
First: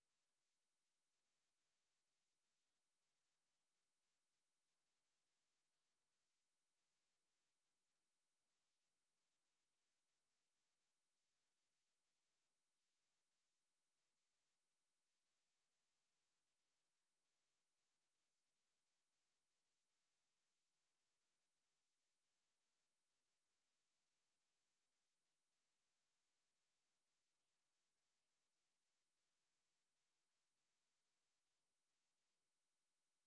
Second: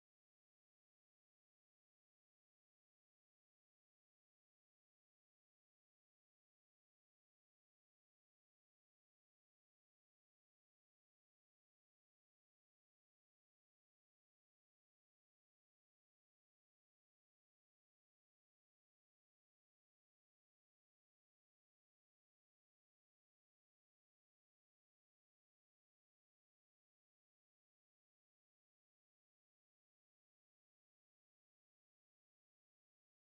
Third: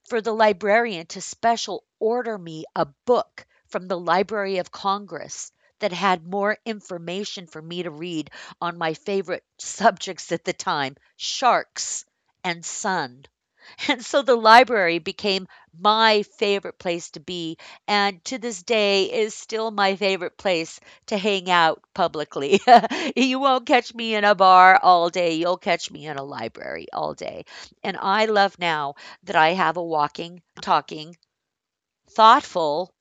S1: for the librarian to special order me a book from the Library of Congress that had more information for me to read on my favorite subjects at the time, sharks and sun. (laughs) And so the library became my favorite place to be, and to this day is still my favorite place to hang out publicly. (laughs) You won't catch me in a bar all day. You'll catch me in a library all day. And I love now that I have a walking, talking, thoughtful,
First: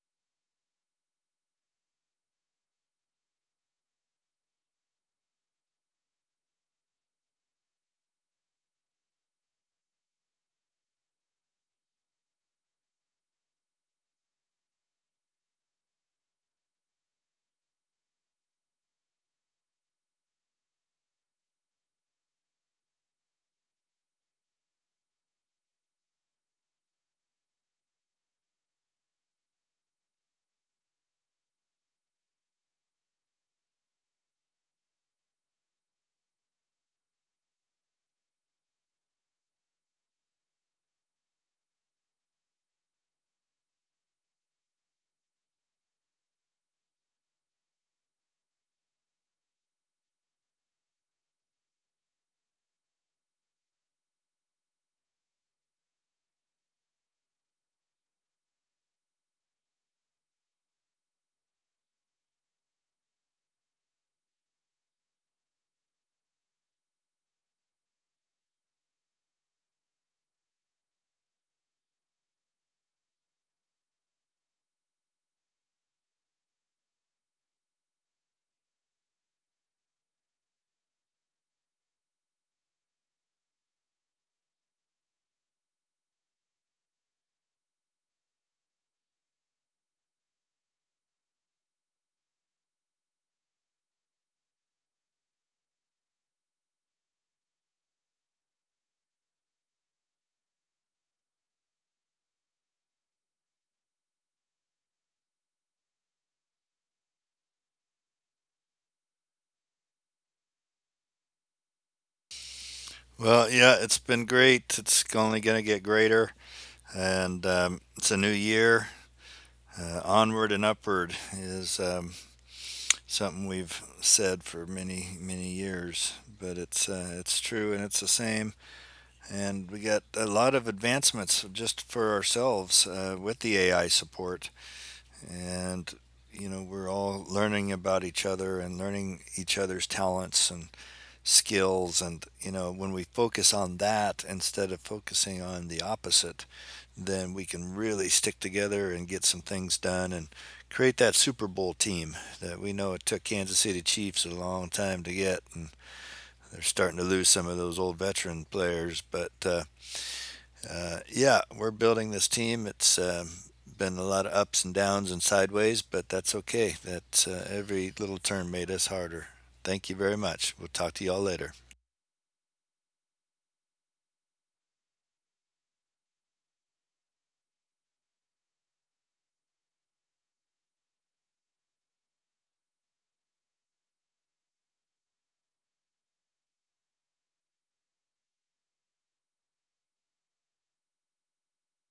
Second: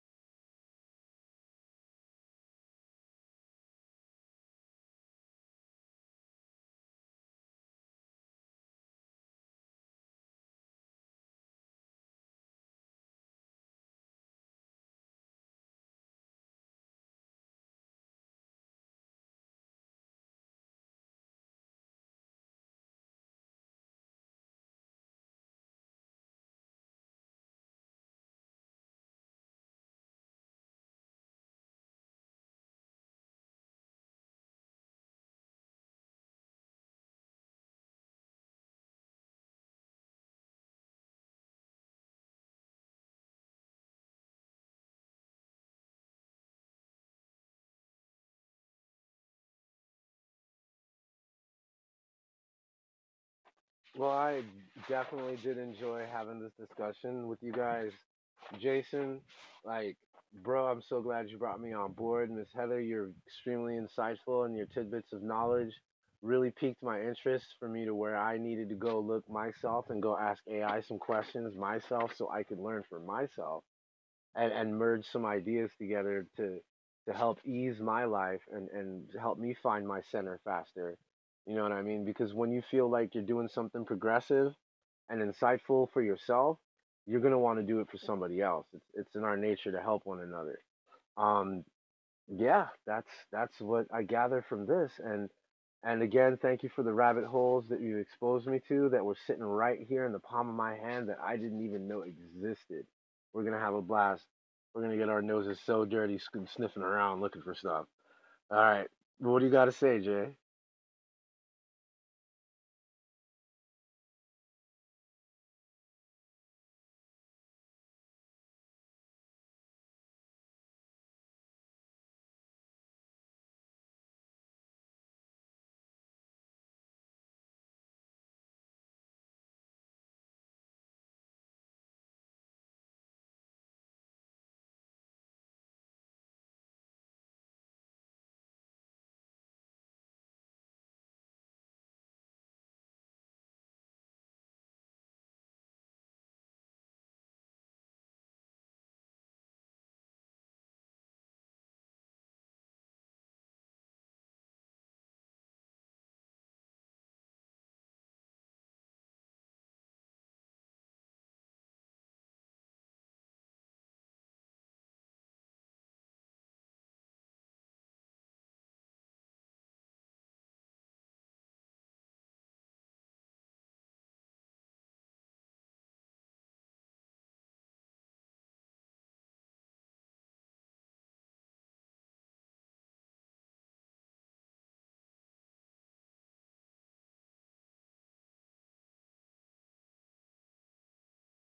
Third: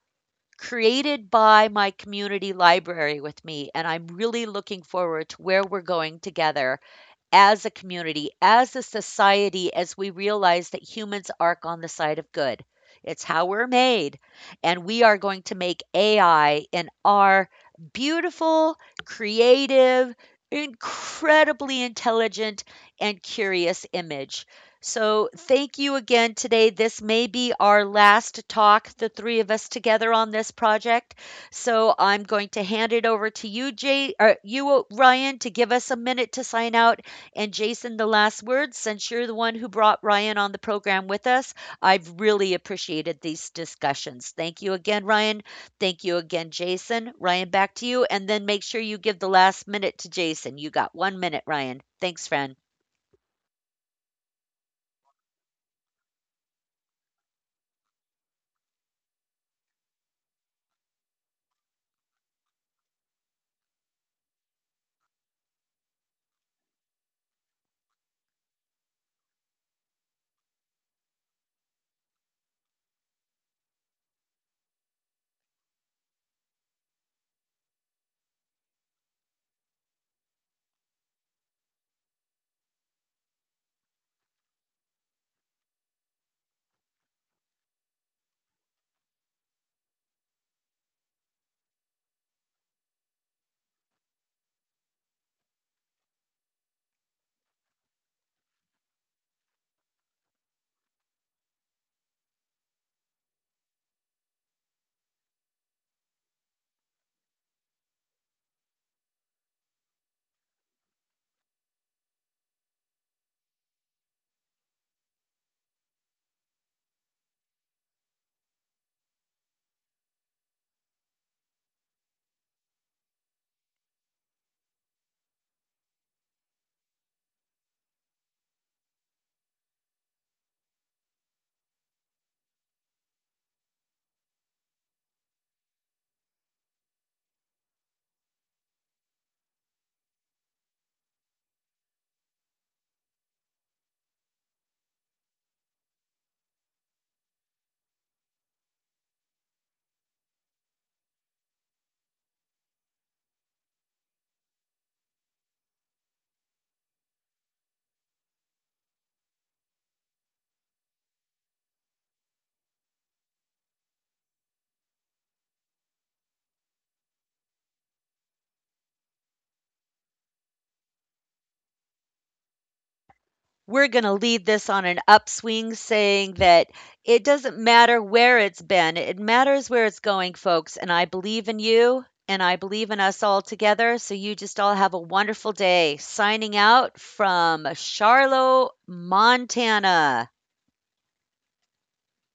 S1: created by my community library with me. And I'm really looking forward to where we're going together as a community, as a society, as we realize that humans are on the side of good. It's how we're made. And we are going to make A I in our beautiful, creative, incredibly intelligent, and curious image. So, thank you again today. This may be our last talk, the three of us together on this project. So, I'm going to hand it over to you, Jay, or you, Ryan, to give us a minute to sign out, and Jason, the last word, since you're the one who brought Ryan on the program with us, I've really appreciated these discussions. Thank you again, Ryan. Thank you again, Jason. Ryan, back to you. And then make sure you give the last minute to Jason. You got one minute, Ryan. Thanks, friend.
S2: Well, I definitely did enjoy having this discussion with you guys. Jason, like, bro, I'm so glad you brought me on board. Miss Heather, you're extremely insightful, and your tidbits of knowledge really piqued my interest for me, to where I needed to go look myself and go ask A I some questions myself, so I could learn for myself, and and merge some ideas together, to to help ease my life, and and help me find my center faster. You know what I mean? Because when you feel like you're doing something progressive and insightful for yourself, you're going to want to do it for somebody else. It's, it's in our nature to help one another. um yeah, that's that's what I gather from this. And and again, thank you for the rabbit holes that you exposed me to, that were sitting right here in the palm of my hand, that I didn't even know existed. We're gonna have a blast. We're gonna get our noses so dirty, sc- sniffing around looking for stuff. All right, what do you got to say, Jay?
S3: Well, yeah, it's been great. It's only going to get greater. And um, it's a new year. Uh, onward and upward is um, something we've said for many, many years. But it's uh, it's true and it's the same. And we got a lot of advancements just for ourselves uh, with the A I support. And you know, we're all learning about each other and learning each other's talents and skills. And you know when we focus on that instead of focusing on the opposite, then we can really stick together and get some things done and create that Super Bowl team that we know it took Kansas City Chiefs a long time to get. And they're starting to lose some of those old veteran players, but uh, uh, yeah, we're building this team. It's um, been a lot of ups and downs and sideways, but that's okay. That uh, every little turn made us harder. Thank you very much, we'll talk to y'all later.
S1: We're going to lead this on an upswing saying that it doesn't matter where it's been, it matters where it's going, folks. And I believe in you and I believe in us all together. So you just all have a wonderful day. Signing out from Charlotte, Montana.